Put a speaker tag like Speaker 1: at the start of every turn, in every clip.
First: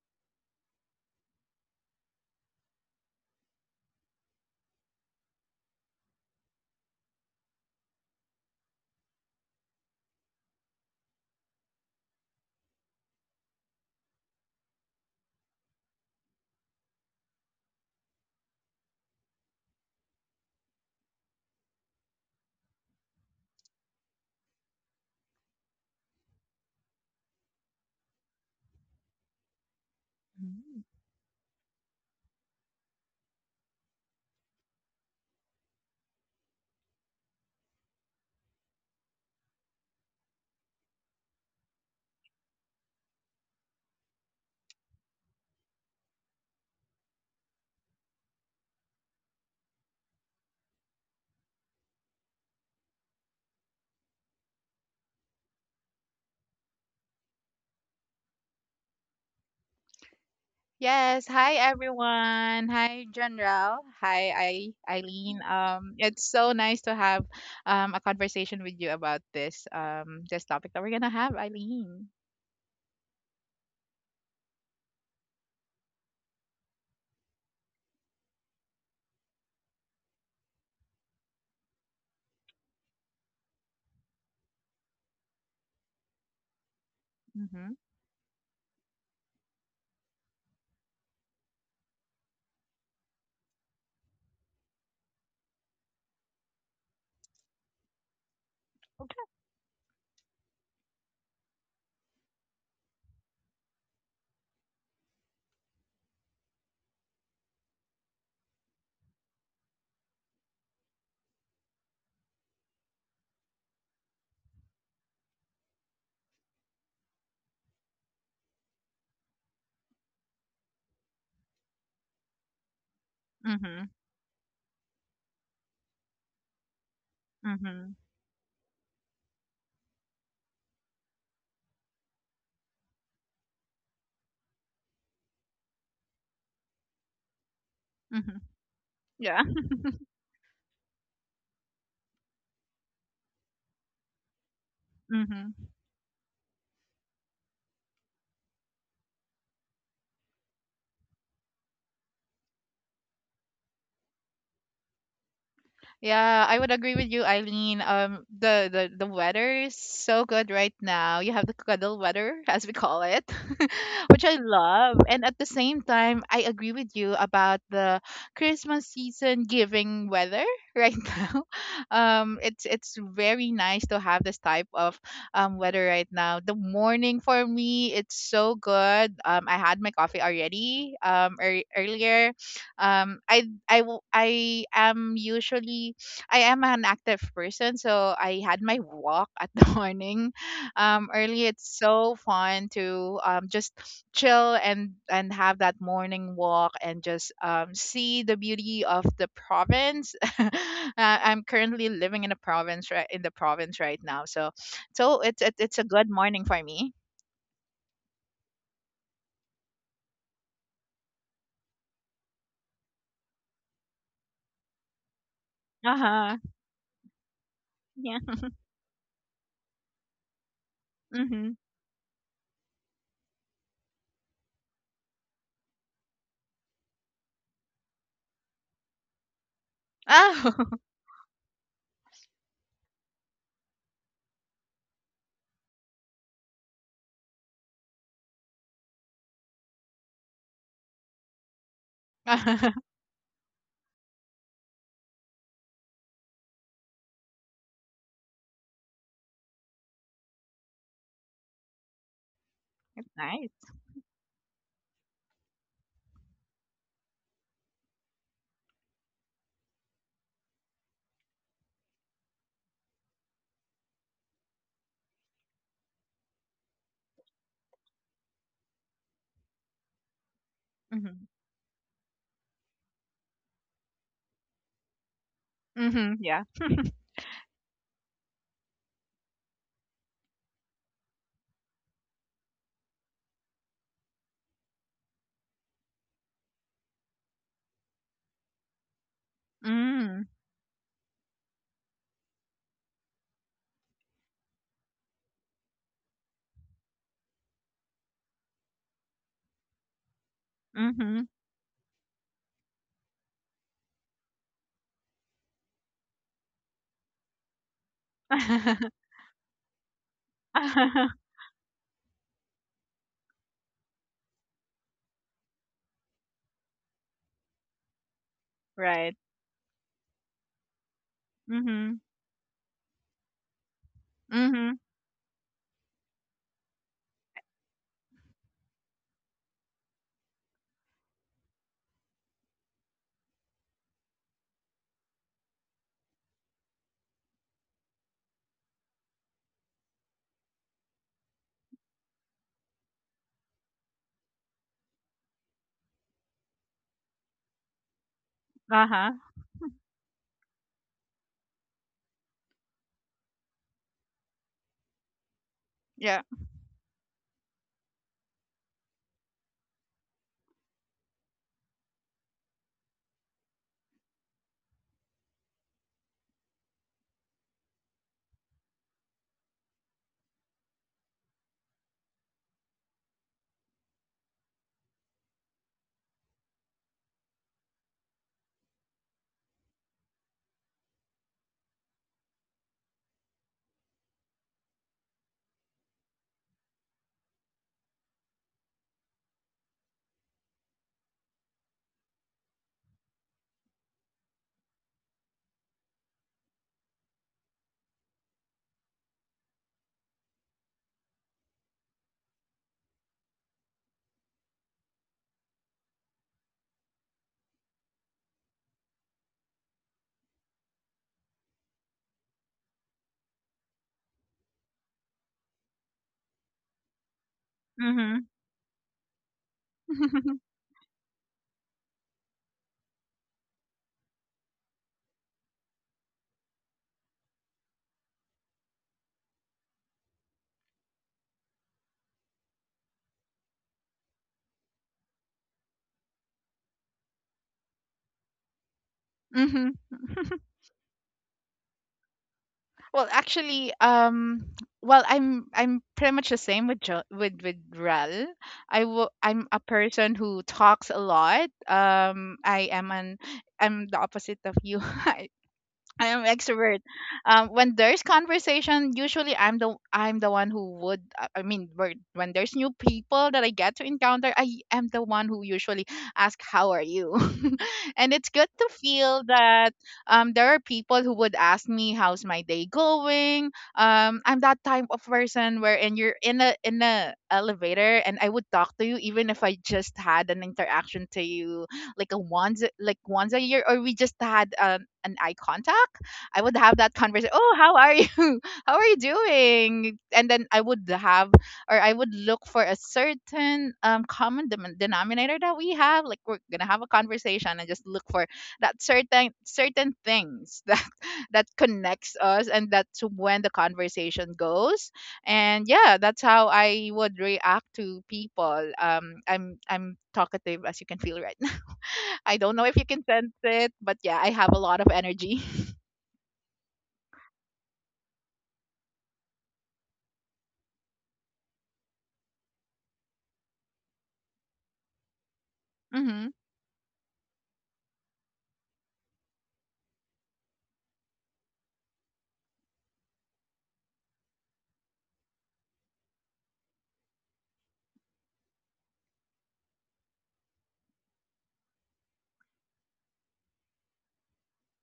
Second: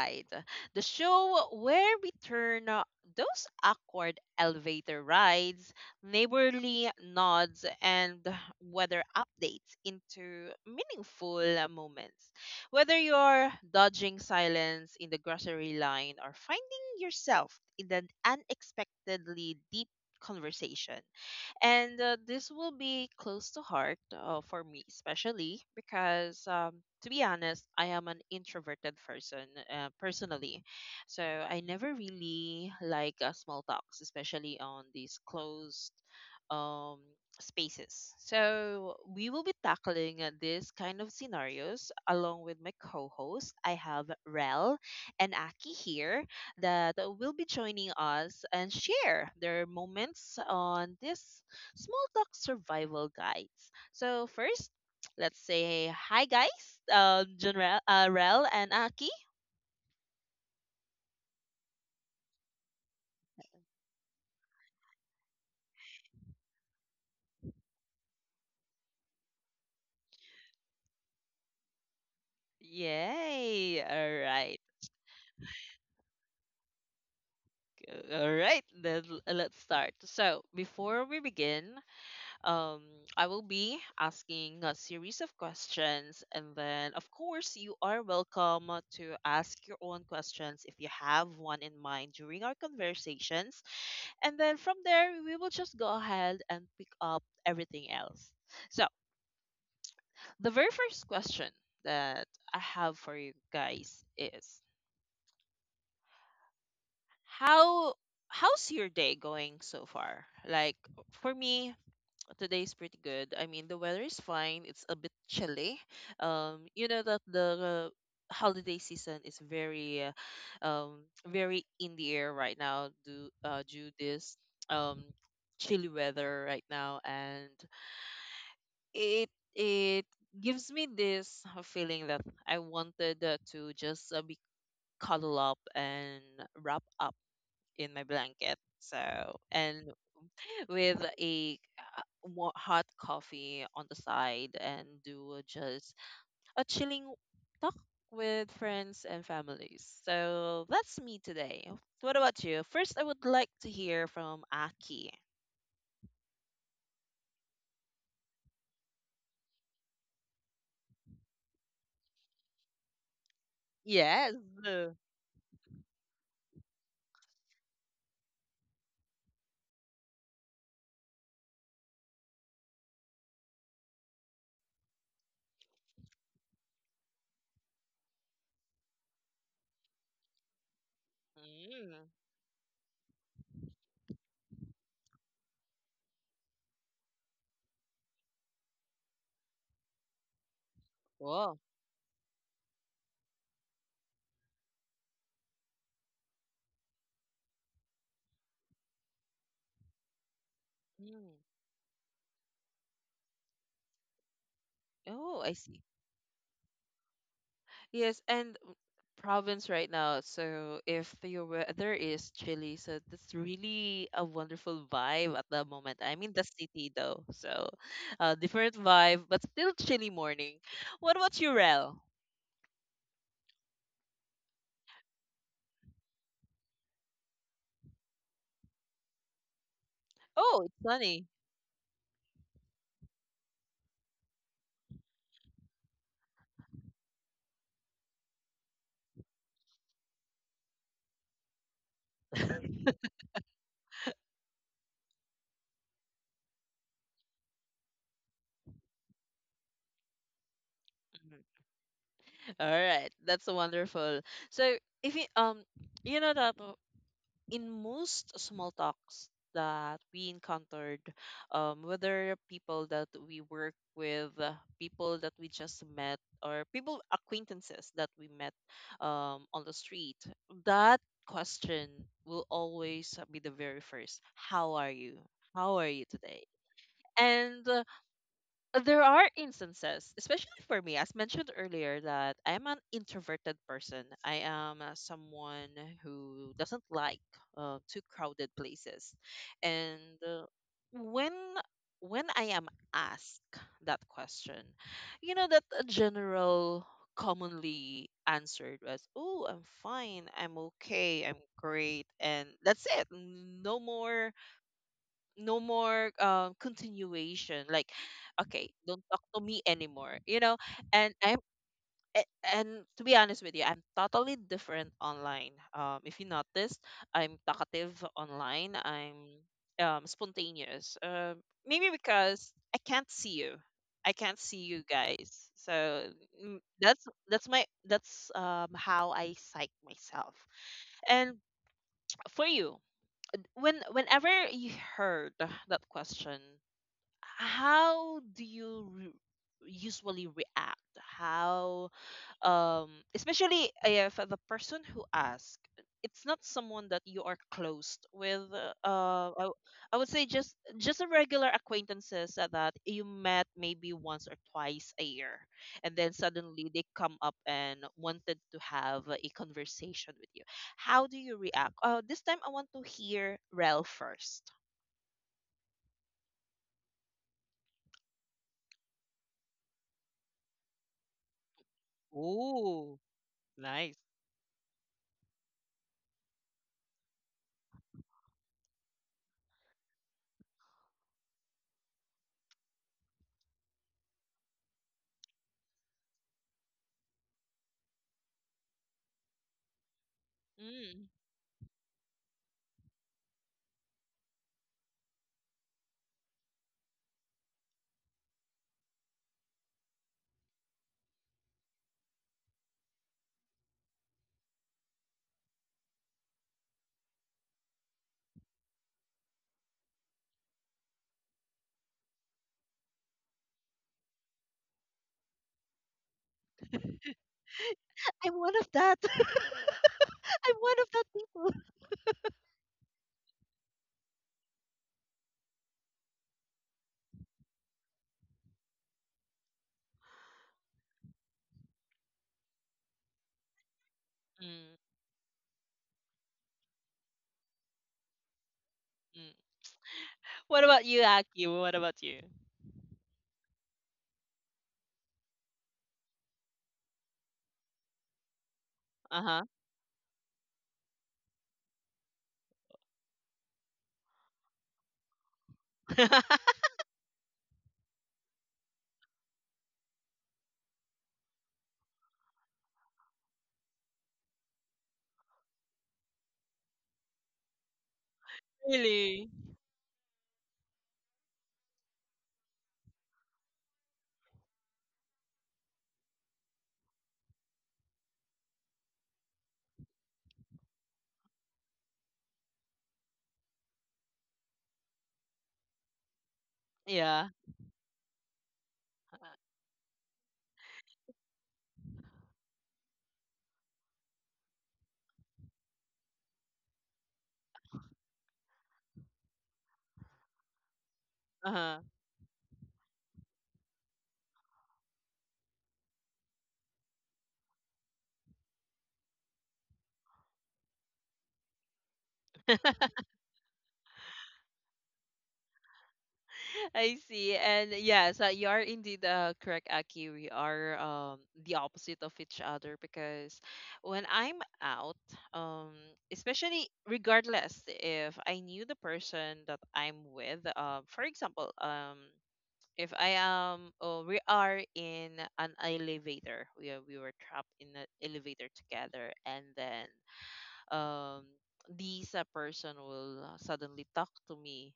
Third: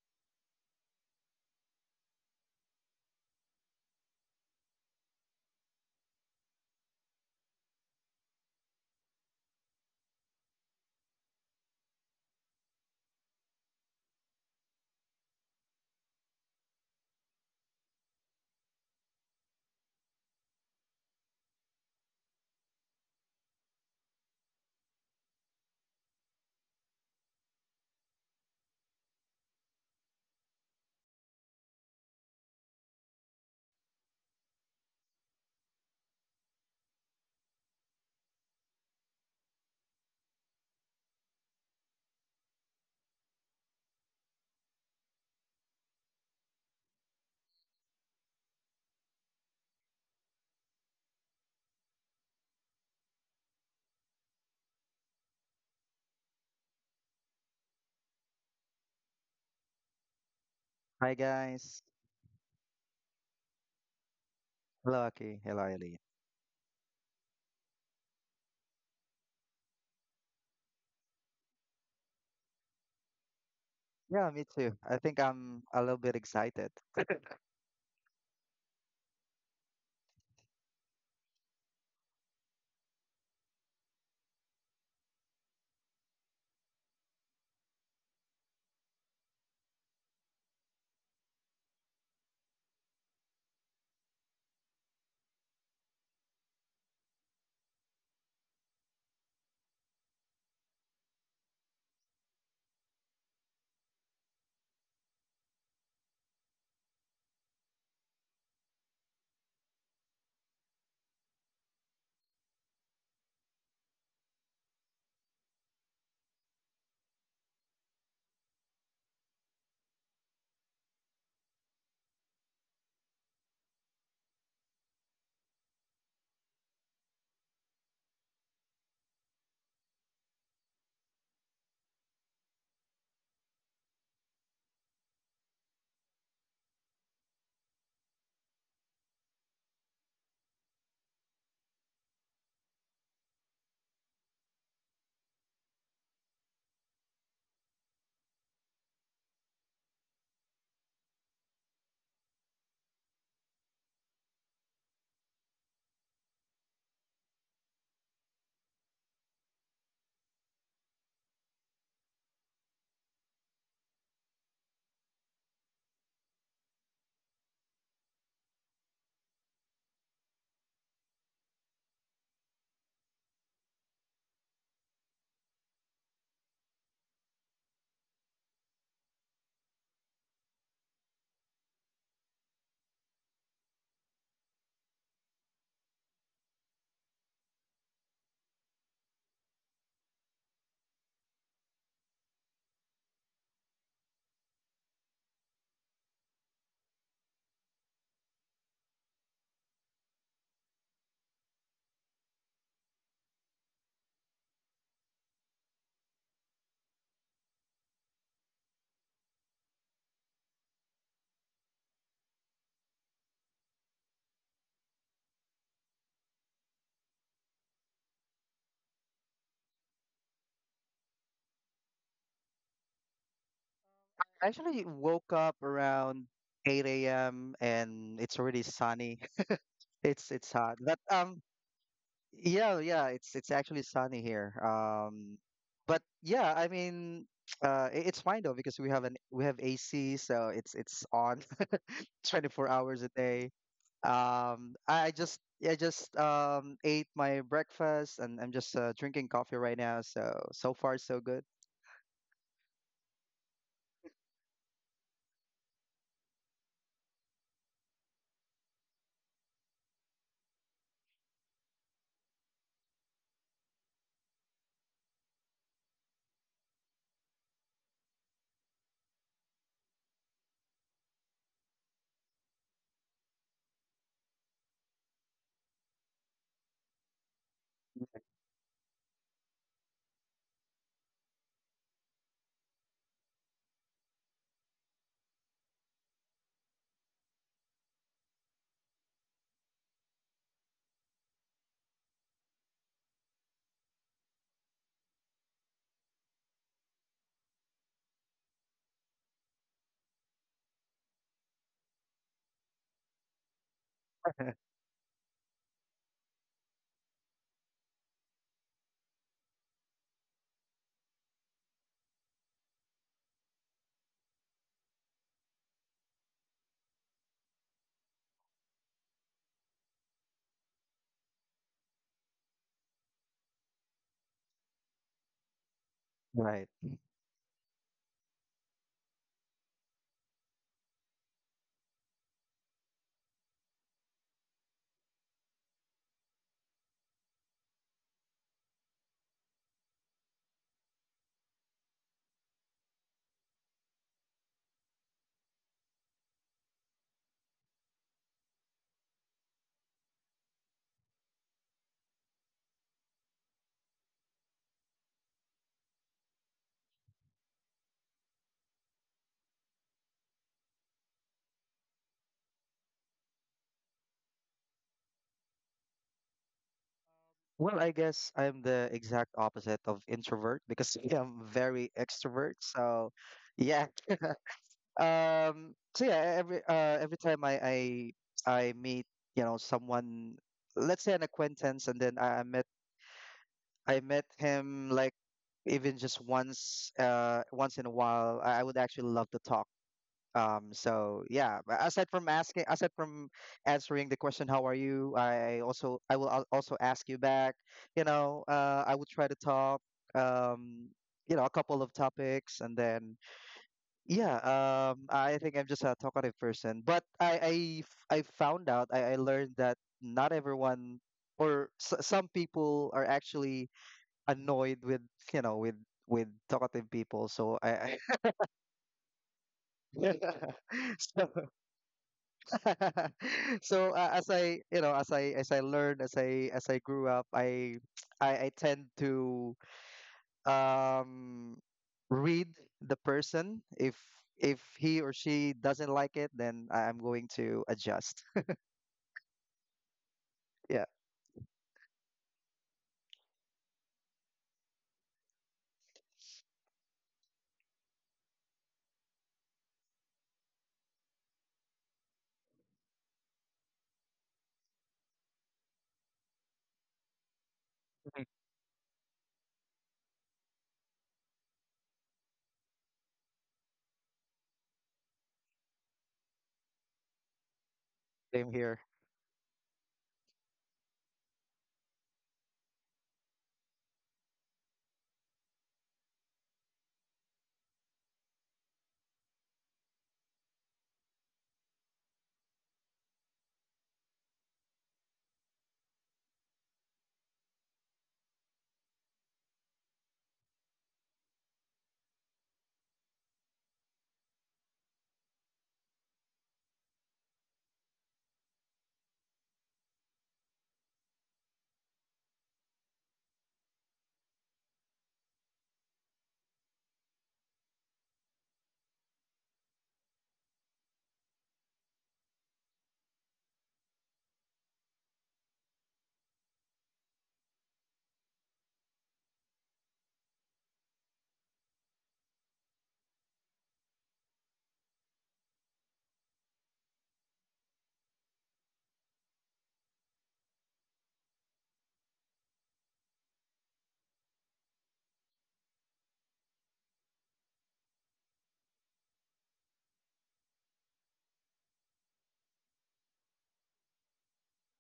Speaker 1: Guide, the show where we turn those awkward elevator rides, neighborly nods, and weather updates into meaningful moments. Whether you're dodging silence in the grocery line or finding yourself in an unexpectedly deep conversation, and this will be close to heart for me, especially because, to be honest, I am an introverted person personally.
Speaker 2: Mhm.
Speaker 1: So I never really like small talks, especially on these closed um, spaces. So we will be tackling this kind of scenarios along with my co-host. I have Rel and Aki here that will be joining us and share their moments on this small talk survival guides. So first, let's say hi guys, Junrel, Rel and Aki.
Speaker 3: Hi
Speaker 2: Yes. Hi,
Speaker 3: guys.
Speaker 2: everyone. Hi, General. Hi, I,
Speaker 3: Hello Aki.
Speaker 2: Eileen.
Speaker 3: Hello Eileen.
Speaker 2: It's so nice to have a conversation with you about this topic that we're gonna have, Eileen.
Speaker 1: Yay! All
Speaker 3: Yeah, me
Speaker 1: right.
Speaker 3: too. I think I'm a little bit excited.
Speaker 1: All right, then let's start. So, before we begin, um, I will be asking a series of questions, and then, of course,
Speaker 2: Mm-hmm.
Speaker 1: you are welcome to ask your own questions if you have one in mind during our conversations. And then from there, we will just go ahead and pick up everything else. So,
Speaker 2: Okay.
Speaker 1: the very first question that I have for you guys is how how's your day going so far? Like for me, today's pretty good. I mean, the weather is fine. It's a bit chilly. You know that the holiday season is very very in the air right now due uh
Speaker 2: Mm-hmm.
Speaker 1: due this um chilly weather right now and
Speaker 2: Mm-hmm.
Speaker 1: it it gives me this feeling that I wanted to just be cuddled up and wrap up in my
Speaker 2: Mm-hmm.
Speaker 1: blanket.
Speaker 2: Yeah.
Speaker 1: So and with a hot coffee on the side and do
Speaker 2: Mm-hmm.
Speaker 1: just a chilling talk with friends and families. So that's me today. What about you? First, I would like to hear from Aki.
Speaker 2: Yeah, I would agree with you, Eileen. The weather is so good right now. You have the cuddle weather, as we call it, which I
Speaker 1: Yes. Mm.
Speaker 2: love. And at the same time, I agree with you about the Christmas season giving weather right now. It's very nice to have this type of weather right now. The morning for me, it's so good. I had my coffee already. Earlier. Um, I I w- I am usually I am an active person, so I had my walk at the morning, early.
Speaker 1: Wow.
Speaker 2: It's so fun to just chill and have that morning walk and just see the beauty of the province. uh,
Speaker 1: Mm.
Speaker 2: I'm currently living in a province right in the province right now, so so it's
Speaker 1: Oh,
Speaker 2: it's
Speaker 1: I
Speaker 2: it's a
Speaker 1: see.
Speaker 2: good morning for me.
Speaker 1: Yes, and province right now. So if the weather is chilly, so that's really a wonderful vibe at the
Speaker 2: Uh
Speaker 1: moment. I
Speaker 2: huh.
Speaker 1: mean the city though, so
Speaker 2: Yeah.
Speaker 1: different vibe, but still chilly morning. What about
Speaker 2: Mhm.
Speaker 1: you, Rel?
Speaker 3: I actually woke up around 8 a.m. and it's already sunny. It's
Speaker 1: Oh,
Speaker 2: Oh.
Speaker 3: hot.
Speaker 1: it's
Speaker 3: But
Speaker 1: sunny.
Speaker 3: yeah, it's actually sunny here. Um, but yeah, I mean it's fine though because we have AC, so it's on 24 hours a day. Um, I I just I just ate my breakfast, and I'm just drinking coffee right now. So so far so good.
Speaker 1: Mhm. All right, that's
Speaker 2: Nice.
Speaker 1: wonderful. So if you you know that in most small talks that we encountered, whether people that we work with, people that we just met, or people acquaintances that we met on the street, that
Speaker 2: Mhm.
Speaker 1: question will always be the very first. How are you? How are you
Speaker 2: Mhm. Yeah.
Speaker 1: today? And there are instances, especially for me, as mentioned earlier, that I am an introverted person. I am someone who doesn't like too crowded places, and
Speaker 2: Mm.
Speaker 1: uh, when when I am asked that question, you know that a general commonly answered was, "Oh, I'm fine. I'm
Speaker 2: Mhm.
Speaker 1: okay. I'm great," and that's it. No more no more continuation like okay, don't talk to me anymore, you know. And i'm a- and to be honest with you, I'm totally different online. If you noticed, I'm talkative online,
Speaker 2: Right.
Speaker 1: I'm spontaneous. Maybe
Speaker 2: Mhm.
Speaker 1: because I can't see you, I can't see
Speaker 2: Mhm.
Speaker 1: you guys. So
Speaker 3: Right.
Speaker 1: that's my that's how I psych myself. And for you, when whenever you heard that question, how do you usually react? How, um, especially if the person who asks, it's not someone that you are close with.
Speaker 2: Uh-huh.
Speaker 1: Uh, I, w- I would say just a regular acquaintances that you met maybe once or twice a year, and then
Speaker 2: Yeah.
Speaker 1: suddenly they come up and wanted to have a conversation with you. How do you react? Oh, this time I want to hear Rel first.
Speaker 3: Well, I guess I'm the exact opposite of introvert because I'm very extrovert.
Speaker 1: Ooh,
Speaker 3: So yeah.
Speaker 1: nice.
Speaker 3: So yeah, every time I meet, you know, someone, let's say an acquaintance, and then I met him, like, even just once in a while, I would actually love to talk. So yeah, but aside from answering the question, how are you? I also, I will al- also ask you back. You know, I would try to talk, um, you know, a couple of topics, and then yeah, I think I'm just a talkative person. But I found out, I learned that not everyone or some people are actually annoyed with, you know, with talkative people. So I
Speaker 2: Mhm.
Speaker 1: I'm one of that. I'm one of that
Speaker 3: so
Speaker 1: people.
Speaker 3: so as I as I as I learned as I grew up, I I tend to um read the person. If
Speaker 1: Mm,
Speaker 3: he or she doesn't like it, then I'm going to adjust.
Speaker 1: mm.
Speaker 2: Mhm.
Speaker 1: What
Speaker 3: Yeah.
Speaker 1: about you, Aki? What about you?
Speaker 2: Well, actually, I'm pretty much the same with jo- with Rel.
Speaker 1: Uh
Speaker 2: I'm
Speaker 1: huh.
Speaker 2: a person who talks a lot. I am an I'm the opposite of you. I am extrovert. When there's
Speaker 3: Mhm.
Speaker 2: conversation, usually I'm the one who would. I mean, when there's new people that I get to encounter, I am the one who usually ask, "How are you?" And it's good
Speaker 3: Same
Speaker 2: to
Speaker 3: here.
Speaker 2: feel
Speaker 1: Really?
Speaker 2: that there are people who would ask me, "How's my day going?" I'm that type of person wherein you're in a elevator, and I would talk to you even if I just had an interaction to you, like once a year, or we just had an eye contact. I would have that conversation,
Speaker 1: Yeah.
Speaker 2: "Oh, how are you?" "How are you
Speaker 1: Uh,
Speaker 2: doing?" and then I would have Or I would look for a certain common denominator that we have, like we're gonna have a conversation and just look for that certain things that
Speaker 1: Uh-huh.
Speaker 2: connects us, and that's when the conversation goes. And yeah, that's how I would react to people. I'm talkative, as you can feel, right? I don't know if you can sense it, but yeah, I have a lot of energy.
Speaker 1: I see. And yeah, so you are indeed correct, Aki. We are the opposite of each other because when I'm out, um,
Speaker 2: Mhm.
Speaker 1: especially regardless if I knew the person that I'm with, for example, if I am, oh, we are in an elevator. We are, we were trapped in an elevator together, and then um, this person will suddenly talk to me,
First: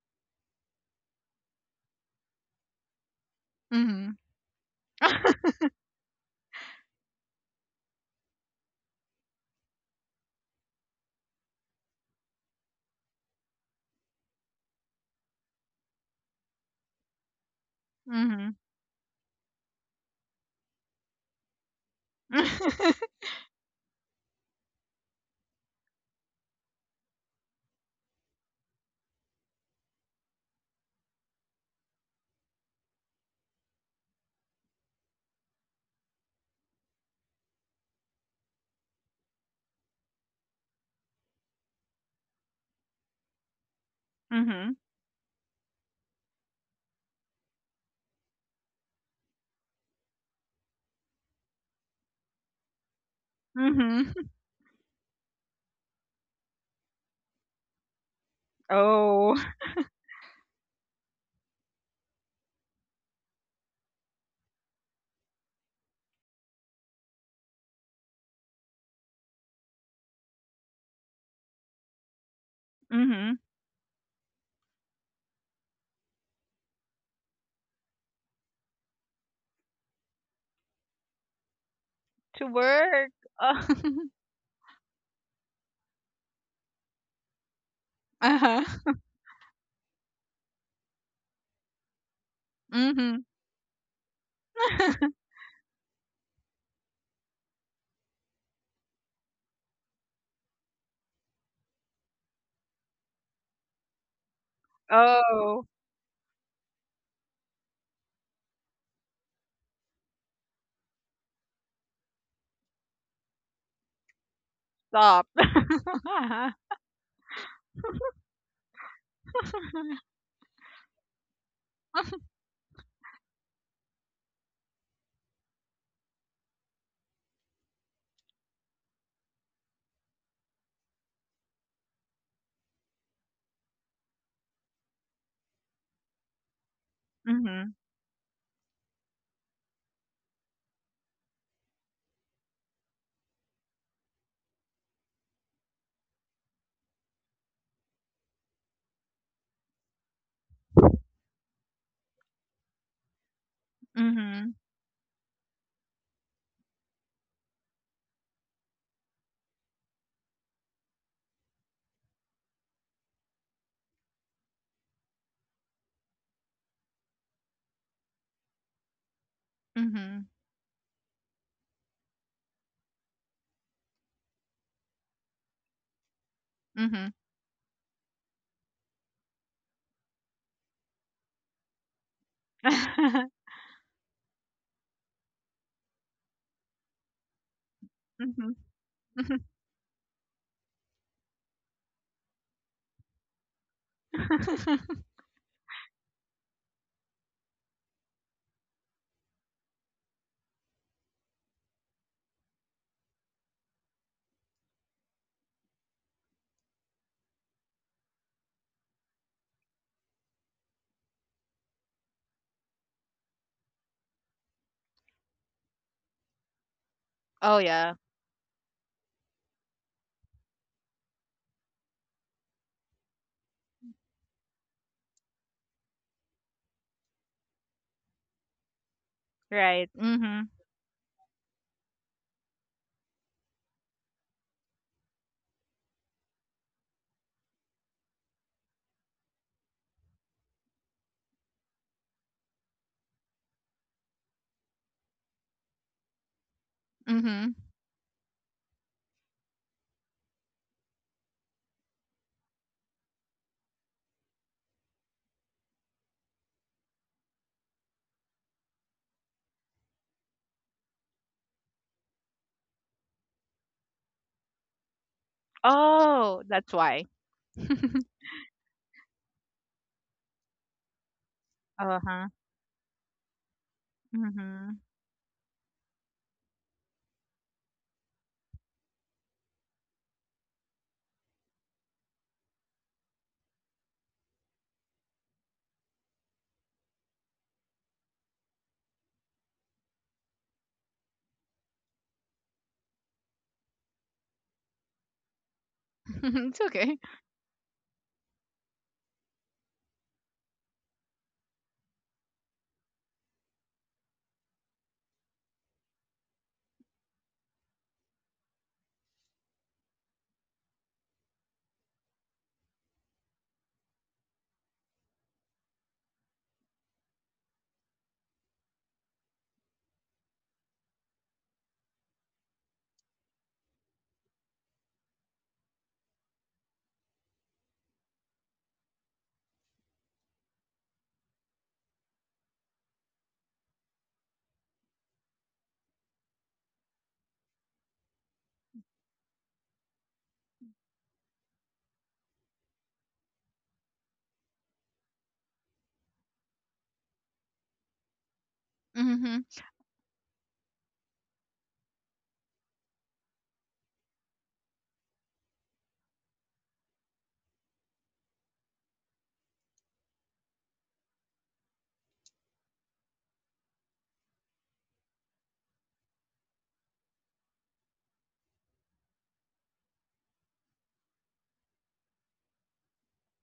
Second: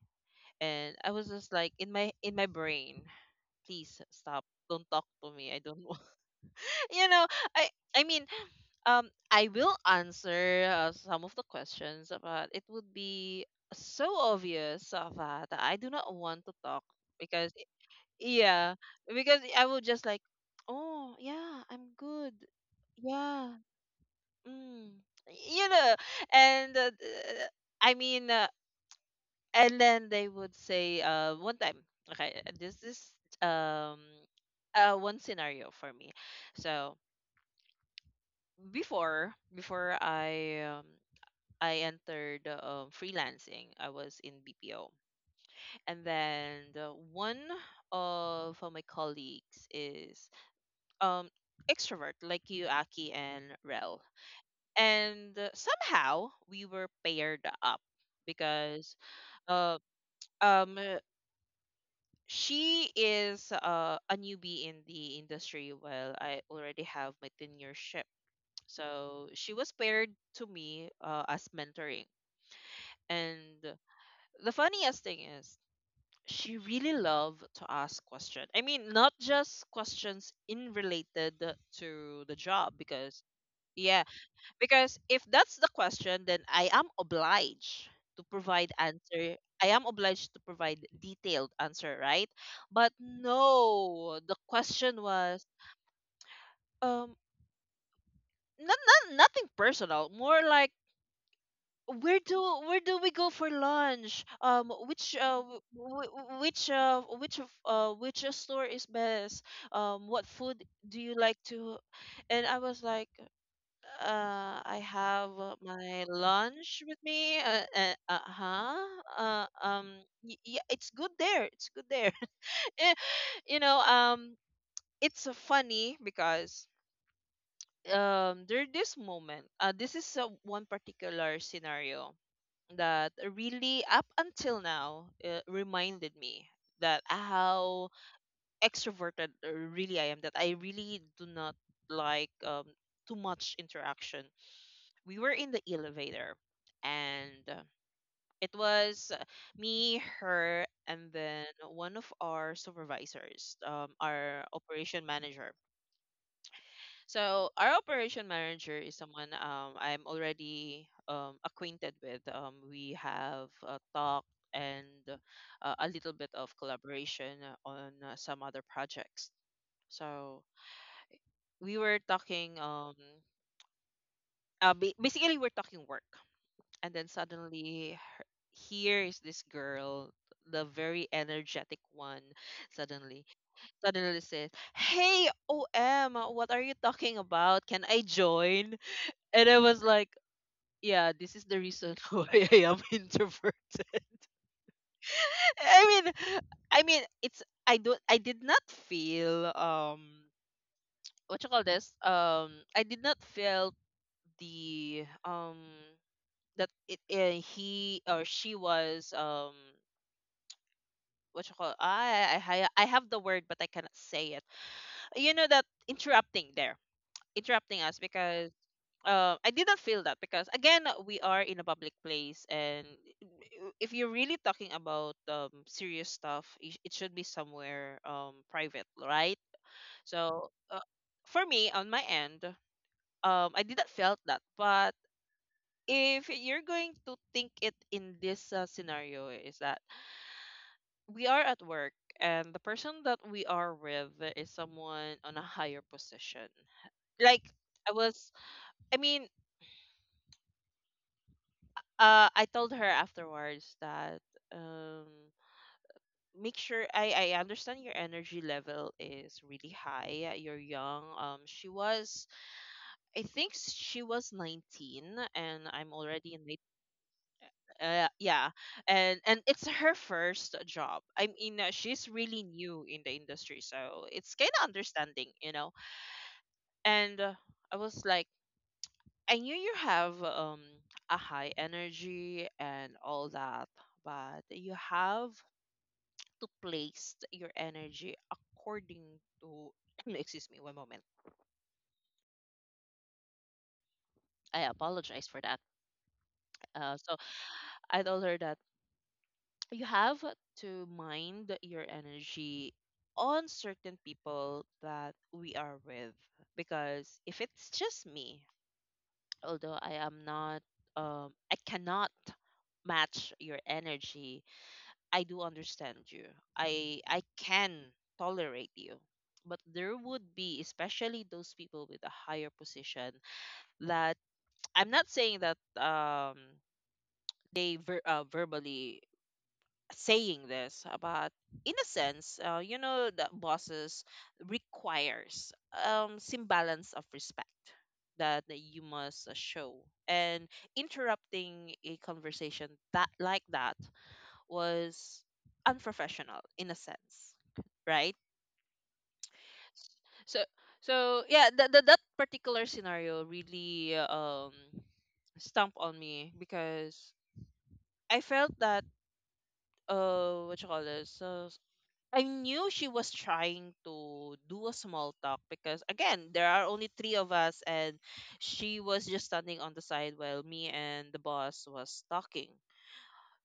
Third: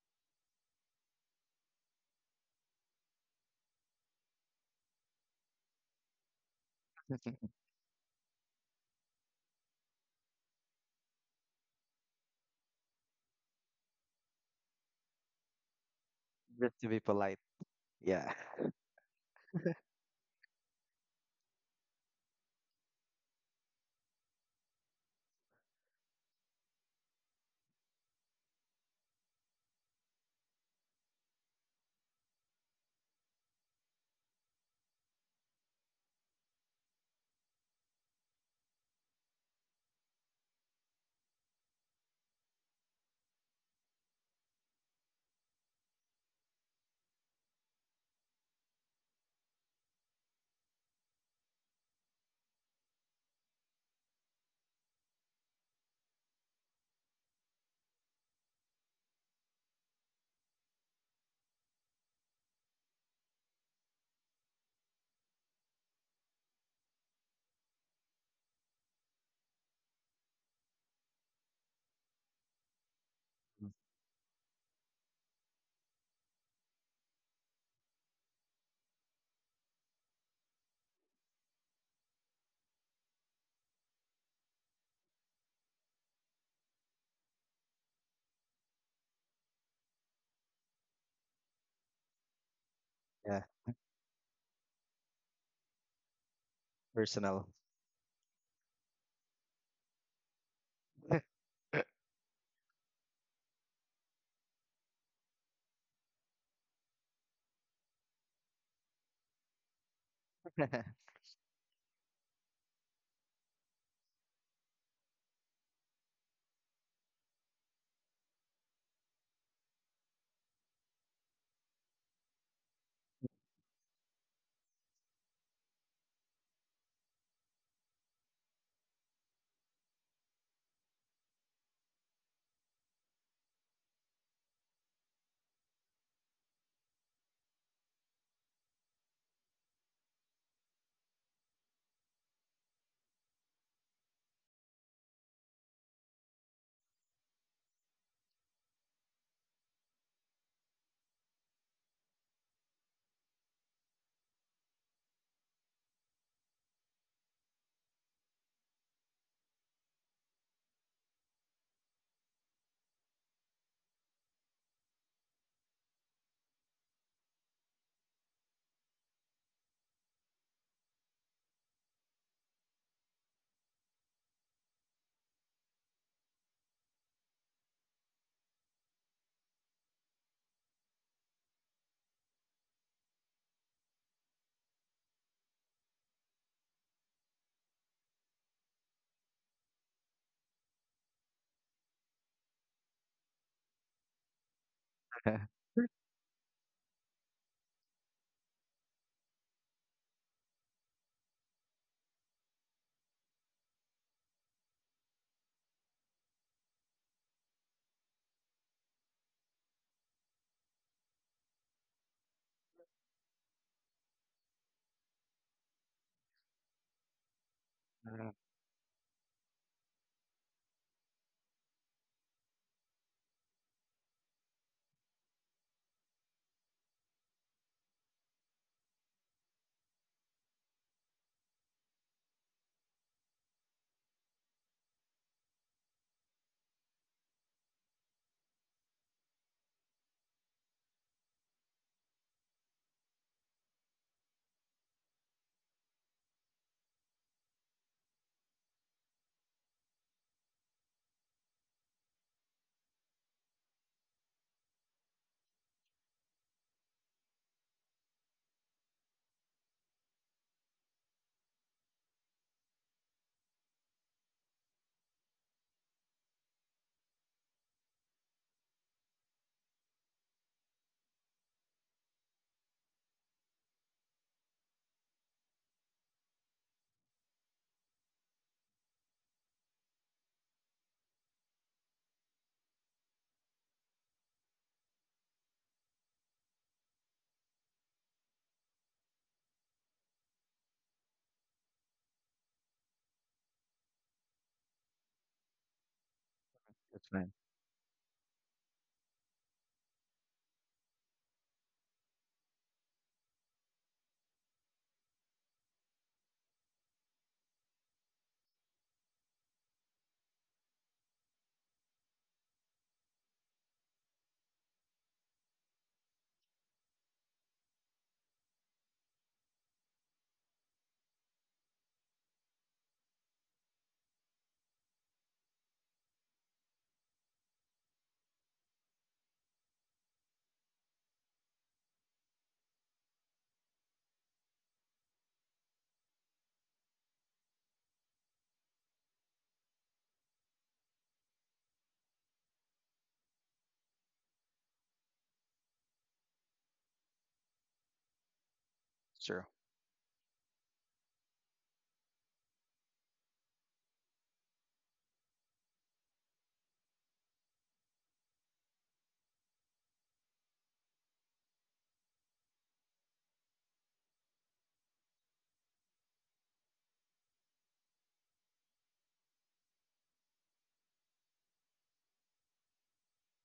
Speaker 1: and I was just like in my brain, please
Speaker 2: Mhm.
Speaker 1: stop, don't talk to me. I don't want, you know. I I mean, I will answer some of the questions, but it would be so obvious that I do not want to
Speaker 3: Just
Speaker 1: talk
Speaker 3: to be polite.
Speaker 1: because
Speaker 3: Yeah.
Speaker 2: Mhm.
Speaker 1: yeah, because I would just like, oh yeah, I'm good. Yeah, mm. You know, and I mean, and then they would say, one time, okay, this is um, one scenario for me. So before I entered freelancing, I was in
Speaker 2: Mhm.
Speaker 1: BPO, and then the one of my colleagues is um extrovert like you, Aki and Rel.
Speaker 2: Mhm.
Speaker 1: And somehow we were paired up because
Speaker 2: Oh.
Speaker 1: uh um uh, she is a newbie in the industry while I already have my tenureship, so she was paired to me as mentoring.
Speaker 2: Mhm.
Speaker 3: Mm-hmm.
Speaker 1: And the funniest thing is she really loved to ask questions. I mean, not just questions in related to the
Speaker 2: To
Speaker 1: job
Speaker 2: work.
Speaker 1: because
Speaker 2: Oh.
Speaker 1: yes, because if that's the question, then I am obliged to
Speaker 2: Uh-huh.
Speaker 1: provide answer. I am obliged to provide detailed answer, right? But
Speaker 2: Mhm.
Speaker 3: Yeah.
Speaker 1: no, the question was um
Speaker 3: Personal.
Speaker 1: not, not nothing personal, more like where do where do we go for lunch? Which w-
Speaker 2: Oh,
Speaker 1: w- w- which of- which store is best? What food do you like to? And I was like, I
Speaker 2: stop.
Speaker 1: have my
Speaker 2: Uh-huh.
Speaker 1: lunch with me. Uh-huh. Uh, um, yeah, it's good there. It's good there. Eh, you know, it's funny because there this moment. This is one particular scenario that really, up until now, reminded me that
Speaker 2: Mhm.
Speaker 1: how extroverted really I am. That I really do not like too much interaction. We were in the elevator and it was me, her, and then one of our supervisors, our
Speaker 2: Mhm.
Speaker 1: operation manager. So our operation manager is someone I'm already acquainted with. We have talked and a little bit of collaboration on some other projects.
Speaker 2: Mhm.
Speaker 1: So we were talking basically we're talking work. And then
Speaker 2: Mhm.
Speaker 1: suddenly here is this girl, the very energetic one, suddenly suddenly says, "Hey, Om, what are you talking about? Can I
Speaker 2: Mhm.
Speaker 1: join?" And I was like, yeah, this is the reason why I am introverted.
Speaker 3: Uh,
Speaker 1: i mean I mean it's I did not feel what you call this, I did not feel the that he or she was what you call, I have the word but I cannot say it. You know that interrupting there,
Speaker 2: Oh
Speaker 1: interrupting
Speaker 2: yeah.
Speaker 1: us because I didn't feel that because again we are in a public place, and if you're really talking about serious stuff, it should be somewhere private, right?
Speaker 2: Right. Mhm.
Speaker 1: So for me on my end, I didn't felt that, but if you're going to think it in this scenario is that we are at work and the person that we are with is someone on a higher position. Like
Speaker 2: Mhm.
Speaker 1: I was I mean I told her afterwards that um make sure, I understand your energy level is really high. You're young. She was, I think she was 19 and I'm already in
Speaker 2: Oh,
Speaker 1: my
Speaker 2: that's why.
Speaker 1: yeah. And it's her first job. I mean, she's
Speaker 2: Uh-huh.
Speaker 1: really new in the industry, so it's kind of
Speaker 2: Mhm.
Speaker 1: understanding, you know. And I was like, I knew you have a high energy and all that, but you have to place your energy according to. Excuse me, one moment. I apologize for that.
Speaker 2: It's okay.
Speaker 3: that's
Speaker 1: So
Speaker 3: fine.
Speaker 1: I told her that you have to mind your energy on certain people that we are with. Because if it's just me, although I am not, I cannot match your energy. I do understand you. I can tolerate you. But there would be, especially those people with a higher position, that I'm not saying that they verbally saying this, but in a sense, you know that bosses requires some balance of respect that, that you must show. And interrupting a conversation that like that was unprofessional in a sense, right?
Speaker 3: Sure.
Speaker 2: Mhm.
Speaker 1: So so yeah, that particular scenario really stamp on me because I felt that what you call this, I knew she was trying to do a small talk because again, there are only three of us and she was just standing on the side while me and the boss was talking.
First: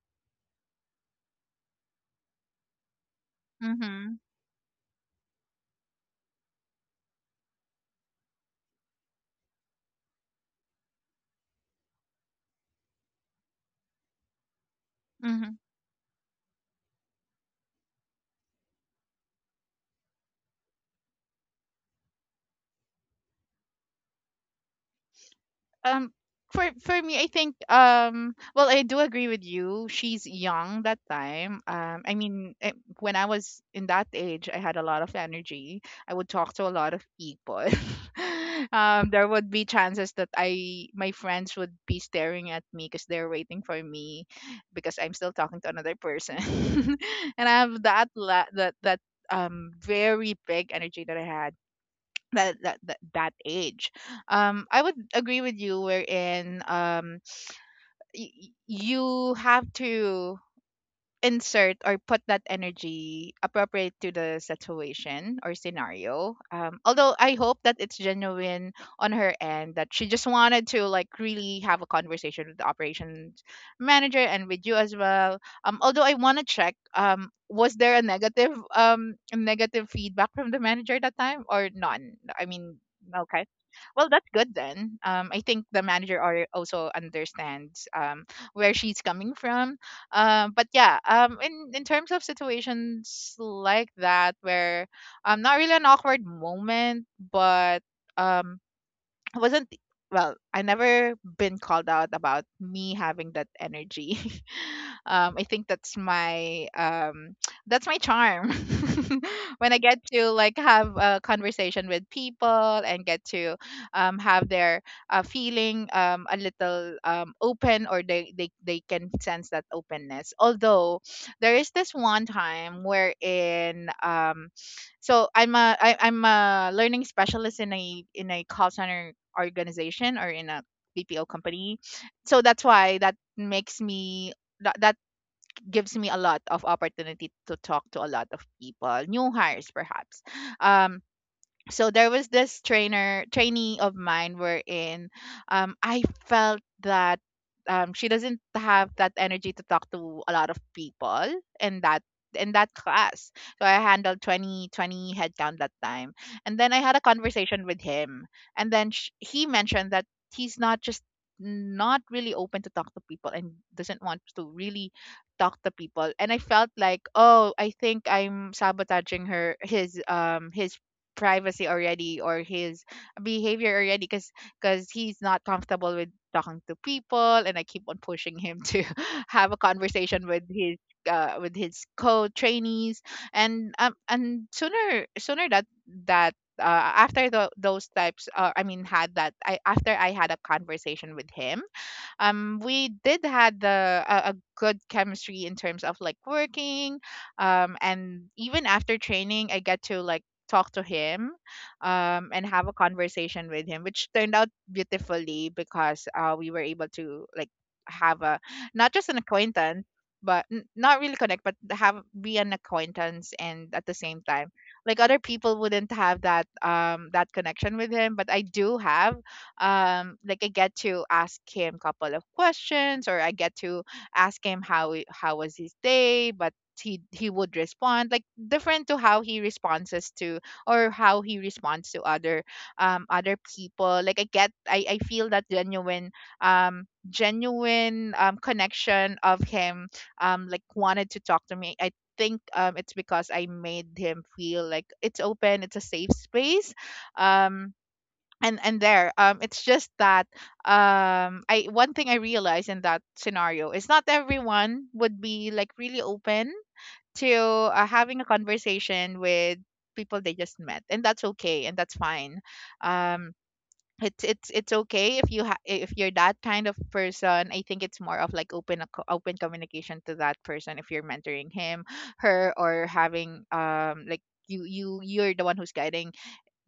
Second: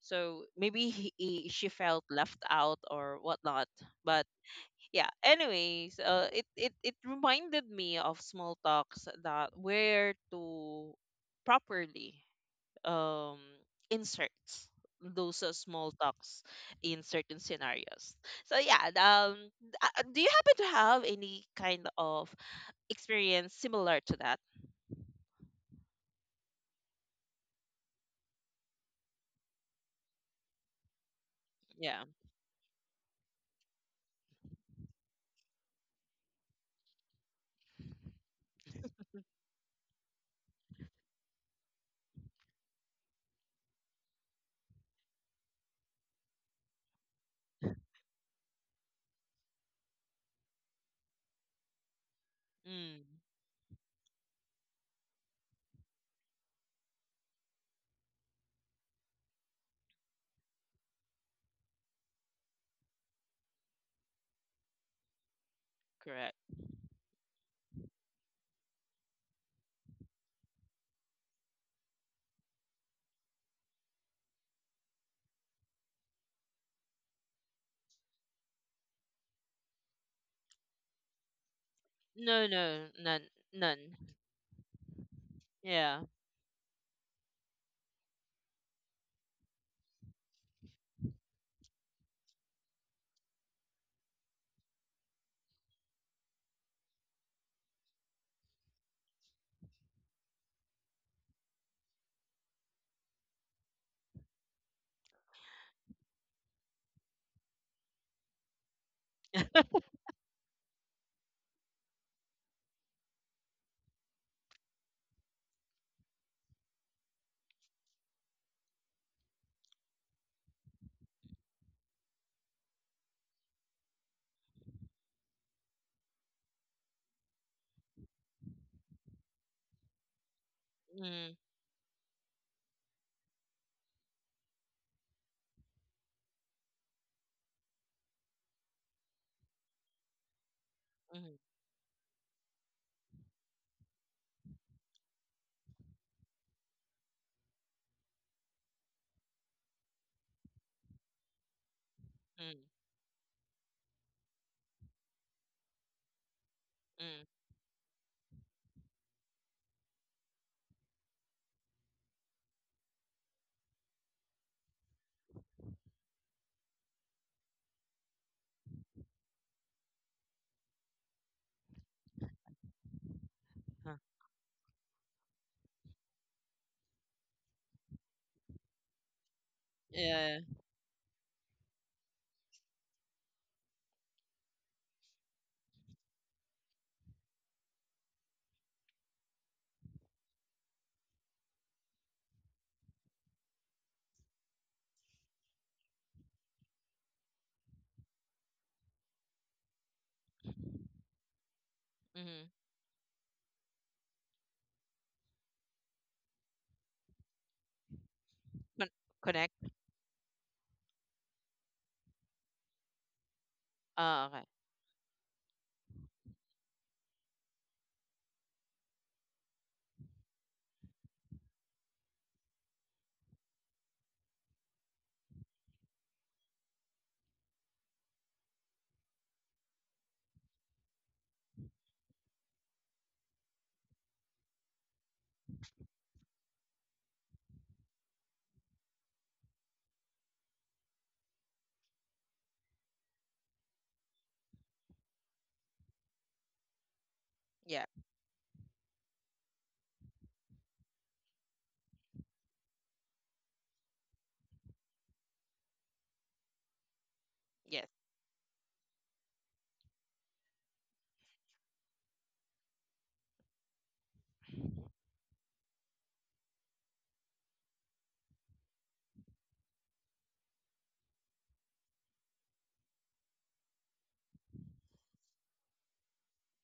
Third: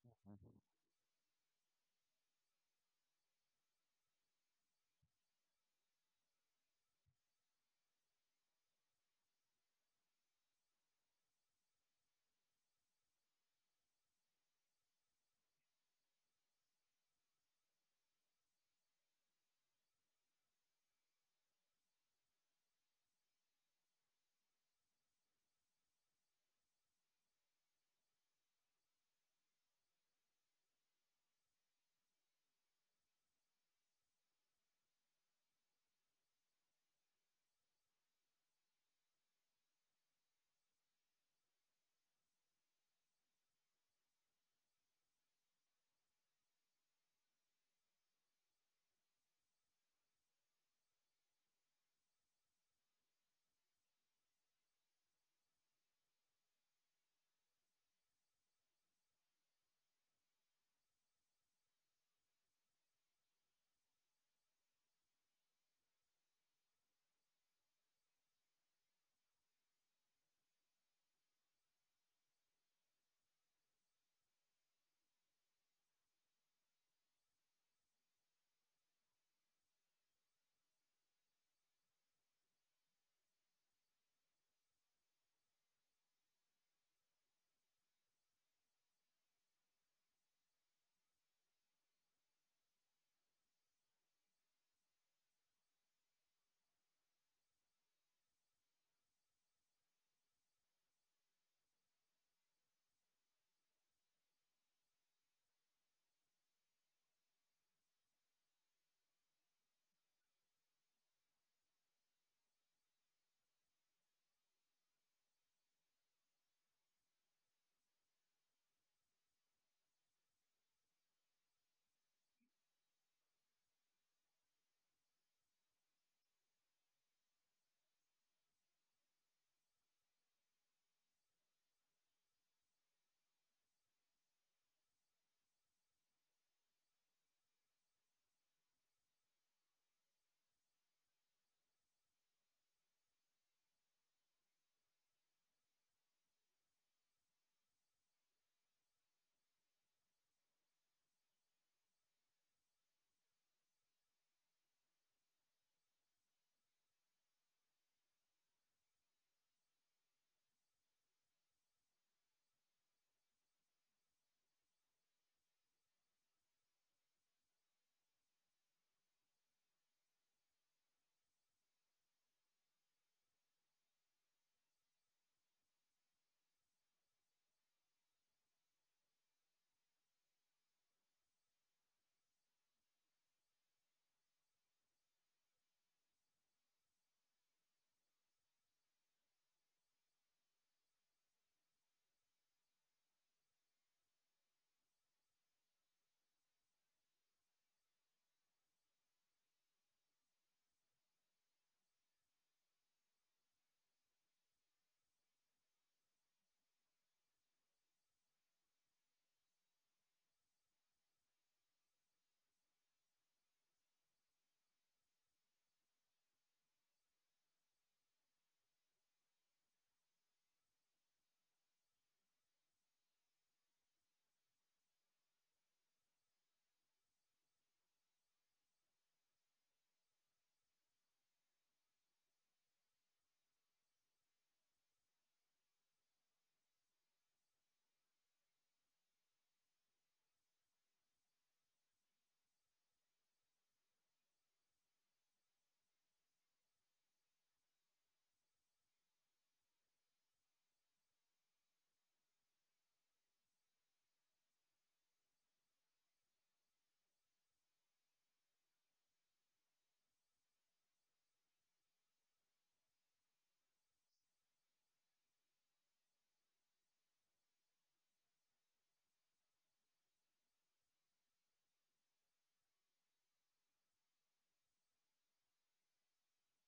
Speaker 1: So maybe she felt left out or whatnot.
Speaker 2: Mhm.
Speaker 1: But yeah, anyways, it reminded me of small talks that where to properly um inserts those
Speaker 2: Mm-hmm.
Speaker 1: small talks in certain scenarios. So do you happen to have any kind of experience similar to that?
Speaker 2: Um, for me, I think well, I do agree with you. She's young that time.
Speaker 1: Yeah.
Speaker 2: I mean, when I was in that age, I had a lot of energy. I would talk to a lot of people. There would be chances that I my friends would be staring at me because they're waiting for me, because I'm still talking to another person, and I have that very big energy that I had
Speaker 1: Mm,
Speaker 2: that age. I would agree with you wherein you have to insert or put that energy appropriate to the situation or scenario,
Speaker 1: correct.
Speaker 2: although I hope that it's genuine on her end, that she just wanted to, like, really have a conversation with the operations manager, and with you as well. Although I want to check, was there a negative feedback from the manager that time, or none?
Speaker 1: No,
Speaker 2: I
Speaker 1: no,
Speaker 2: mean,
Speaker 1: none.
Speaker 2: okay,
Speaker 1: None.
Speaker 2: well, that's good then. I think the
Speaker 1: Yeah.
Speaker 2: manager are also understands where she's coming from. But yeah, in terms of situations like that, where not really an awkward moment, but um I wasn't — well, I never been called out about me having that energy. I think that's my that's my charm. When I get to, like, have a conversation with people and get to have their feeling a little open, or they can sense that openness. Although there is this one time wherein, so I'm a learning specialist in a call center organization, or in a BPO
Speaker 1: Mm.
Speaker 2: company. So that's why that gives me a lot of opportunity to talk to a lot of people, new hires perhaps. Um,
Speaker 1: Mm.
Speaker 2: so there was this trainer trainee of mine wherein I felt that she doesn't have that energy to talk to a lot of people in that in
Speaker 1: Mm.
Speaker 2: that class. So I handled twenty headcount that time. And then I had a
Speaker 1: Mm.
Speaker 2: conversation with him, and then he mentioned that he's not really open to talk to people and doesn't want to really talk to people, and I felt like, oh, I think I'm sabotaging her his privacy already, or his behavior
Speaker 1: Huh.
Speaker 2: already, because he's not comfortable with talking to people, and I keep on pushing him to have a conversation
Speaker 1: Yeah.
Speaker 2: with his co-trainees. And sooner that that after tho- those types I mean had that I after I had a conversation with him, we did had a good chemistry in terms of, like, working, and even after training I get to, like, talk to him, and
Speaker 1: Mm.
Speaker 2: have a conversation with him, which turned out beautifully because we were able to, like, have a — not
Speaker 1: Con-
Speaker 2: just an
Speaker 1: Connect.
Speaker 2: acquaintance, but not really connect, but have be an acquaintance, and at the same
Speaker 1: Oh, okay.
Speaker 2: time, like, other people wouldn't have that connection with him, but I do have. Like, I get to ask him couple of questions, or I get to ask him how was his day, but he would respond, like, different to how he responds to other other people. Like, I get I feel that genuine um connection of him, like, wanted to talk to me. I think it's because I made him feel like it's open, it's a safe space, um
Speaker 1: Yeah.
Speaker 2: and there, it's just that I one thing I realized in that scenario is, not everyone would be, like, really open to
Speaker 1: Yes.
Speaker 2: having a conversation with people they just met, and that's okay, and that's fine. um it's okay if you if you're that kind of person. I think it's more of, like, open a open communication to that person, if you're mentoring him, her, or having like, you're the one who's guiding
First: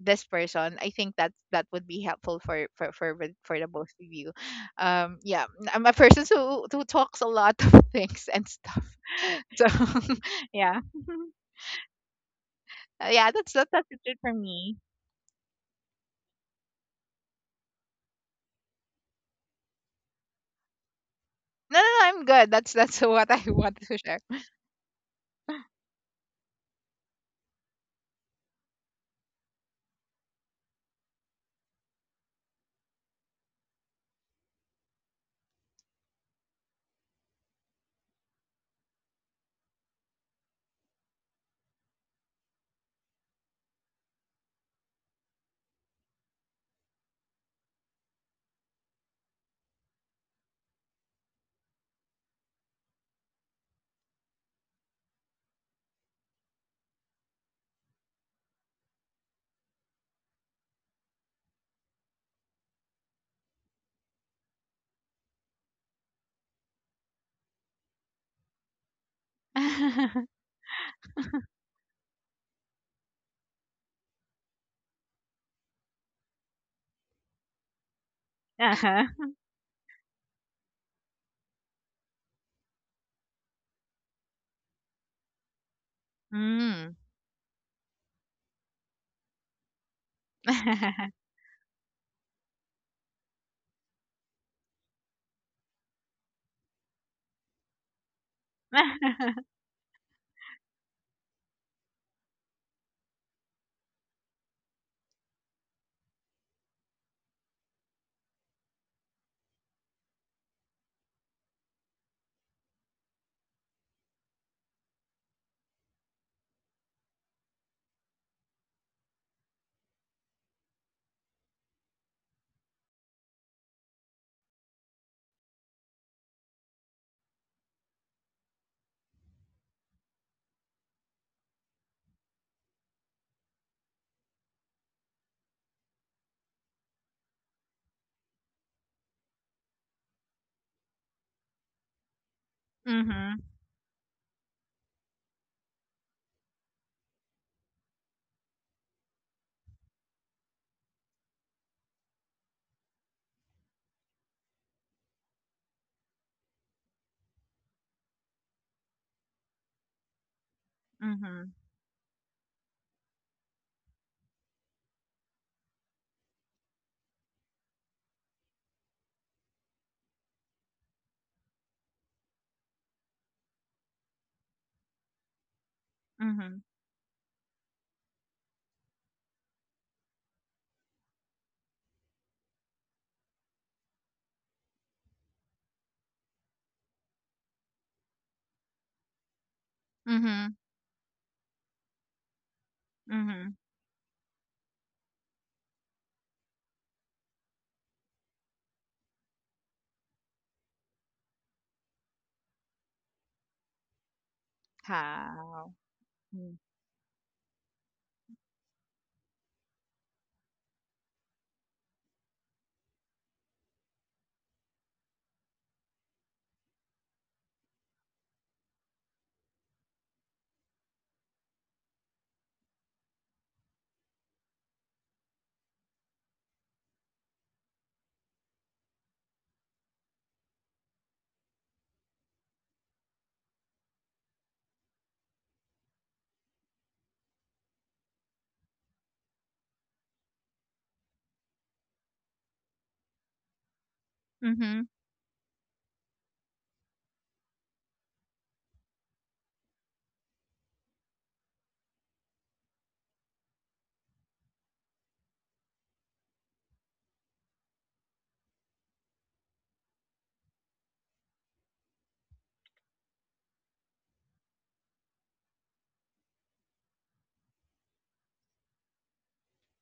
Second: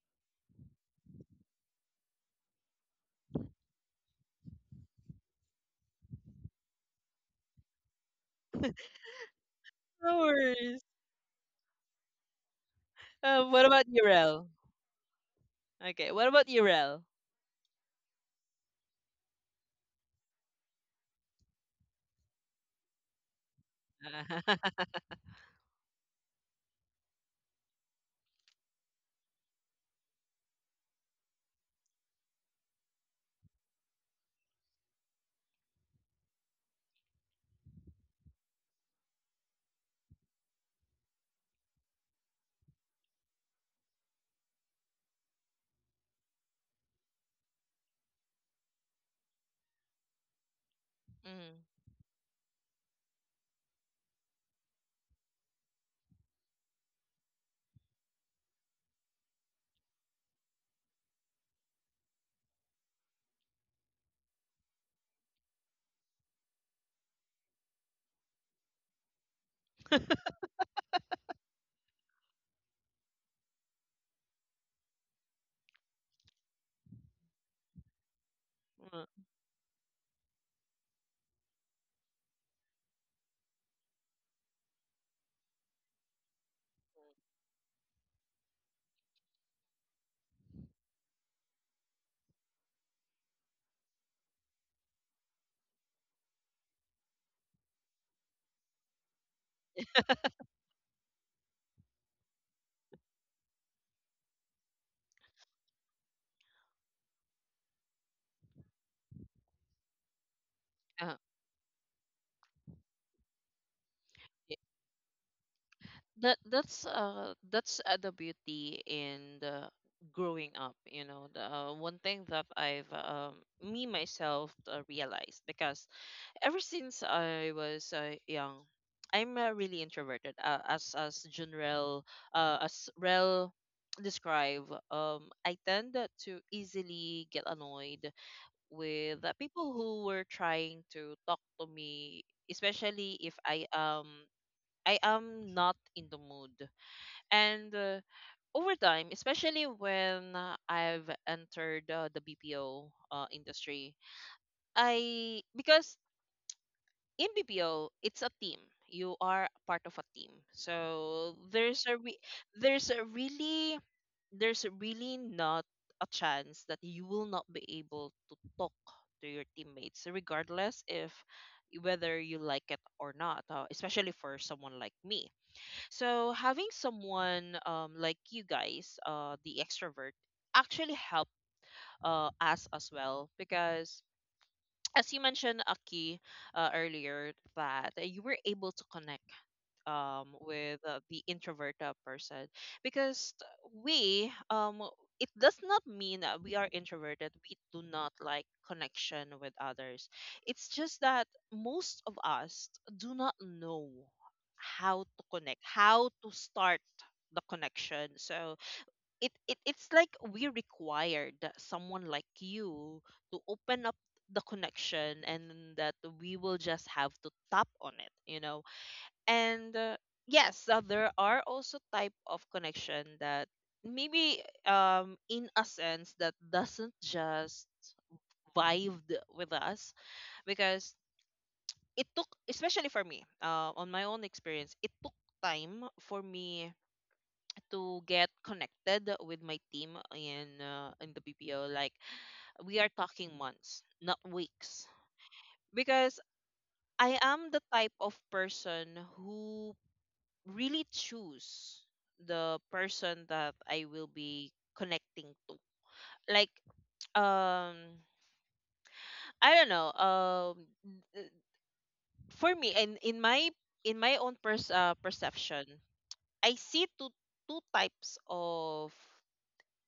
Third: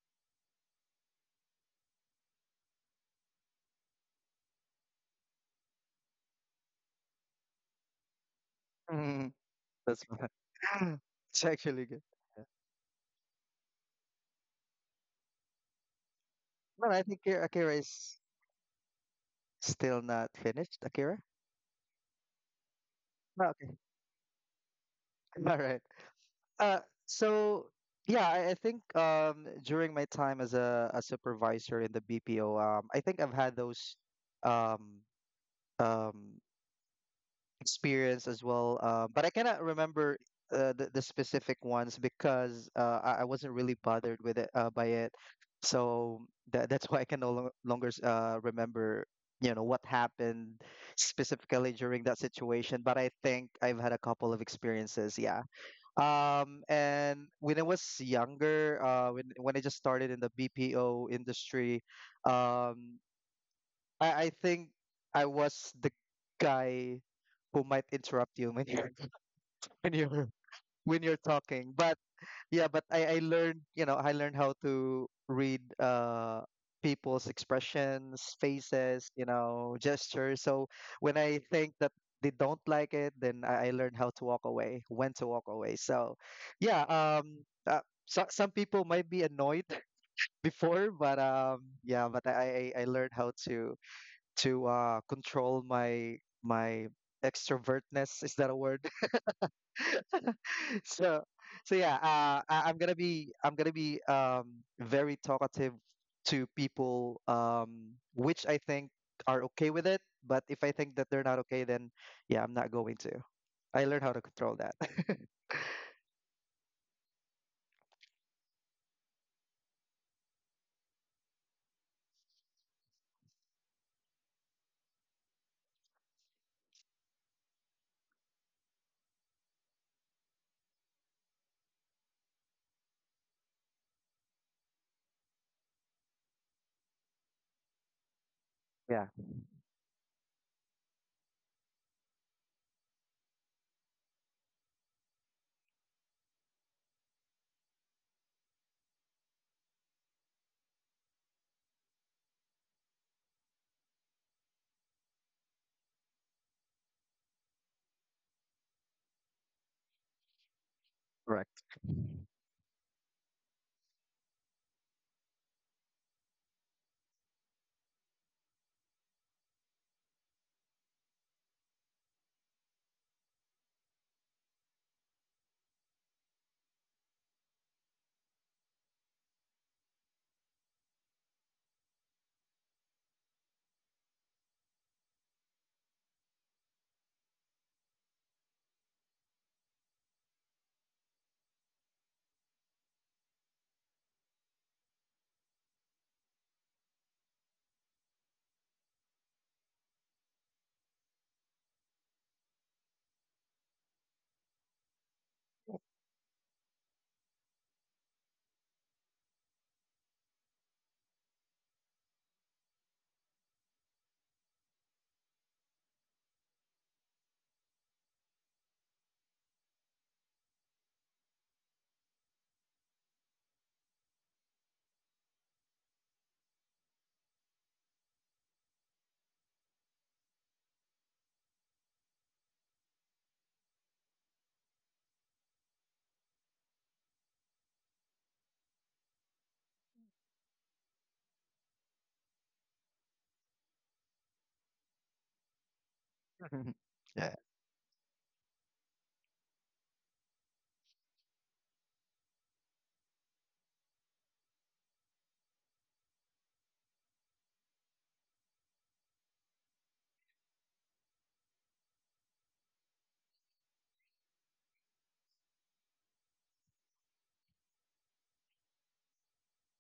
Speaker 2: this person. I think that would be helpful for the both of you. Yeah, I'm a person who talks a lot of things and stuff,
Speaker 3: Mhm.
Speaker 2: so
Speaker 3: That's
Speaker 1: No
Speaker 3: fine.
Speaker 2: yeah.
Speaker 1: worries.
Speaker 3: It's actually good. Yeah.
Speaker 2: Yeah,
Speaker 1: Uh, what about
Speaker 2: that's
Speaker 1: you,
Speaker 2: it for
Speaker 1: Rel?
Speaker 2: me.
Speaker 1: okay what about you
Speaker 3: But
Speaker 1: Rel?
Speaker 3: I think Akira, Kira is still not finished, Akira?
Speaker 2: No, no, no, I'm good. That's what I
Speaker 3: Oh, okay.
Speaker 2: wanted to share.
Speaker 3: All right. Uh, so yeah, I think during my time as a supervisor in the BPO, I think I've had those um, um, experience as well. But I cannot remember the specific ones because I wasn't really bothered with it by it. So that's why I can no longer remember, you know, what happened specifically
Speaker 1: Mm.
Speaker 3: during that situation. But I think I've had a couple of experiences. Yeah. And when I was younger, when I just started in the BPO industry, um, I think I was the guy who might interrupt you when you're when you're when you're talking. But yeah, but I learned, you know, I learned how to read people's expressions, faces,
Speaker 1: Mm.
Speaker 3: you
Speaker 2: Uh-huh.
Speaker 3: know, gestures. So when I think that they don't like it, then I learned how to walk away, when to walk away. So yeah,
Speaker 2: Mm.
Speaker 3: um, uh, so, some people might be annoyed before, but yeah, but I learned how to control my extrovertness. Is that a word? So so yeah, I'm gonna be very talkative to people, which I think are okay with it. But if I think that
Speaker 1: uh,
Speaker 3: they're not okay, then yeah, I'm not going to. I learned how to control that.
Speaker 1: that that's uh that's uh, the beauty in the growing up, you know, the one thing that I've me myself realized because ever since I was young, I'm really introverted as general, as Rel describe. I tend to easily get annoyed
Speaker 3: Yeah,
Speaker 1: with the people who were trying to talk to me, especially if
Speaker 2: Mhm.
Speaker 1: I am not in the mood. And over time, especially when I've entered the BPO industry, I because in BPO it's a team. You are part of a team, so
Speaker 2: Mhm.
Speaker 3: correct.
Speaker 1: there's a re- there's a really there's really not a chance that you will not be able to talk to your teammates, regardless if whether you like it or not. Uh, especially for someone like me, so
Speaker 2: Mhm.
Speaker 1: having someone like you guys, the extrovert, actually help us as well because as you mentioned, Aki, earlier, that you were able to connect
Speaker 2: Mhm.
Speaker 1: with the introvert person. Because
Speaker 2: Mhm.
Speaker 1: we it does not mean that we are introverted we do not like connection with others. It's just that most of us do not know how to connect,
Speaker 2: How?
Speaker 1: how to
Speaker 2: Mm.
Speaker 1: start the connection. So it's like we required someone like you to open up the connection, and that we will just have to tap on it, you know. And yes, there are also type of connection that maybe in a sense that doesn't just vibe with us, because it took, especially for me, on my own experience, it took time for me to get connected with my team in the BPO. Like, we are talking months, not weeks,
Speaker 2: Mhm.
Speaker 1: because I
Speaker 3: Yeah,
Speaker 1: am the type of person who really choose the person that I will be connecting to. Like, um I don't know, th- for me and in my own perception, I see two types of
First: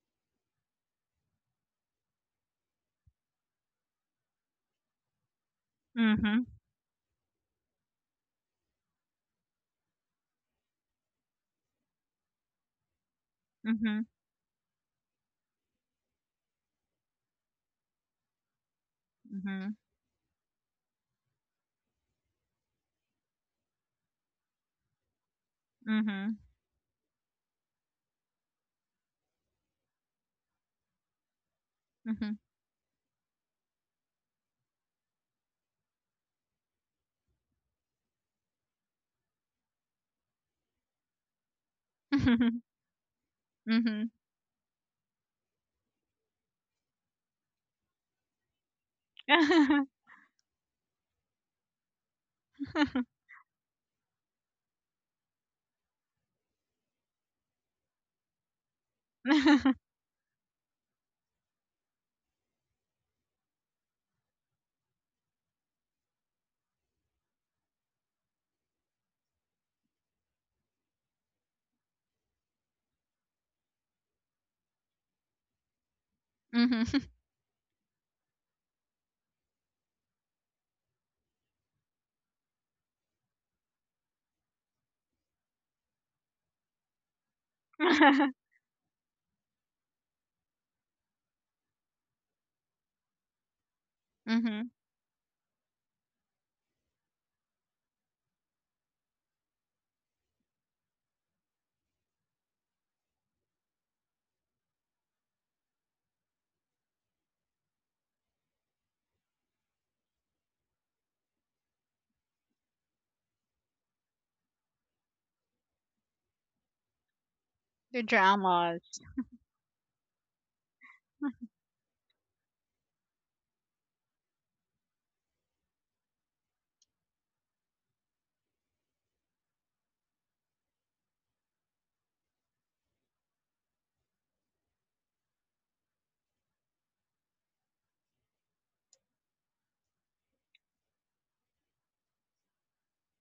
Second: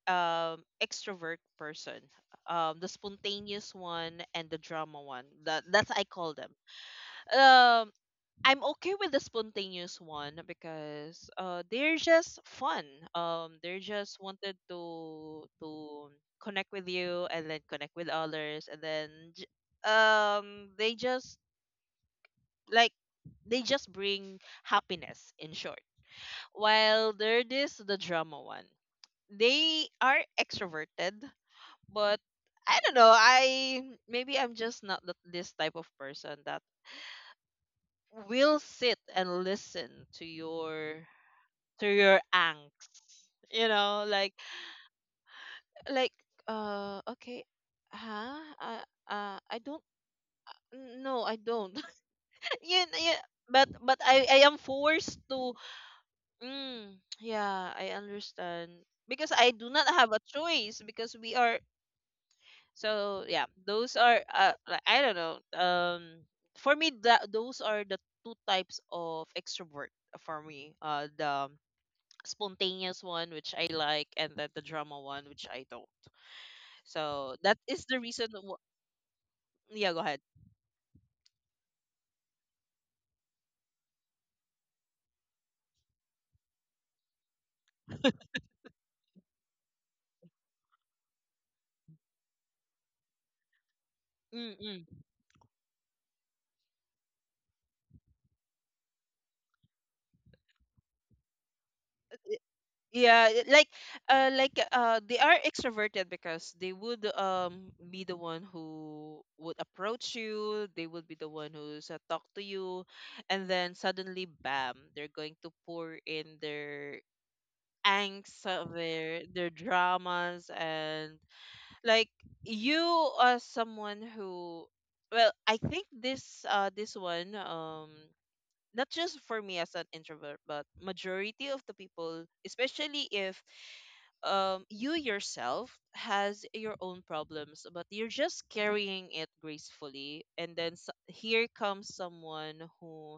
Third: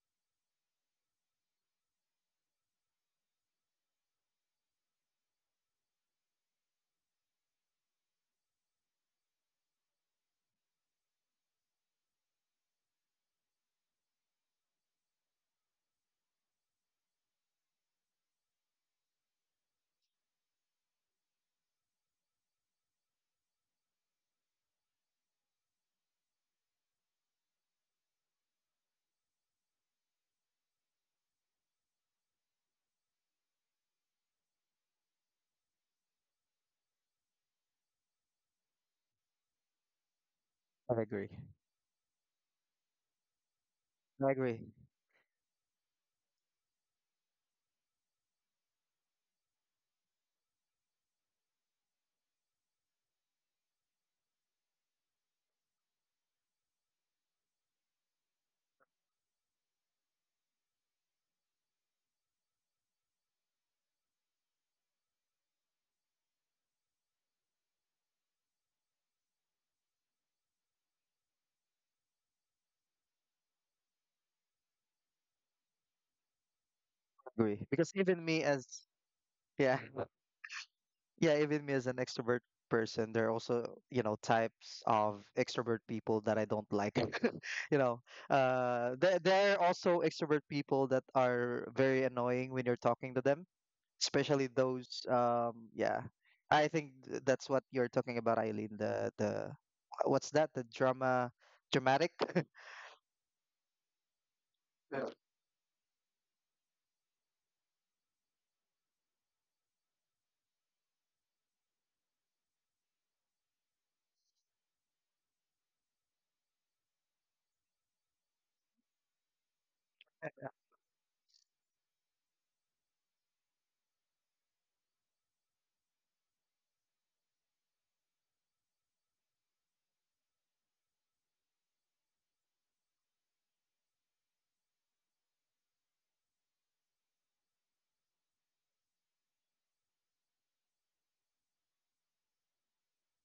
Speaker 1: extrovert person. Um, the spontaneous one and the drama one. That's I call
Speaker 2: Mhm.
Speaker 1: them. Um, I'm okay with the spontaneous one because they're just fun. Um, they're
Speaker 2: Mhm.
Speaker 1: just wanted to connect with you and then connect with others, and then j-
Speaker 2: Mhm.
Speaker 1: they just, like, they just bring happiness in short.
Speaker 2: Mhm.
Speaker 1: While there is the drama one. They are extroverted, but I don't know. I maybe I'm just not this type of person that will sit and listen to
Speaker 3: I
Speaker 1: your
Speaker 3: agree.
Speaker 1: to your
Speaker 2: Mhm.
Speaker 1: angst, you know,
Speaker 2: Mhm.
Speaker 1: like.
Speaker 3: I agree.
Speaker 1: Like, okay, huh uh, I don't, no I don't. Yeah, yeah, but I am forced to. Mm, yeah, I understand, because I do not have a choice because we are. So yeah, those are like, I don't know, for me, that those are the two types of extrovert. For me, the spontaneous one which I like, and then the drama one which I don't.
Speaker 2: Mhm.
Speaker 1: So
Speaker 3: Agree.
Speaker 1: that is
Speaker 3: Because
Speaker 1: the
Speaker 3: even
Speaker 1: reason
Speaker 3: me as yeah,
Speaker 1: yeah, go ahead.
Speaker 3: yeah, even me as an extrovert person, there are also, you know, types of extrovert people that I don't like. You know, there are also extrovert people that are very annoying when you're talking to them, especially
Speaker 2: Mhm.
Speaker 1: Mm-mm.
Speaker 3: those, yeah. I think that's what you're talking about, Eileen. The what's that? The drama, dramatic?
Speaker 1: Yeah, it- like uh like
Speaker 3: Yeah.
Speaker 1: uh they are extroverted because they would be the one who would approach you, they would be the one who's talk to you, and then suddenly bam, they're going to pour in their
Speaker 2: The
Speaker 1: angst,
Speaker 2: dramas.
Speaker 1: their dramas, and like you as someone who, well, I think this one, not just for me as an introvert, but majority of the people, especially if you yourself has your own problems but you're just carrying it gracefully, and then s here comes someone who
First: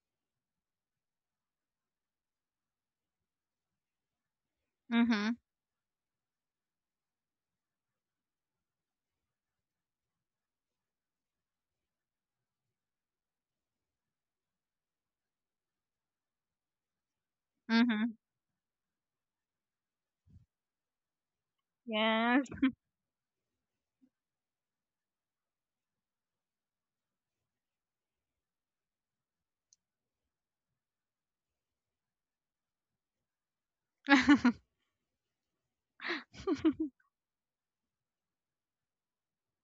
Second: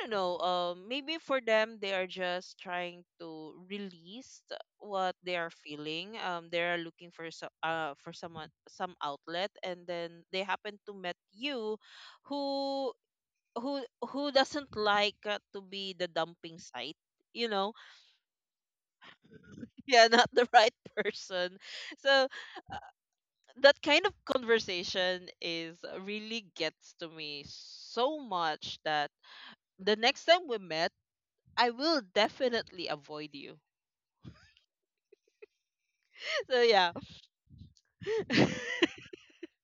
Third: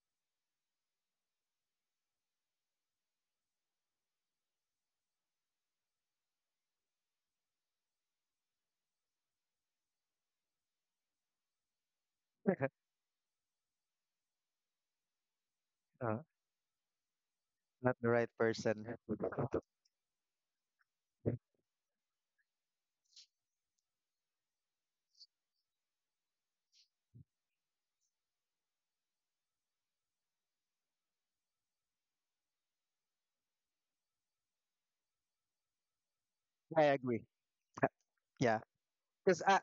Speaker 1: don't know. Maybe for them, they are just trying to release what they
Speaker 2: Mhm.
Speaker 1: are feeling. They are looking for so, for someone some outlet, and then they happen to met you, who who who doesn't like to be the
Speaker 3: Uh,
Speaker 1: dumping site. You know,
Speaker 3: not the
Speaker 2: Mhm.
Speaker 3: right person.
Speaker 1: yeah, not the right person. So
Speaker 2: Yes.
Speaker 1: that kind of conversation is really gets to me so much that the next time we met, I will definitely avoid you. So
Speaker 3: I
Speaker 1: yeah.
Speaker 3: agree. Yeah, because I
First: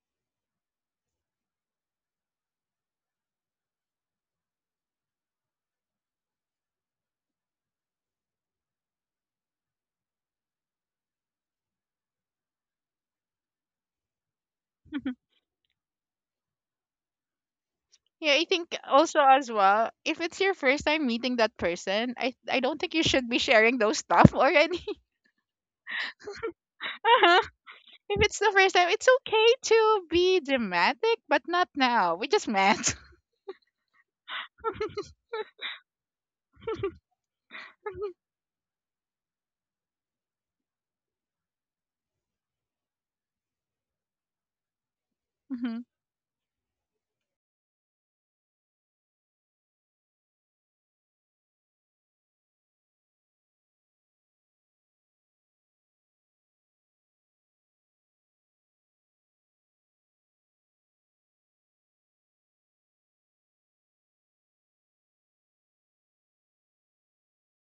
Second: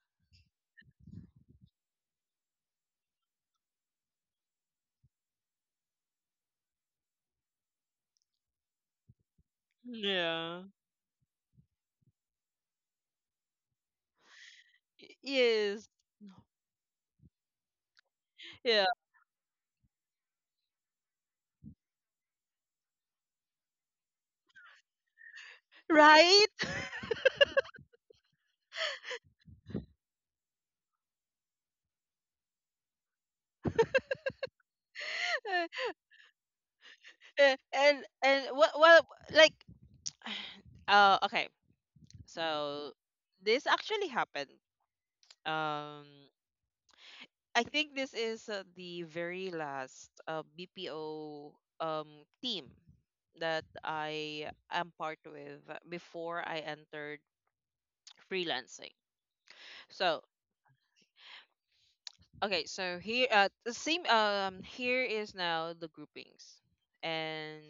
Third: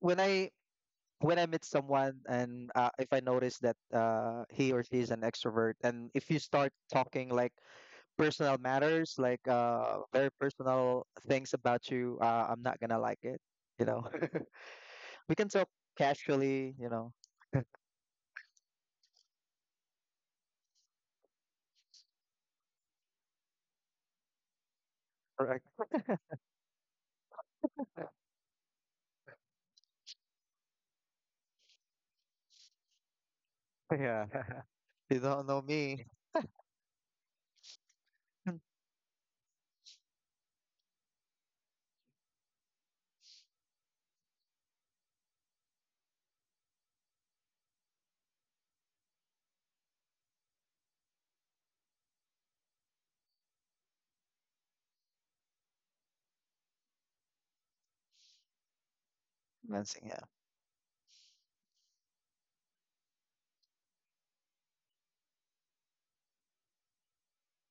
Speaker 3: when I when I meet someone and if I notice that he or she is an extrovert, and if you start talking like personal matters, like very
Speaker 1: Yeah.
Speaker 3: personal things about you, I'm not gonna like it. You know, we can talk
Speaker 1: Yes.
Speaker 3: casually. You know,
Speaker 2: Yeah, I think
Speaker 1: Yeah.
Speaker 2: also, as well, if it's your first time meeting that person, I don't think you should be sharing those stuff already.
Speaker 3: correct?
Speaker 1: Right?
Speaker 2: Uh-huh. If it's the first time, it's okay to be dramatic, but not now. We just met.
Speaker 3: Yeah, you don't know me.
Speaker 1: Eh, and and what what like, uh, okay. So this actually happened.
Speaker 2: Mhm.
Speaker 1: Um, I think this is the very last BPO team that I am part with before I entered freelancing.
Speaker 3: Dancing, yeah,
Speaker 1: So okay, so here the same here is now the groupings. And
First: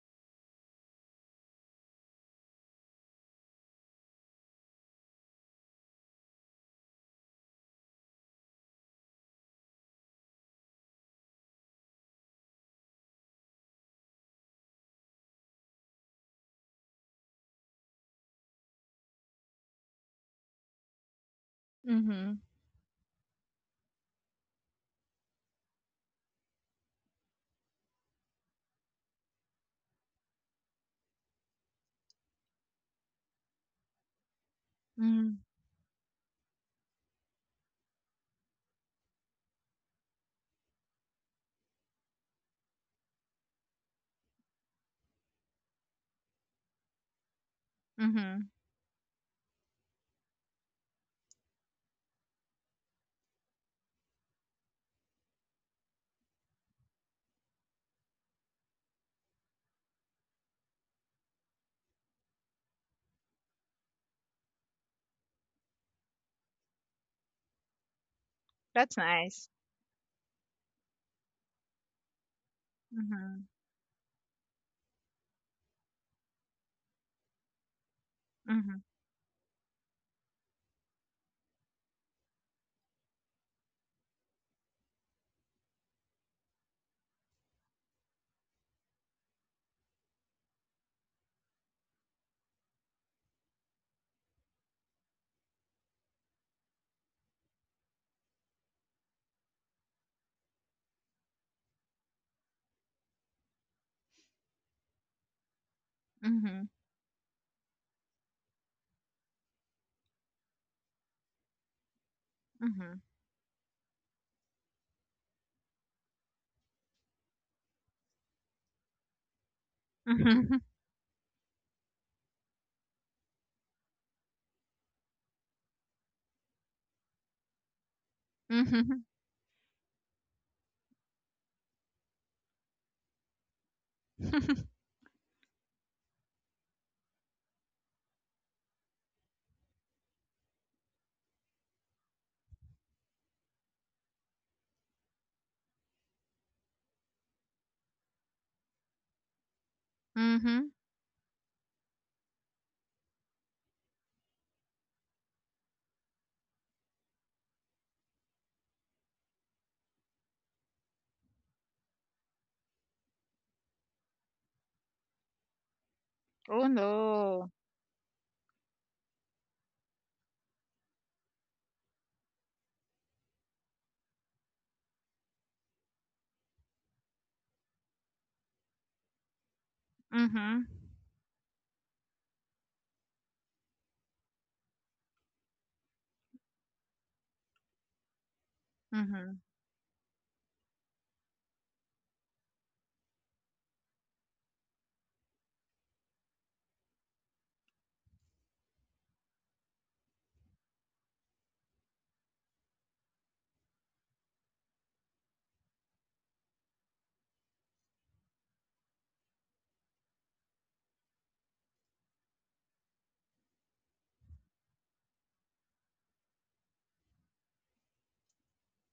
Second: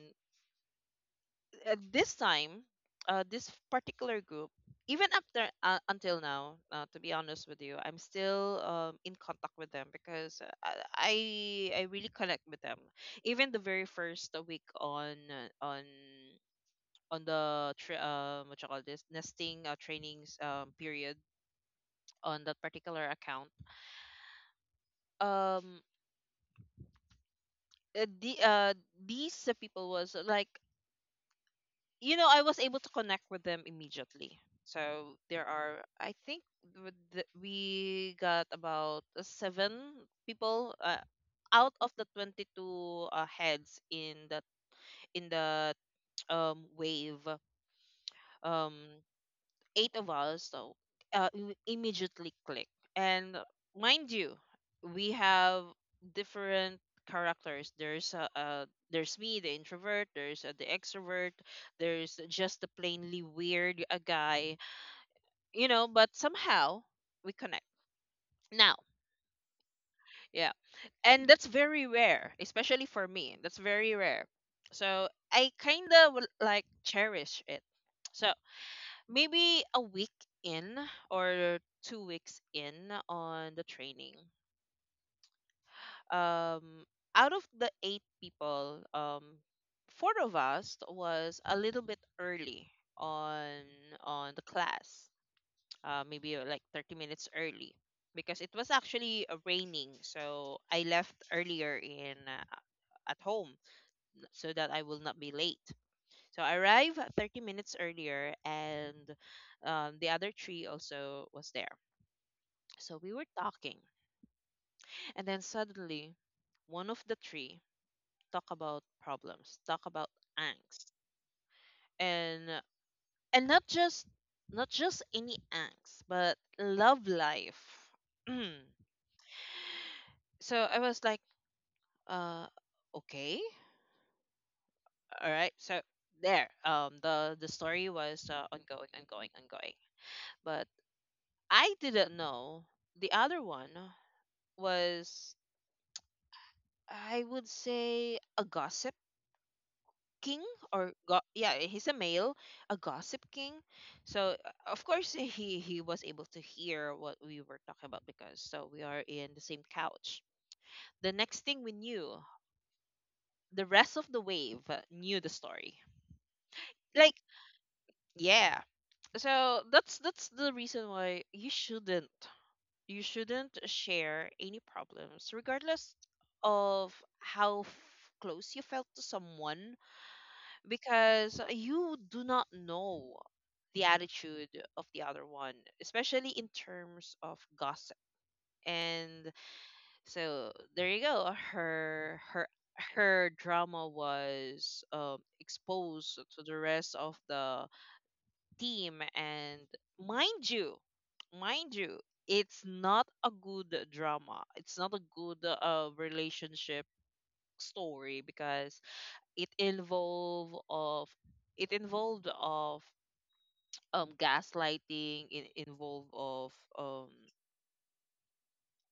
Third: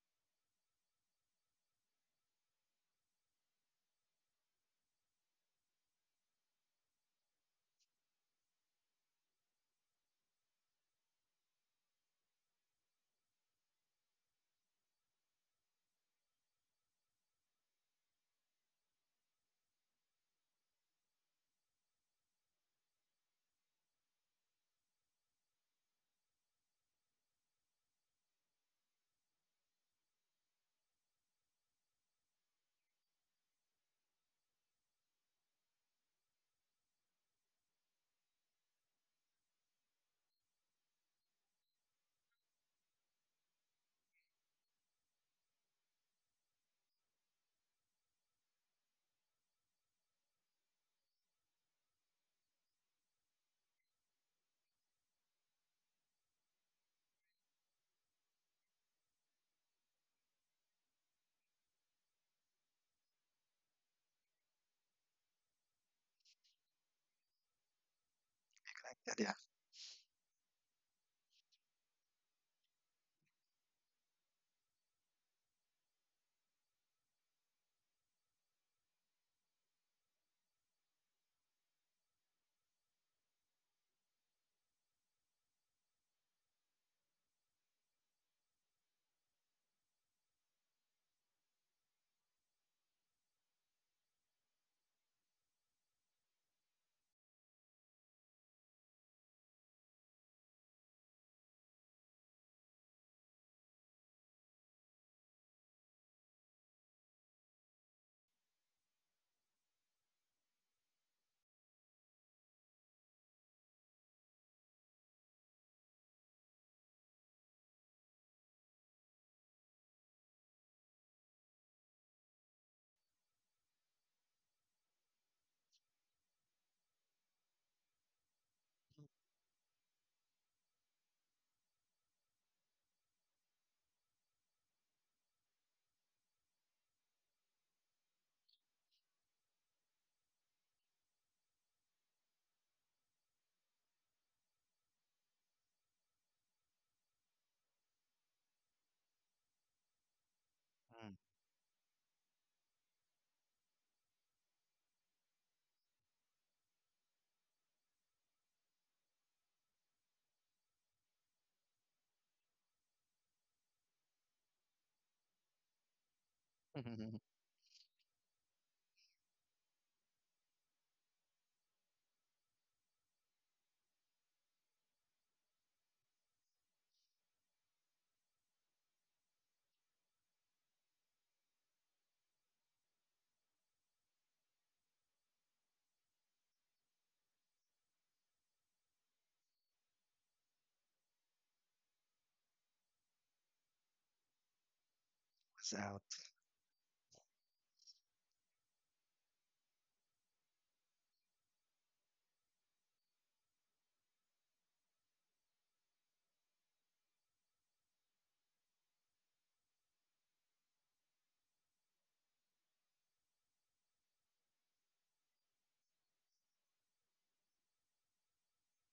Speaker 1: this time this particular group, even after until now, to be honest with you, I'm still in contact with them because I really connect with them even the very first week on on the what you call this nesting trainings period
Speaker 2: Mhm.
Speaker 1: on that particular account. Um uh, the uh these people was like, you know, I was able to connect with them immediately. So
Speaker 2: Mhm.
Speaker 1: there are, I think, we got about seven people out of the 22 heads in that wave.
Speaker 2: Mhm.
Speaker 1: Um, eight of us, so immediately click. And mind you, we have different characters. There's there's me the introvert, there's the extrovert, there's just the plainly weird guy, you know, but somehow we connect now.
Speaker 2: That's
Speaker 3: yeah.
Speaker 2: nice.
Speaker 1: Yeah, and that's very rare, especially for me,
Speaker 2: Mhm.
Speaker 1: that's very rare, so I kind of like cherish it. So
Speaker 2: Mhm.
Speaker 1: maybe a week in or 2 weeks in on the training. Um, out of the eight people, four of us was a little bit early on on the class. Maybe like 30 minutes early because it was actually raining, so I left earlier in at home so that I will not be late. So I
Speaker 2: Mhm.
Speaker 1: arrived 30 minutes earlier, and the other three also was there. So
Speaker 2: Mhm.
Speaker 1: we were talking, and then suddenly, one of the three talk about problems, talk about
Speaker 2: Mhm.
Speaker 1: angst, and and not just not just any angst, but love life.
Speaker 2: Mhm.
Speaker 1: So I was like, uh, okay, all right. So there, the story was ongoing, ongoing, ongoing. But I didn't know the other one was, I would say, a gossip king
Speaker 2: Mhm.
Speaker 1: or
Speaker 3: Yeah.
Speaker 1: yeah, he's a male, a gossip king. So of course he was able to hear what we were talking about, because so we are in the same couch. The next thing we knew, the rest of the wave knew the story.
Speaker 2: Oh
Speaker 1: Like,
Speaker 3: Mm.
Speaker 2: no.
Speaker 1: yeah, so that's the reason why you shouldn't, you shouldn't share any problems regardless of how close you felt to someone,
Speaker 2: Mhm.
Speaker 1: because you do not know the attitude of the other one, especially in terms of gossip. And
Speaker 2: Mhm.
Speaker 1: so there you go. Her drama was
Speaker 3: Was out.
Speaker 1: exposed to the rest of the team, and mind you, mind you, it's not a good drama. It's not a good relationship story, because it involve of it involved of gaslighting, it involved um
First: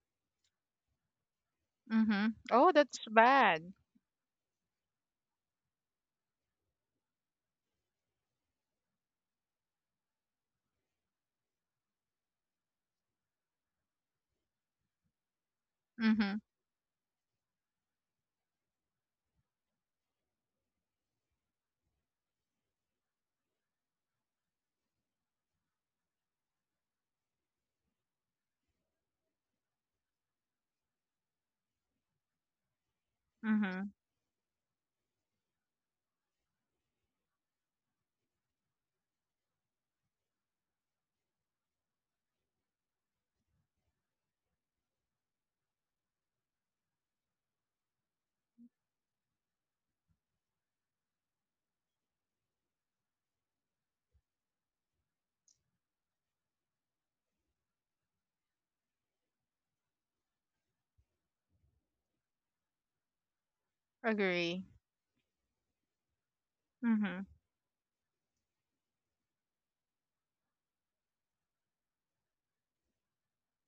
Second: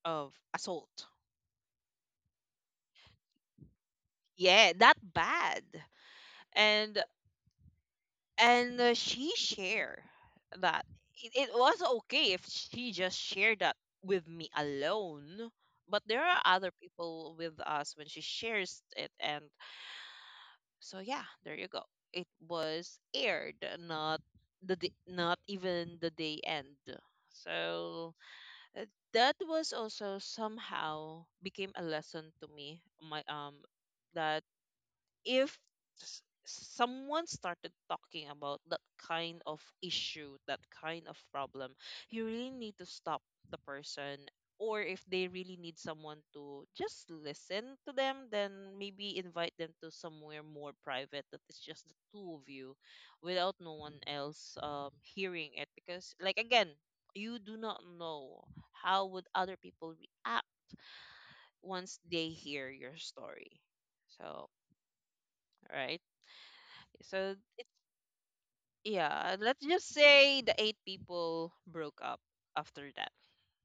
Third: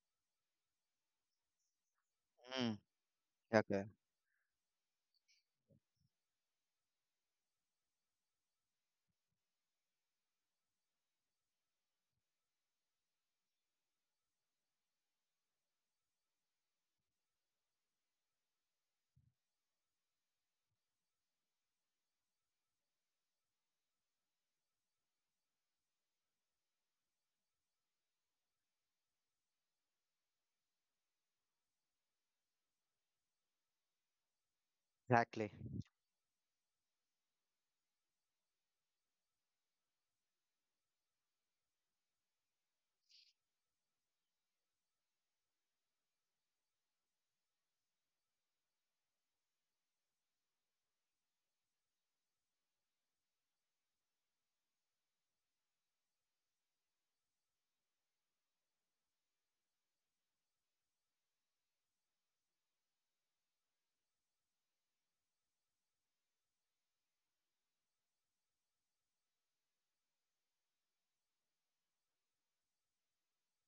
Speaker 1: of assault.
Speaker 2: Mhm. Oh,
Speaker 3: Mm.
Speaker 2: that's bad.
Speaker 3: Okay,
Speaker 1: Yeah, that bad. and and she share that, it was okay if she just shared that with me alone, but there
Speaker 2: Mhm.
Speaker 1: are other people with us when she shares it, and so yeah, there you go. It was aired, not not even the day end. So uh, that was also somehow became a lesson to me. My um,
Speaker 2: Mhm.
Speaker 1: that
Speaker 3: exactly.
Speaker 1: if someone started talking about that kind of issue, that kind of problem, you really need to stop the person. Or if they really need someone to just listen to them, then maybe invite them to somewhere more private that is just the two of you without no one else hearing it. Because, like, again, you do not know how would other people react once they hear your story. So,
Speaker 2: Agree.
Speaker 1: right?
Speaker 2: Mhm.
Speaker 1: So yeah, let's just say the eight people broke up after that.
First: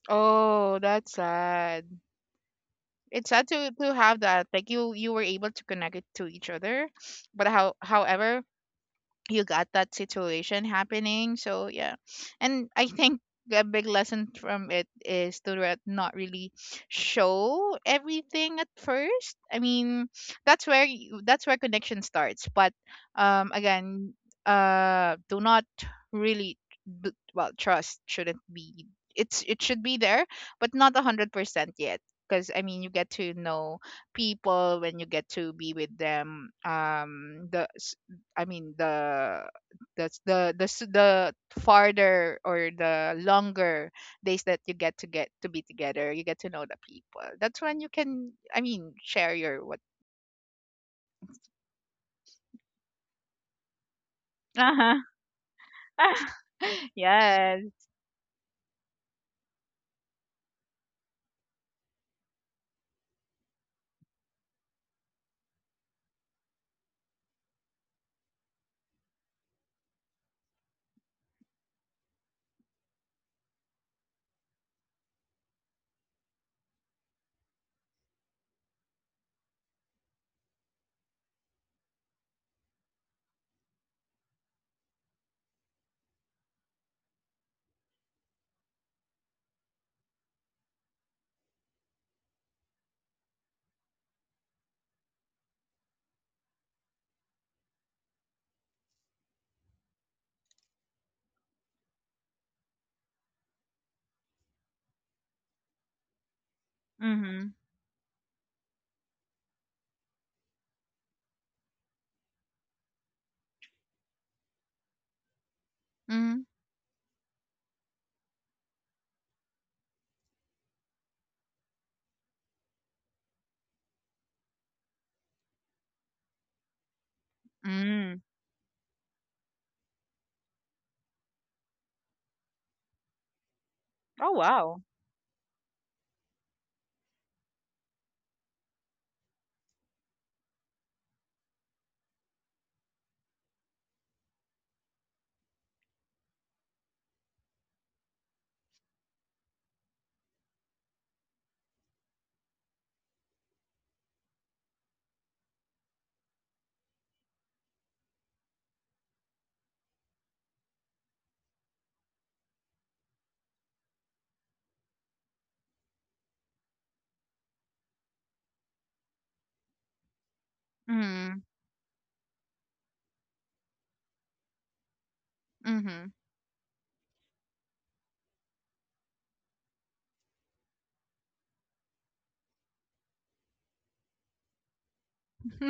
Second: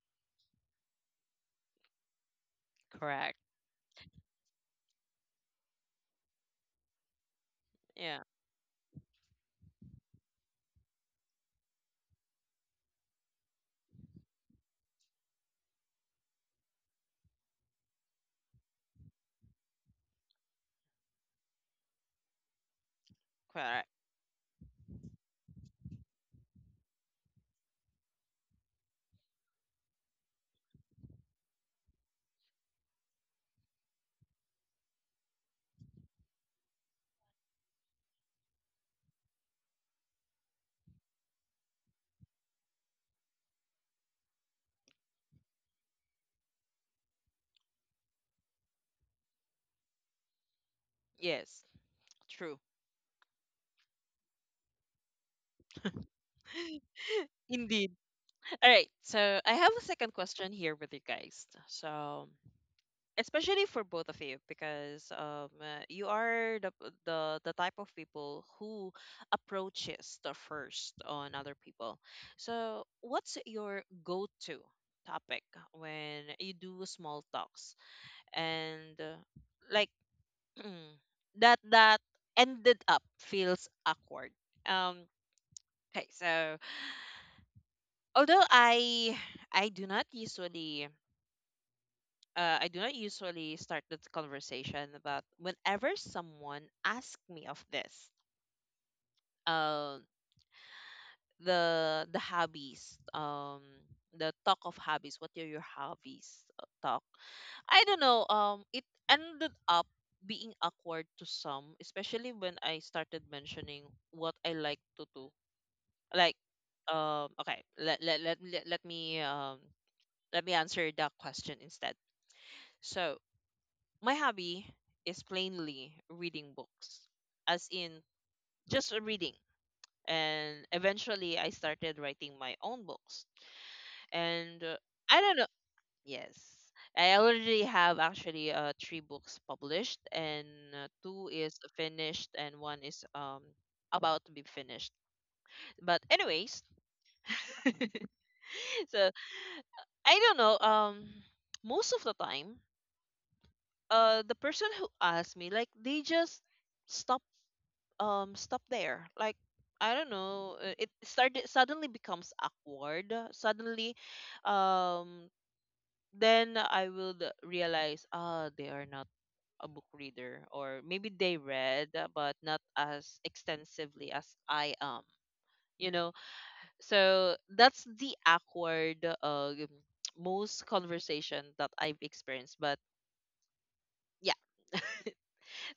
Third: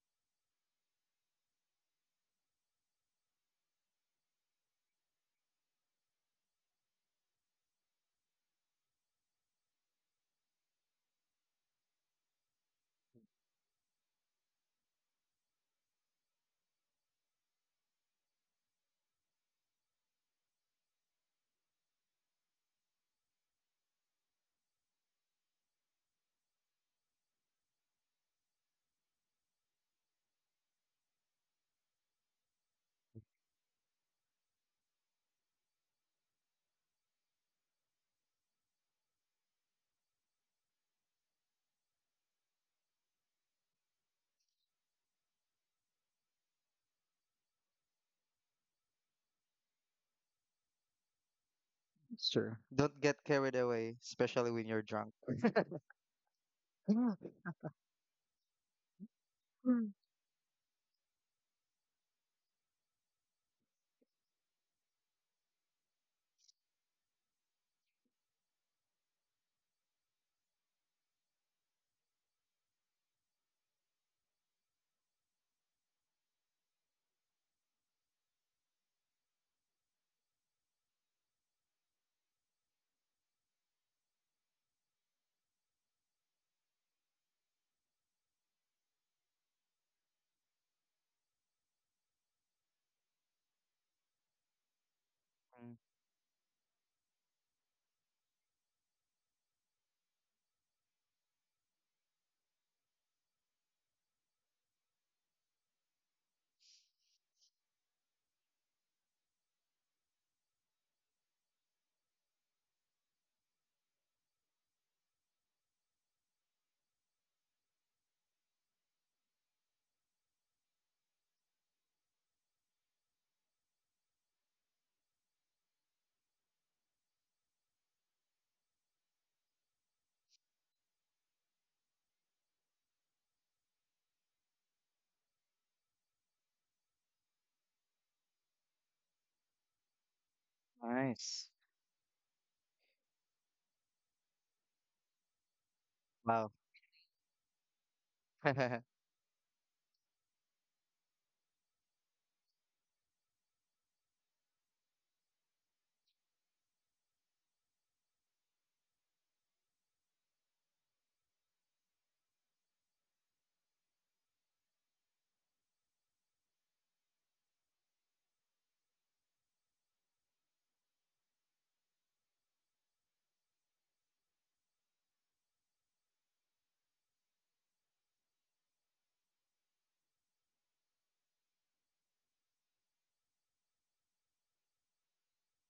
Speaker 2: Oh, that's sad. It's
Speaker 1: Correct.
Speaker 2: sad to have that. Like, you were able to connect it to each other, but
Speaker 1: Yeah,
Speaker 2: however you got that situation happening. So yeah, and I think a big lesson from it is not really show everything at first. I mean, that's where connection starts. But
Speaker 1: correct.
Speaker 2: again, do not really well, trust shouldn't be — it should be there, but not 100% yet. Because I mean, you get to know people when you get to be with them. The I mean, the that's the farther or the longer days that you get to be together, you get to know the people. That's when you can, I mean, share your what —
Speaker 1: Yes, true.
Speaker 3: Sure. Don't get carried away, especially when you're
Speaker 2: Uh-huh.
Speaker 3: drunk. Mm.
Speaker 2: Yes.
Speaker 1: Indeed. All right, so I have a
Speaker 3: Mm.
Speaker 1: second question here with you guys. So, especially for both of you, because you are the, the type of people who approaches the first on other people. So, what's your go-to topic when you do small talks? And like, Mm. that that ended up feels awkward. Um, okay, so, although I do not usually I do not usually start the conversation, but whenever someone asks me of this, uh, the hobbies, the talk of hobbies, what are your hobbies talk?
Speaker 2: Mm-hmm.
Speaker 1: I don't know. It ended up being awkward to some, especially when I started mentioning what I like to do, like
Speaker 2: Mhm.
Speaker 1: okay let let let, let, let me answer that question instead. So my hobby is plainly reading books, as in
Speaker 2: Mm.
Speaker 1: just reading. And eventually I started writing my own books.
Speaker 2: Oh,
Speaker 1: And
Speaker 2: wow.
Speaker 1: I don't know. Yes, I already have, actually, three books published, and two
Speaker 3: Nice.
Speaker 1: is finished and one is about to be finished, but
Speaker 3: Wow.
Speaker 1: anyways. So I don't know. Most of the time, the person who asked me, like, they just stop, stop there. Like, I don't know. It started, suddenly becomes awkward. Suddenly, um, then I will realize, ah, they are not a book reader, or maybe they
Speaker 2: Mhm.
Speaker 1: read, but not as extensively as I am. You know.
Speaker 2: Mhm.
Speaker 1: So that's the awkward, uh, most conversation that I've experienced. But yeah,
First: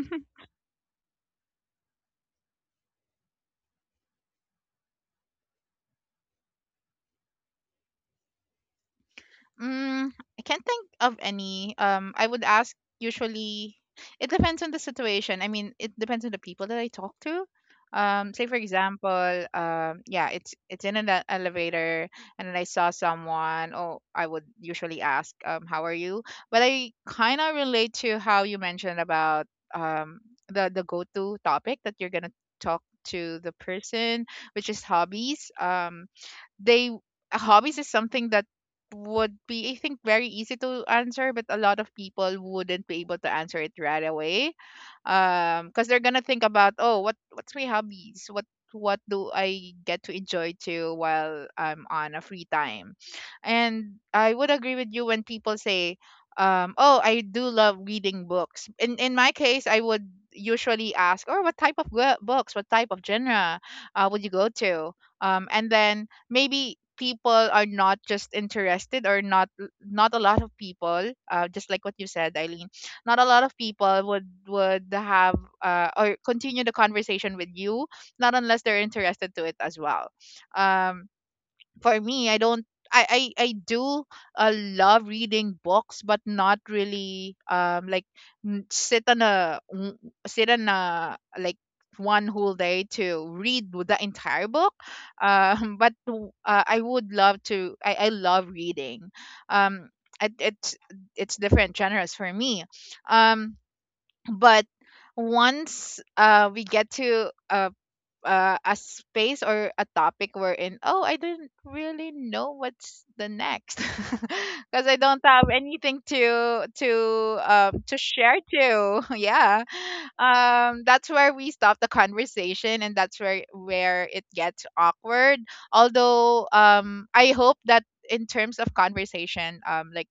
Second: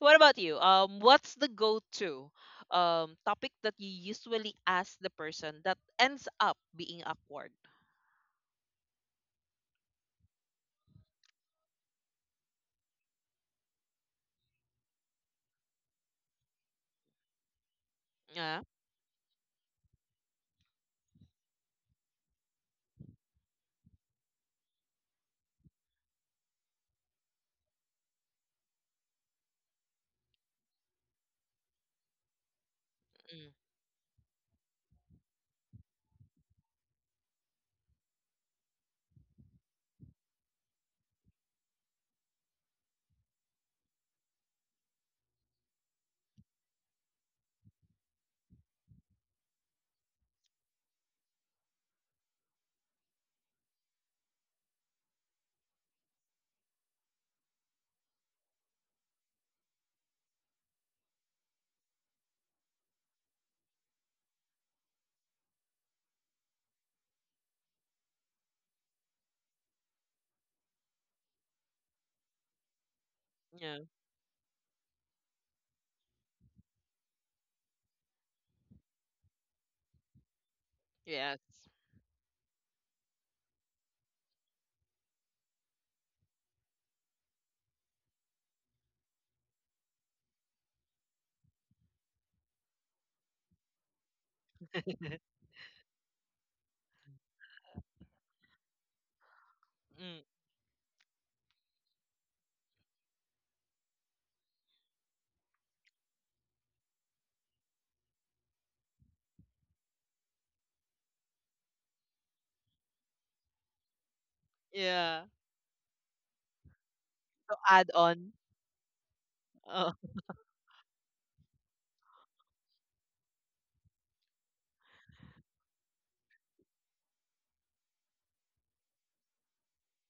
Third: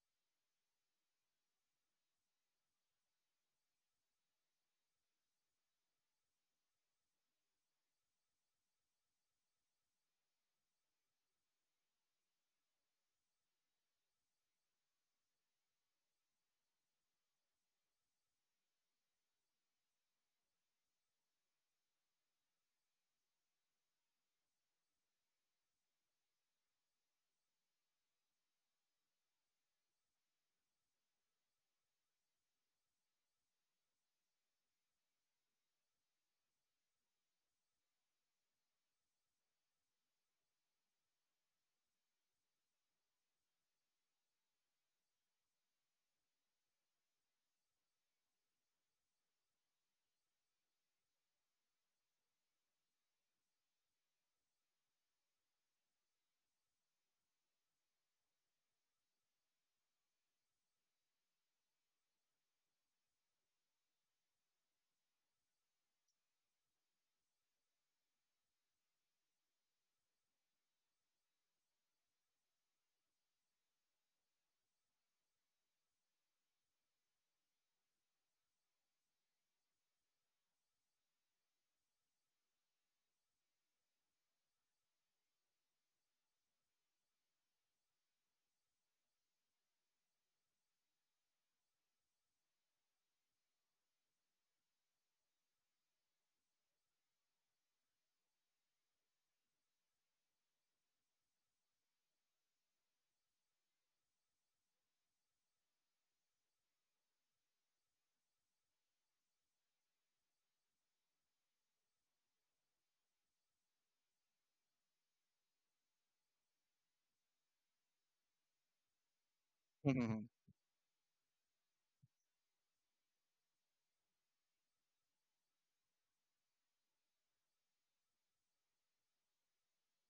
Speaker 1: what about you? What's the go-to topic that you usually ask the person that ends up being awkward?
Speaker 2: Mm, I can't think of any. I would ask, usually. It depends on the situation. I mean, it depends on the people that I talk to. Say for
Speaker 1: Yeah.
Speaker 2: example, it's in an elevator, and then I saw someone. Oh, I would usually ask, how are you? But I kind of relate to how you mentioned about um the go to topic that you're gonna talk to
Speaker 1: Mm,
Speaker 2: the person, which is hobbies. They Hobbies is something that would be, I think, very easy to answer, but a lot of people wouldn't be able to answer it right away. Because they're gonna think about, oh, what's my hobbies? What do I get to enjoy too while I'm on a free time? And I would agree with you when people say, oh, I do love reading books. In my case, I would usually ask, or what type of books, what type of genre would you go to? And then maybe people are not just interested, or not a lot of people, just like what you said, Eileen, not a lot of
Speaker 1: yeah.
Speaker 2: people would have or continue the conversation with you, not unless they're interested to it as well. um
Speaker 1: Yes.
Speaker 2: for me i don't I, I, I do love reading books, but not really, n- sit on a n- sit on a, like, one whole day to read the entire book. I would love to. I love reading. Um,
Speaker 1: Mm,
Speaker 2: it's different genres for me. Um, but once we get to a space or a topic wherein, oh, I didn't really know what's the next, because I don't
Speaker 1: yeah.
Speaker 2: have anything to to
Speaker 1: To
Speaker 2: um
Speaker 1: add
Speaker 2: to
Speaker 1: on.
Speaker 2: share to. Yeah
Speaker 1: Oh,
Speaker 3: Mhm.
Speaker 2: that's where we stop the conversation, and that's where it gets awkward. Although I hope that in terms of conversation, um like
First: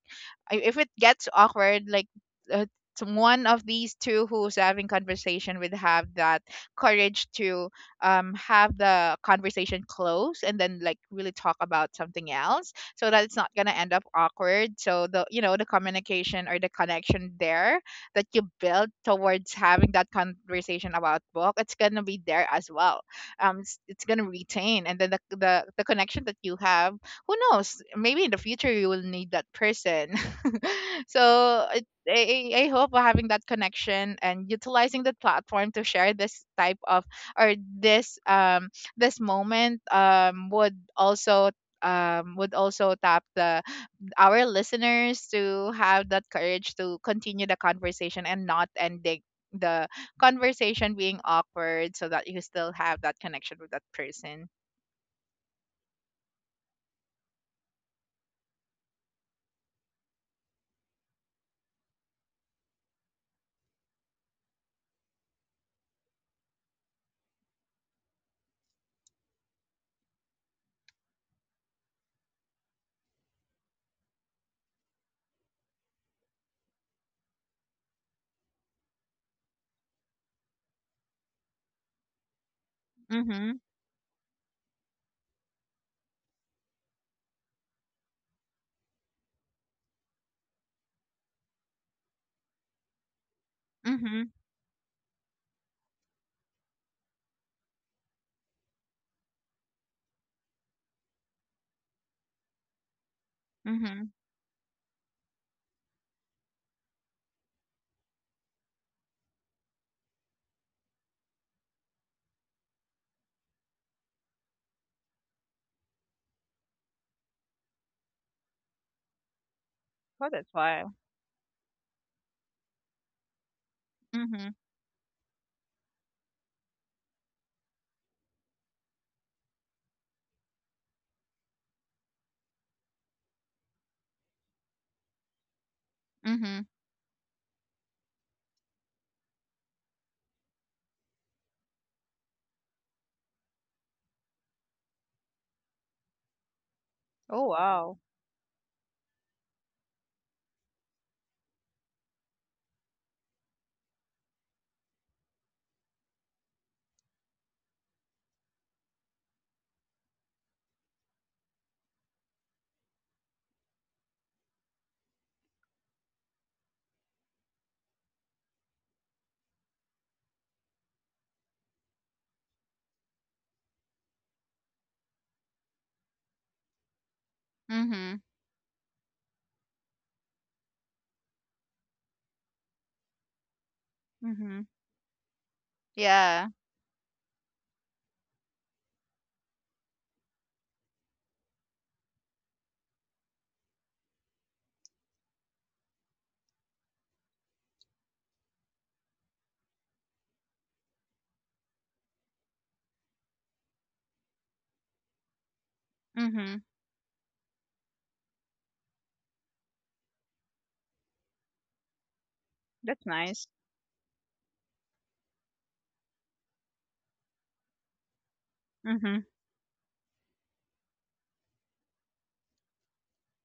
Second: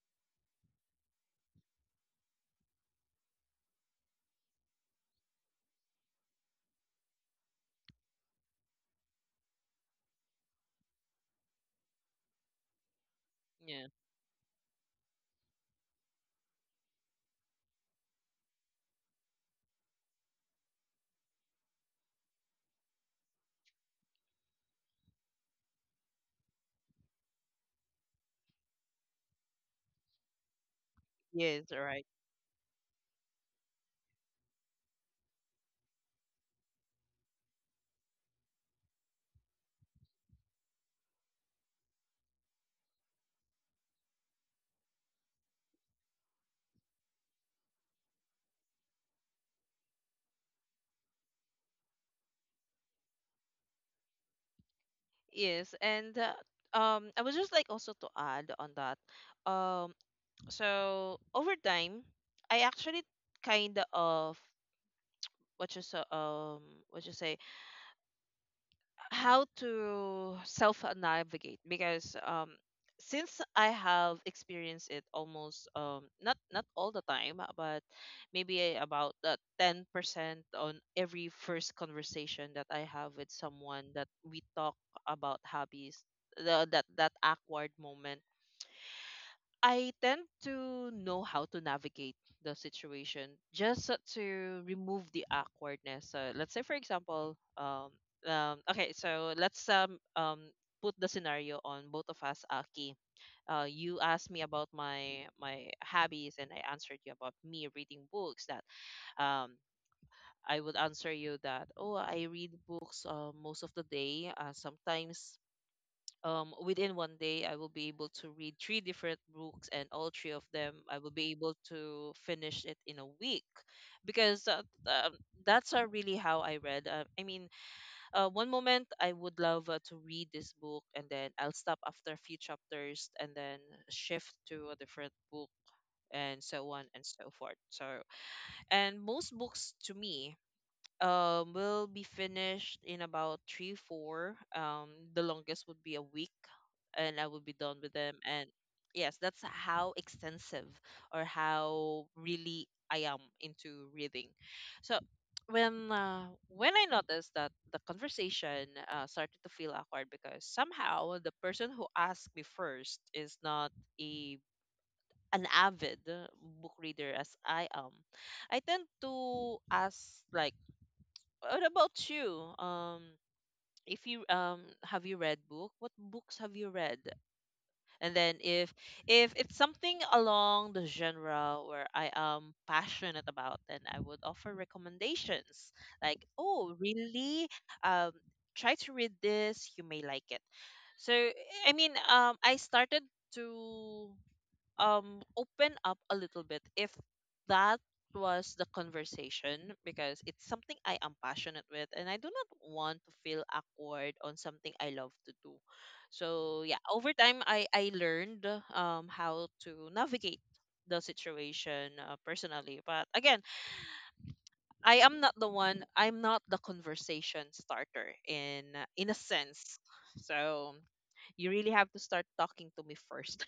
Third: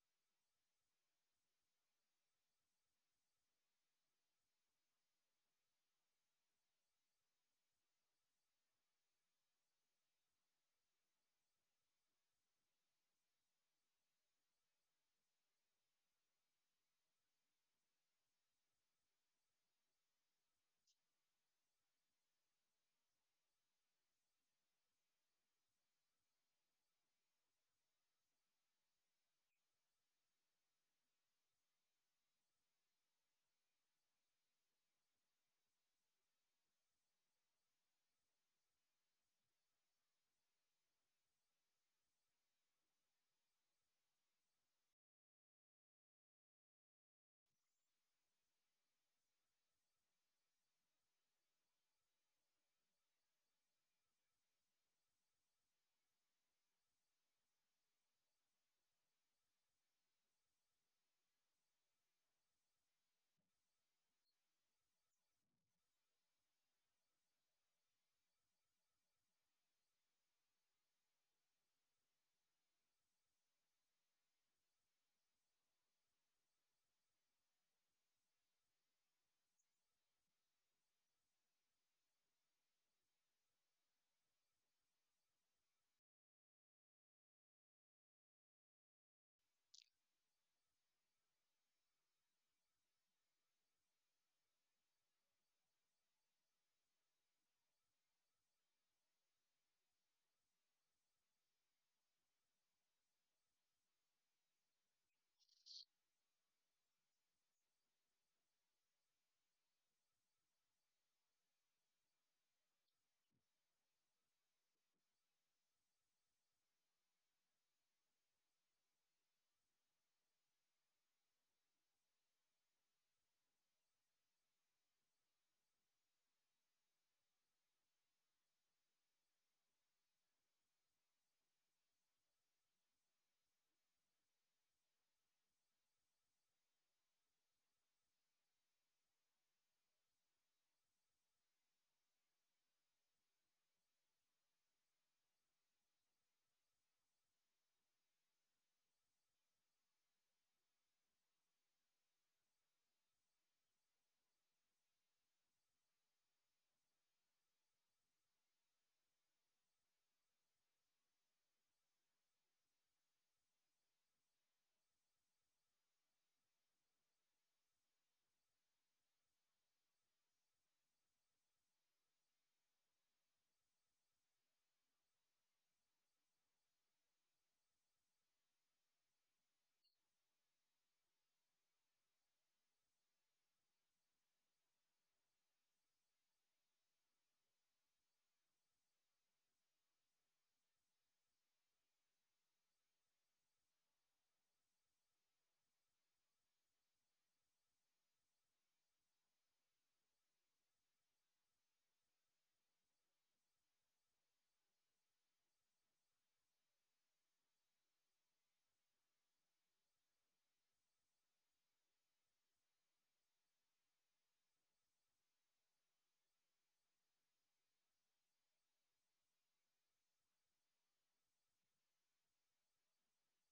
Speaker 2: I- if it gets awkward, uh, one of these two who's having conversation would have that courage to, have the conversation close, and then, like, really talk about something else so that it's not gonna
Speaker 1: yeah.
Speaker 2: end up awkward. So the, you know, the communication or the connection there that you build towards having that conversation about book, it's gonna be there as well. It's gonna retain, and then the connection that you have, who knows? Maybe in the future you will need that person. So
Speaker 1: Yes. All
Speaker 2: it,
Speaker 1: right.
Speaker 2: I hope having that connection and utilizing the platform to share this type of, or this this moment, would also, would also tap the, our listeners to have that courage to continue the conversation and not ending the conversation being awkward, so that you still have that connection with that person.
Speaker 1: Yes. And I was just like also to add on that. Um. So over time, I actually kind of what you sa um what you say, how to self navigate because since I have experienced it, almost, not all the time, but maybe about the 10% on every first conversation that I have with
Speaker 2: Mhm.
Speaker 1: someone that we talk about hobbies, the, that that awkward moment, I tend to know how to navigate the situation, just so
Speaker 2: Mhm.
Speaker 1: to remove the awkwardness. So let's say, for example, okay, so let's put the scenario on both of us, Aki. You
Speaker 2: Mhm.
Speaker 1: asked me about my hobbies, and I answered you about me reading books. That um, I would answer you that, oh, I read books most of the day. Sometimes, within 1 day, I will be able to read three different books, and all three
Speaker 2: Oh,
Speaker 1: of
Speaker 2: that's
Speaker 1: them,
Speaker 2: why.
Speaker 1: I will be able to finish it in a week, because
Speaker 2: Mhm.
Speaker 1: that's really how I read. I mean, one moment I would love to read this book, and then I'll stop after a few chapters, and then shift to a different book, and so
Speaker 2: Mhm.
Speaker 1: on and so forth. So, and most books to me will be finished in about 3 4, the longest would be a week, and I would
Speaker 2: Oh,
Speaker 1: be done with
Speaker 2: wow.
Speaker 1: them. And yes, that's how extensive or how really I am into reading. So when when I noticed that the conversation started to feel awkward because somehow the person who asked me first is not a an avid book reader as I am, I tend to ask, like, what about you? If you have you read book? What books have you read? And
Speaker 2: Mhm.
Speaker 1: then if it's something along the genre where I am passionate about, then I would offer
Speaker 2: Mhm.
Speaker 1: recommendations. Like,
Speaker 2: Yeah.
Speaker 1: oh, really? Um, try to read this. You may like it. So I mean, I started to open up a little bit if that was the conversation, because it's something I am passionate with and I do not want to feel awkward on something I love to do. So
Speaker 2: Mhm.
Speaker 1: yeah, over time I learned how to navigate the situation, personally. But
Speaker 2: That's
Speaker 1: again,
Speaker 2: nice.
Speaker 1: I'm not the conversation starter in a
Speaker 2: Mm-hmm.
Speaker 1: sense, so you really have to start talking to me first.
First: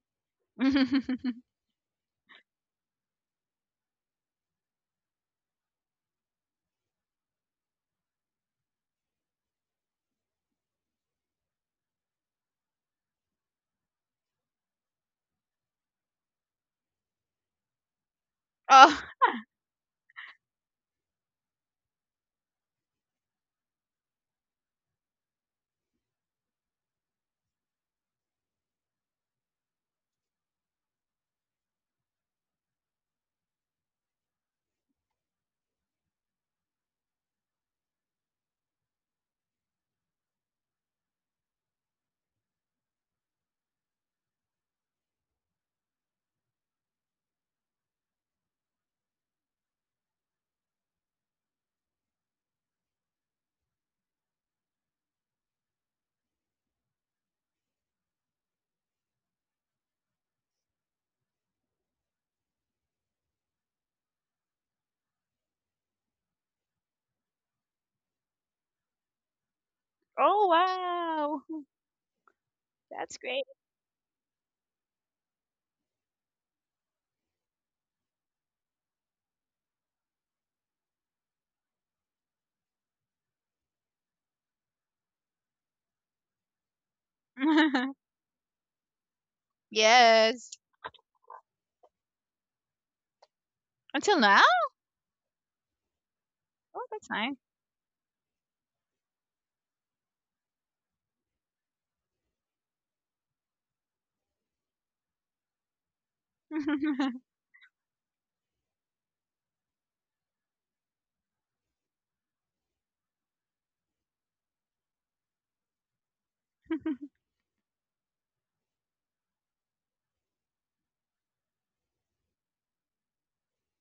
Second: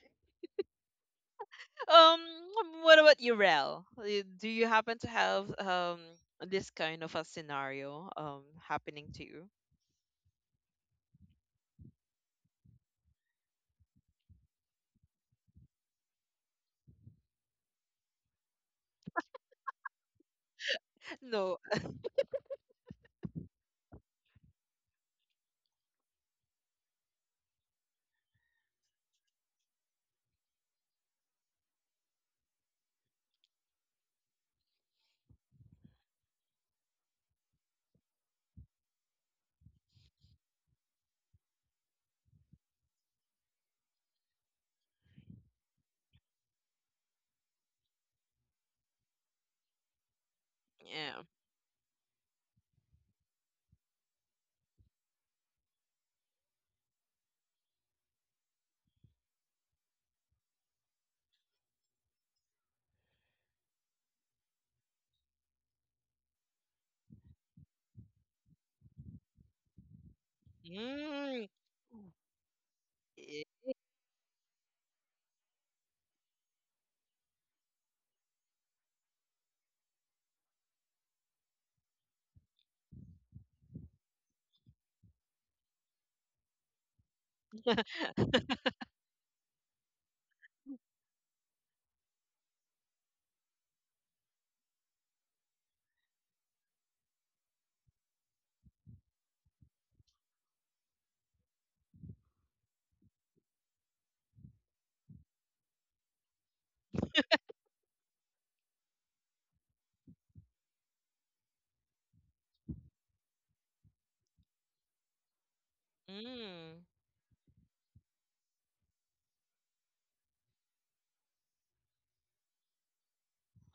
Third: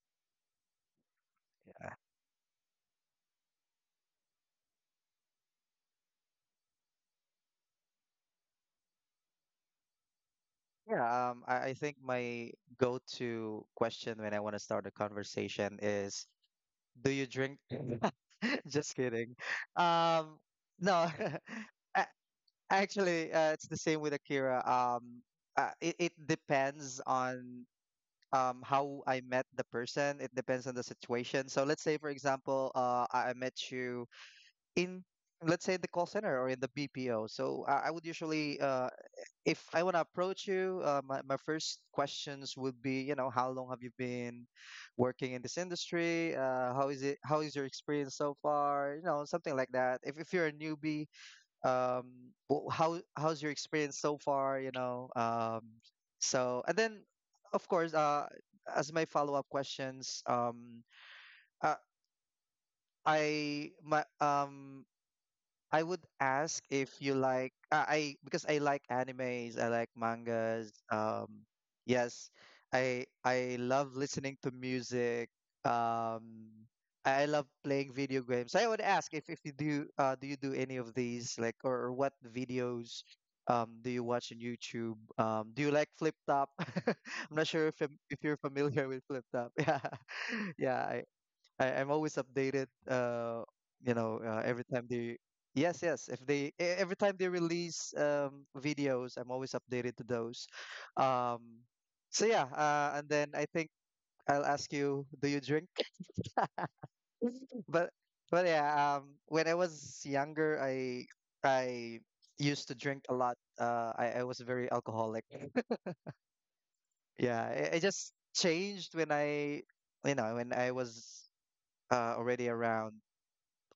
Speaker 3: Uh,
Speaker 1: Um, what about you, Rel? Do you happen to have this kind of a scenario happening to you?
Speaker 3: yeah, I think my go-to question when I want to start a conversation is, "Do you drink?" Just
Speaker 2: Oh.
Speaker 3: kidding. Um, no,
Speaker 1: No.
Speaker 3: A- actually, it's the same with Akira. It depends on how I met the person. It depends on the situation. So let's say, for example, I met you in, let's say, the call center or in the BPO. So I would usually if I want to approach you, my first questions would be, you know, how long have you been working in this industry? How is it? How is your experience so far? You know, something like that. If you're a newbie,
Speaker 1: Yeah.
Speaker 3: um, how how's your experience so far? You know, so and then, of course, as my follow up questions, uh, I my um I would ask if you like I because I like animes, I like
Speaker 2: Oh,
Speaker 3: mangas.
Speaker 2: wow.
Speaker 1: Mm.
Speaker 3: Yes,
Speaker 2: That's great.
Speaker 1: Yeah.
Speaker 3: I love listening to music. Um, I love playing video games. I would ask if you do do you do any of these, like, or what videos do you watch on YouTube? Do you like Flip Top? I'm not sure if if you're familiar with Flip Top. Yeah,
Speaker 2: Yes.
Speaker 3: yeah. I'm always updated. You
Speaker 2: Until
Speaker 3: know,
Speaker 2: now?
Speaker 3: yes, yes, if
Speaker 2: Oh,
Speaker 3: every
Speaker 2: that's
Speaker 3: time they
Speaker 2: nice.
Speaker 3: release videos, I'm always updated to those. Um, so yeah, and then I think I'll ask you, do you drink? But but yeah, when I was younger, I used to drink a lot. I was very alcoholic.
Speaker 1: Mm.
Speaker 3: Yeah, I it just changed when you know, when I was already around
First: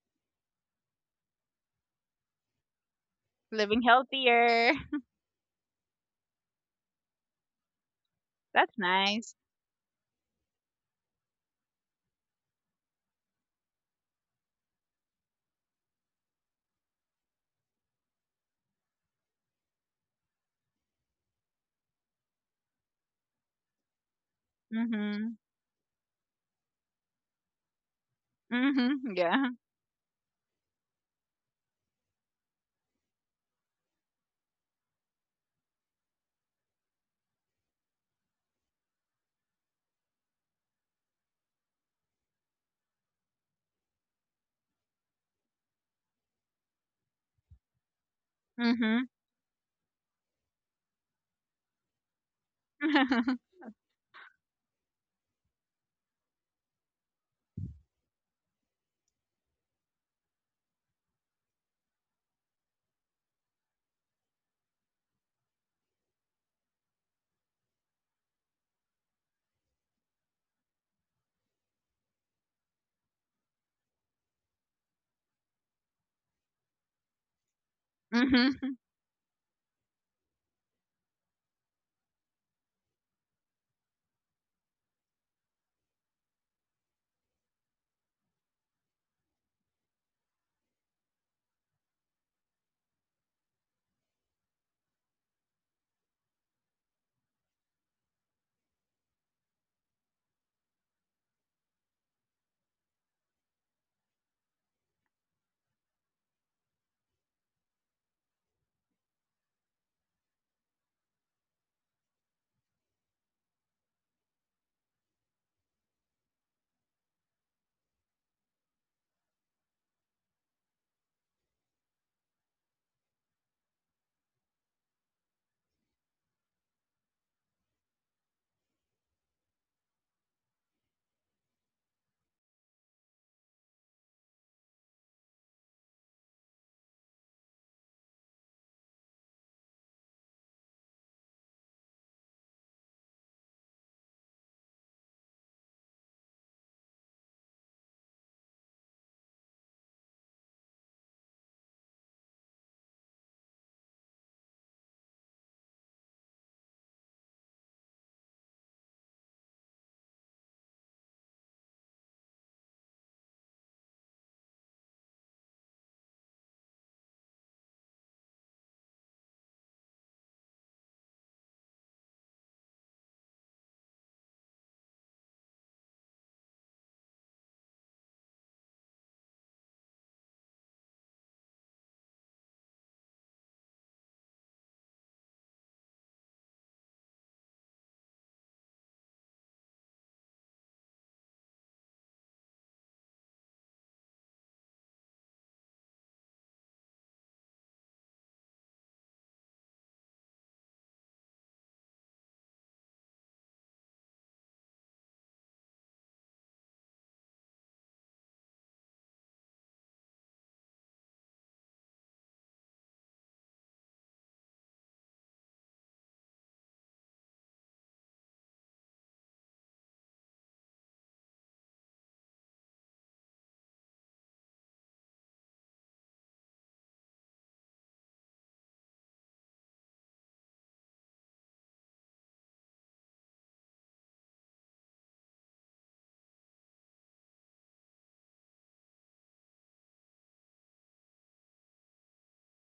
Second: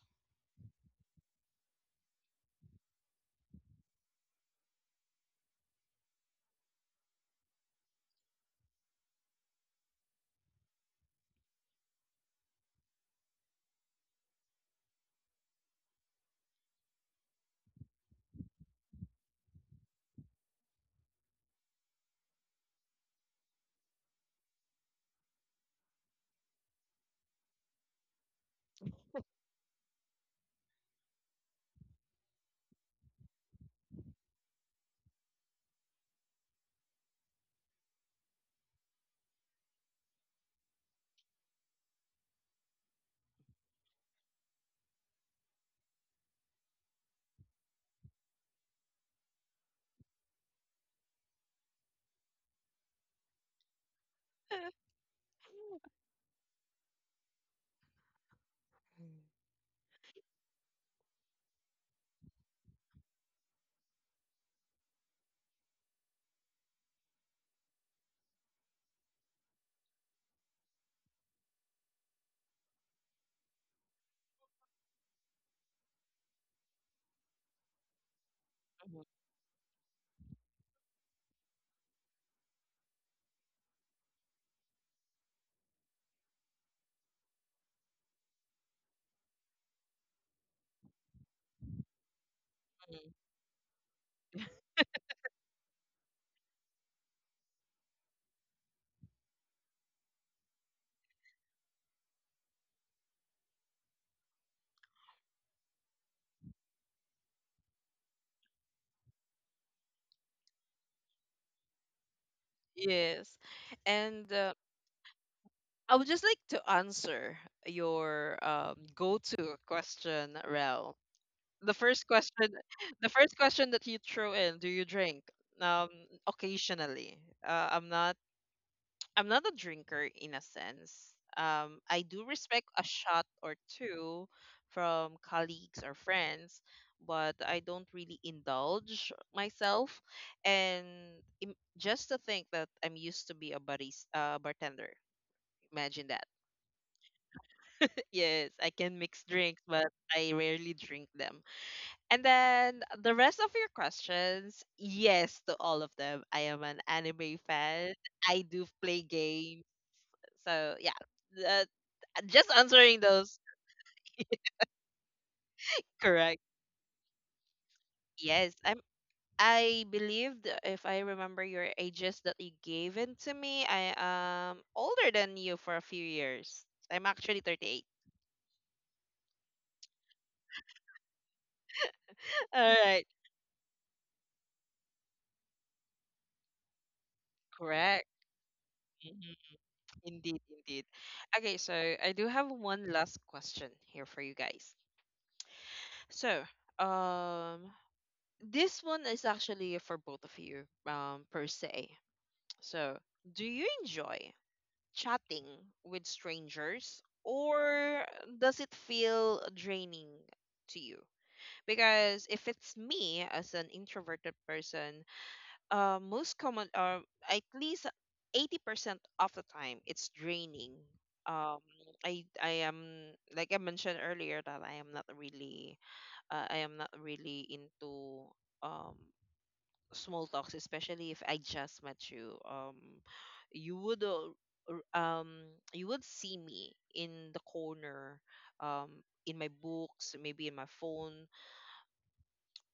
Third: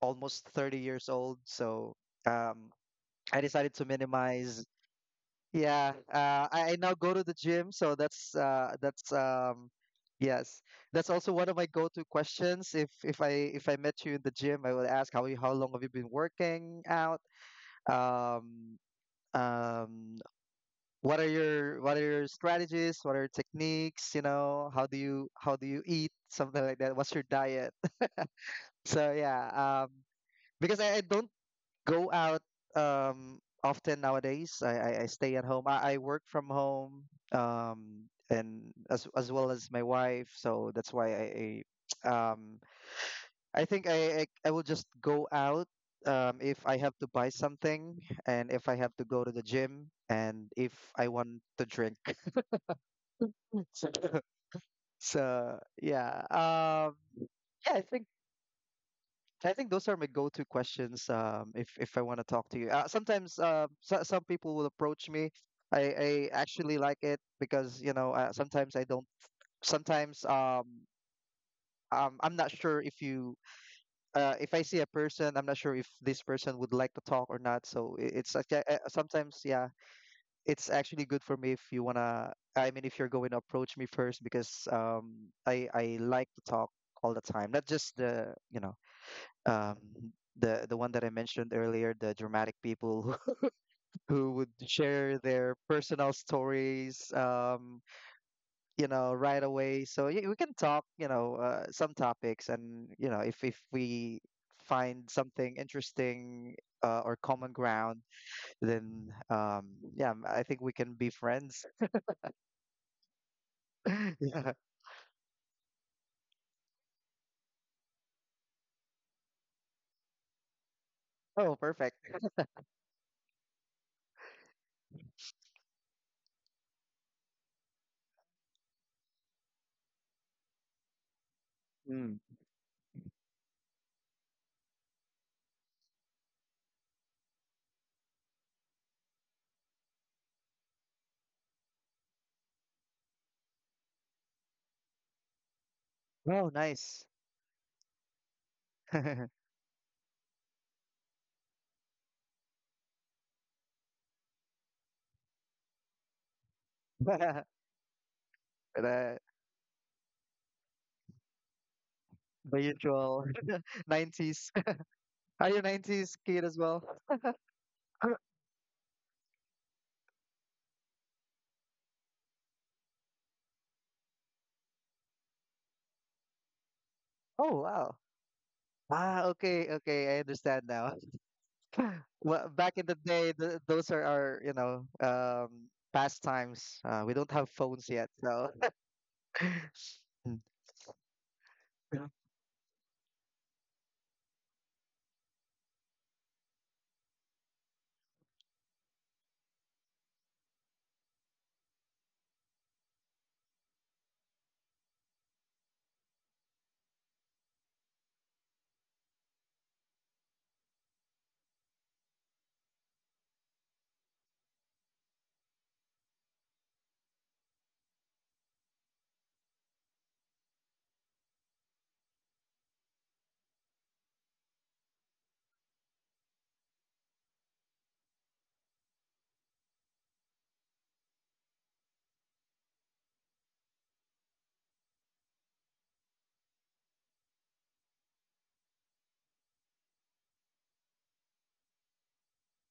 Speaker 3: almost 30 years old. So um, I decided
Speaker 2: Living
Speaker 3: to minimize.
Speaker 2: healthier.
Speaker 3: Yeah, I now go to the gym, so
Speaker 2: That's
Speaker 3: that's
Speaker 2: nice.
Speaker 3: yes, that's also one of my go-to questions. If if I met you in the gym, I would ask how long have you been working out? Um, um, what are your strategies? What are your techniques? You know,
Speaker 2: Mhm.
Speaker 3: how do you eat? Something like that. What's your diet? So
Speaker 2: Mhm.
Speaker 3: yeah,
Speaker 2: Yeah.
Speaker 3: because I don't go out um often nowadays. I stay at home. I work from home um, and as well as my wife. So that's why I um I will just go out if I have to buy something, and if I have to
Speaker 2: Mhm.
Speaker 3: go to the gym, and if I want to drink. So yeah. Yeah, I think those are my go-to questions if I want to talk to you. Sometimes so, some people will approach me. I actually like it because you know sometimes I don't. Sometimes I'm not sure if you if I see a person, I'm not sure if this person would like to talk or not. So it's like,
Speaker 2: Mhm.
Speaker 3: sometimes yeah, it's actually good for me if you wanna. I mean, if you're going to approach me first because I like to talk all the time, not just the you know um, the one that I mentioned earlier, the dramatic people
Speaker 1: Mhm.
Speaker 3: who, who would share their personal stories, you know, right away. So yeah, we can talk, you know, some topics, and you know, if we find something interesting or common ground, then yeah, I think we can be friends.
Speaker 1: Yes. And
Speaker 3: Yeah.
Speaker 1: I would just like to answer your go-to question, Rel.
Speaker 3: Oh,
Speaker 1: The
Speaker 3: perfect.
Speaker 1: first question, the first question that you threw in, do you drink? Um, occasionally. Uh, I'm not a drinker in a sense. I
Speaker 3: Mm.
Speaker 1: do respect a shot or two from colleagues or friends, but I don't really indulge myself. And just to think that I'm used to be a barista, bartender. Imagine that.
Speaker 3: Oh, nice.
Speaker 1: Yes, I can mix drinks, but I rarely drink them. And then the rest of your questions, yes to all of them. I am an anime
Speaker 3: The
Speaker 1: fan. I do play
Speaker 3: the
Speaker 1: games. So yeah, just answering
Speaker 3: usual
Speaker 1: those.
Speaker 3: 90s. Are you 90s
Speaker 1: Correct.
Speaker 3: kid as well?
Speaker 1: Yes. I'm I believed if I remember your ages that you gave in to me, I am older than you for a few years. I'm actually
Speaker 3: Oh,
Speaker 1: 38.
Speaker 3: wow. Ah, okay, okay, I understand now. Well, back
Speaker 1: All
Speaker 3: in the
Speaker 1: right.
Speaker 3: day, th those are our, you know, pastimes. We don't have phones
Speaker 1: Correct.
Speaker 3: yet, so
Speaker 1: Mhm. Indeed, indeed. Okay, so I do have one last question here for you guys. So, um, this one is actually for both of you, per se. So, do you enjoy chatting with strangers, or does it feel draining to you? Because if it's me as an introverted person, most common, or at least 80% of the time it's draining. Um, I am, like I mentioned earlier, that I am not really I am not really into um small talks. Especially if I just met you, you would al- r- um you would see me in the corner, um, in my books, maybe in my phone,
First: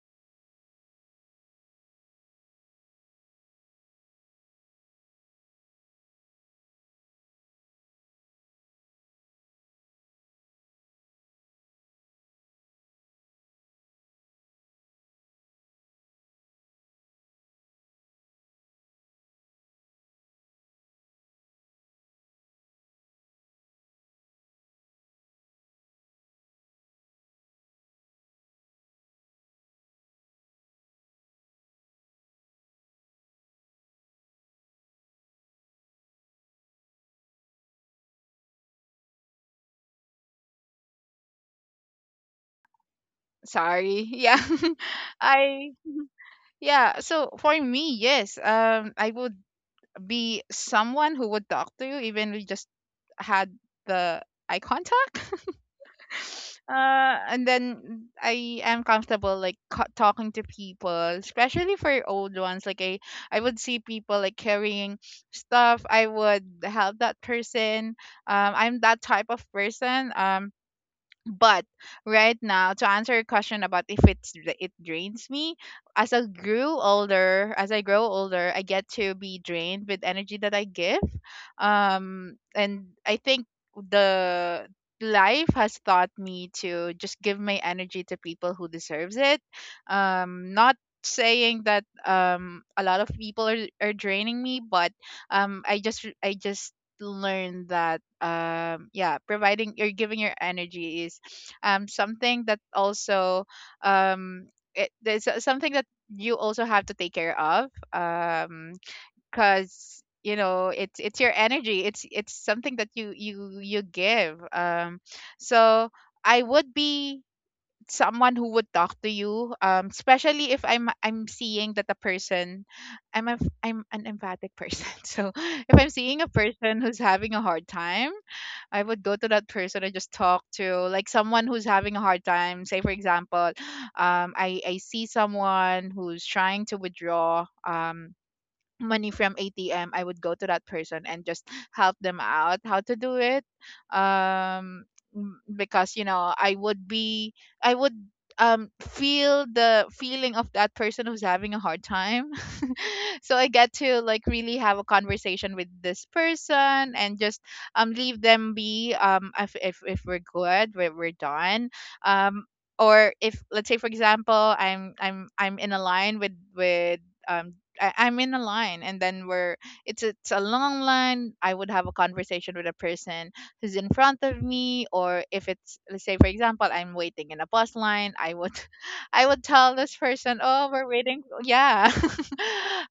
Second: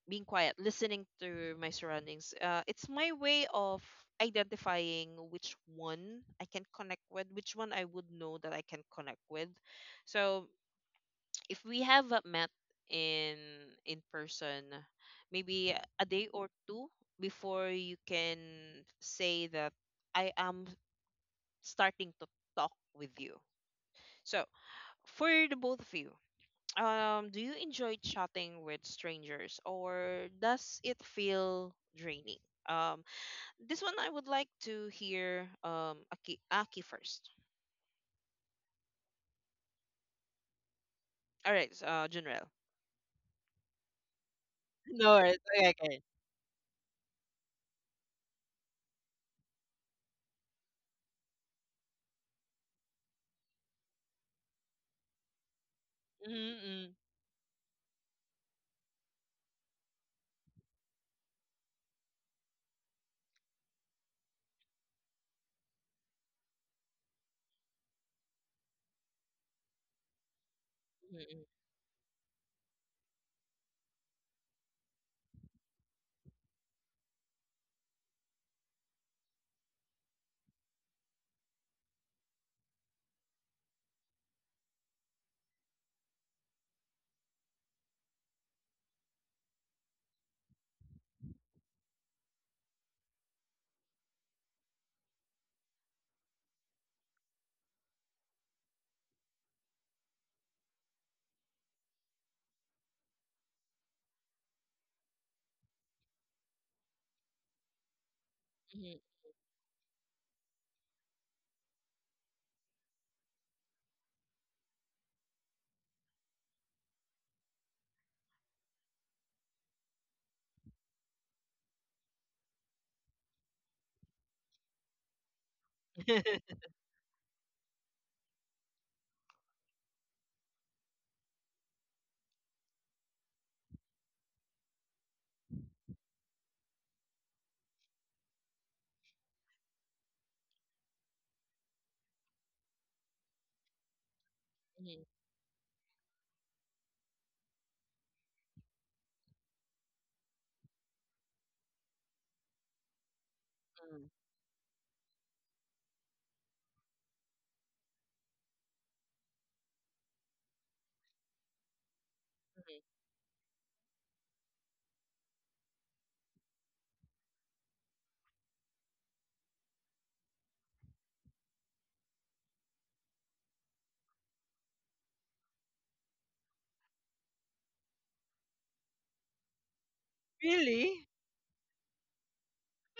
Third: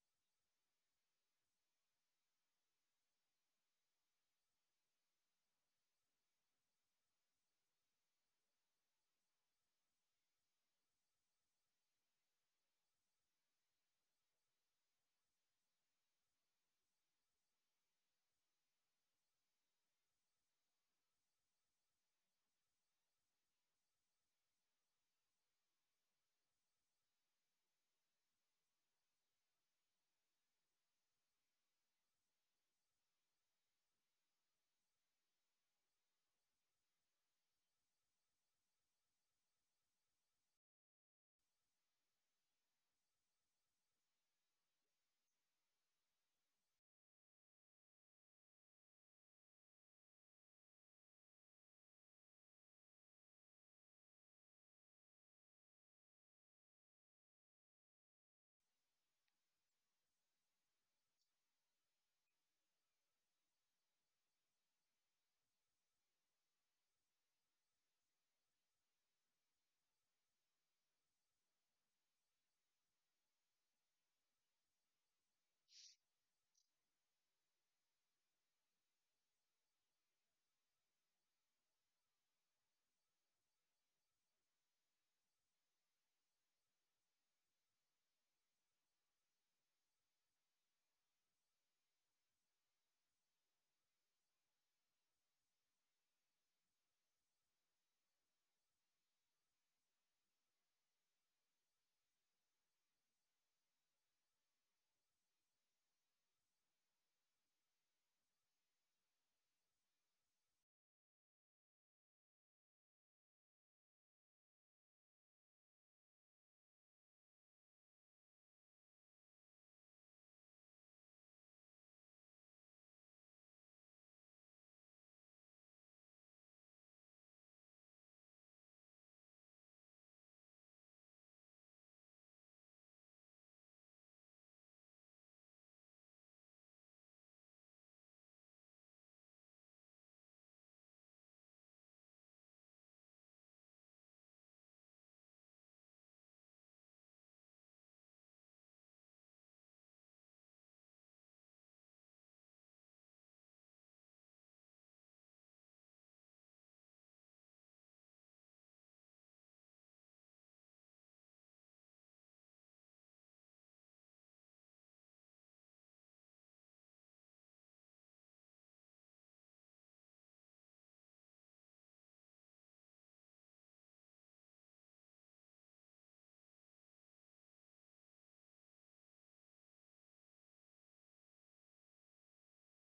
Speaker 1: being quiet, listening to my surroundings. It's my way of identifying which one I can connect with, which one I would know that I can connect with. So if we have met in in person, maybe a day or two before, you can say that I am starting to talk with you. So for the both of you, do you enjoy chatting with strangers, or does it feel draining? um this one I would like to hear Aki first. All right, so, uh, Junrel.
Speaker 2: Sorry. Yeah.
Speaker 1: No worries. Okay,
Speaker 2: I
Speaker 1: okay.
Speaker 2: Yeah, so for me, yes. I would be someone who would talk to you, even we just had the eye contact.
Speaker 1: Mm-hmm,
Speaker 2: And then I am comfortable, like, talking to people, especially for old ones. I would see people, like, carrying stuff. I would help that person. I'm that type of person.
Speaker 1: mm-hmm,
Speaker 2: But right now, to answer your question about if it's it drains me, as I grow older, I get to be drained with energy that I give. And I think the life has taught me to just give my energy to people who deserves it. Not saying that a lot of people are draining me, but I just learn that, yeah, providing or giving your energy is something that also, um there's something that you also have to take care of, because, you know, it's your energy, it's something that you give. So I would be someone who would talk to you, especially if I'm seeing that a person, I'm an emphatic person. So if I'm seeing a
Speaker 1: mm-hmm.
Speaker 2: person who's having a hard time, I would go to that person and just talk to, like, someone who's having a hard time. Say, for example, I see someone who's trying to withdraw money from ATM, I would go to that person and just help them out how to do it. Um, because, you know, I would be, I would feel the feeling of that person who's having a hard time. So I get to,
Speaker 1: Mm,
Speaker 2: like, really have a conversation with this person and just, leave them be. If we're good, we're done. Um.
Speaker 1: mhm.
Speaker 2: Or if, let's say, for example, I'm I'm in a line with um I'm in a line, and then we're, it's a long line. I would have a conversation with a person who's in front of me. Or if it's, let's say, for example, I'm waiting in a bus line, I would I would tell this person, "Oh, we're
Speaker 1: Really?
Speaker 2: waiting." Yeah.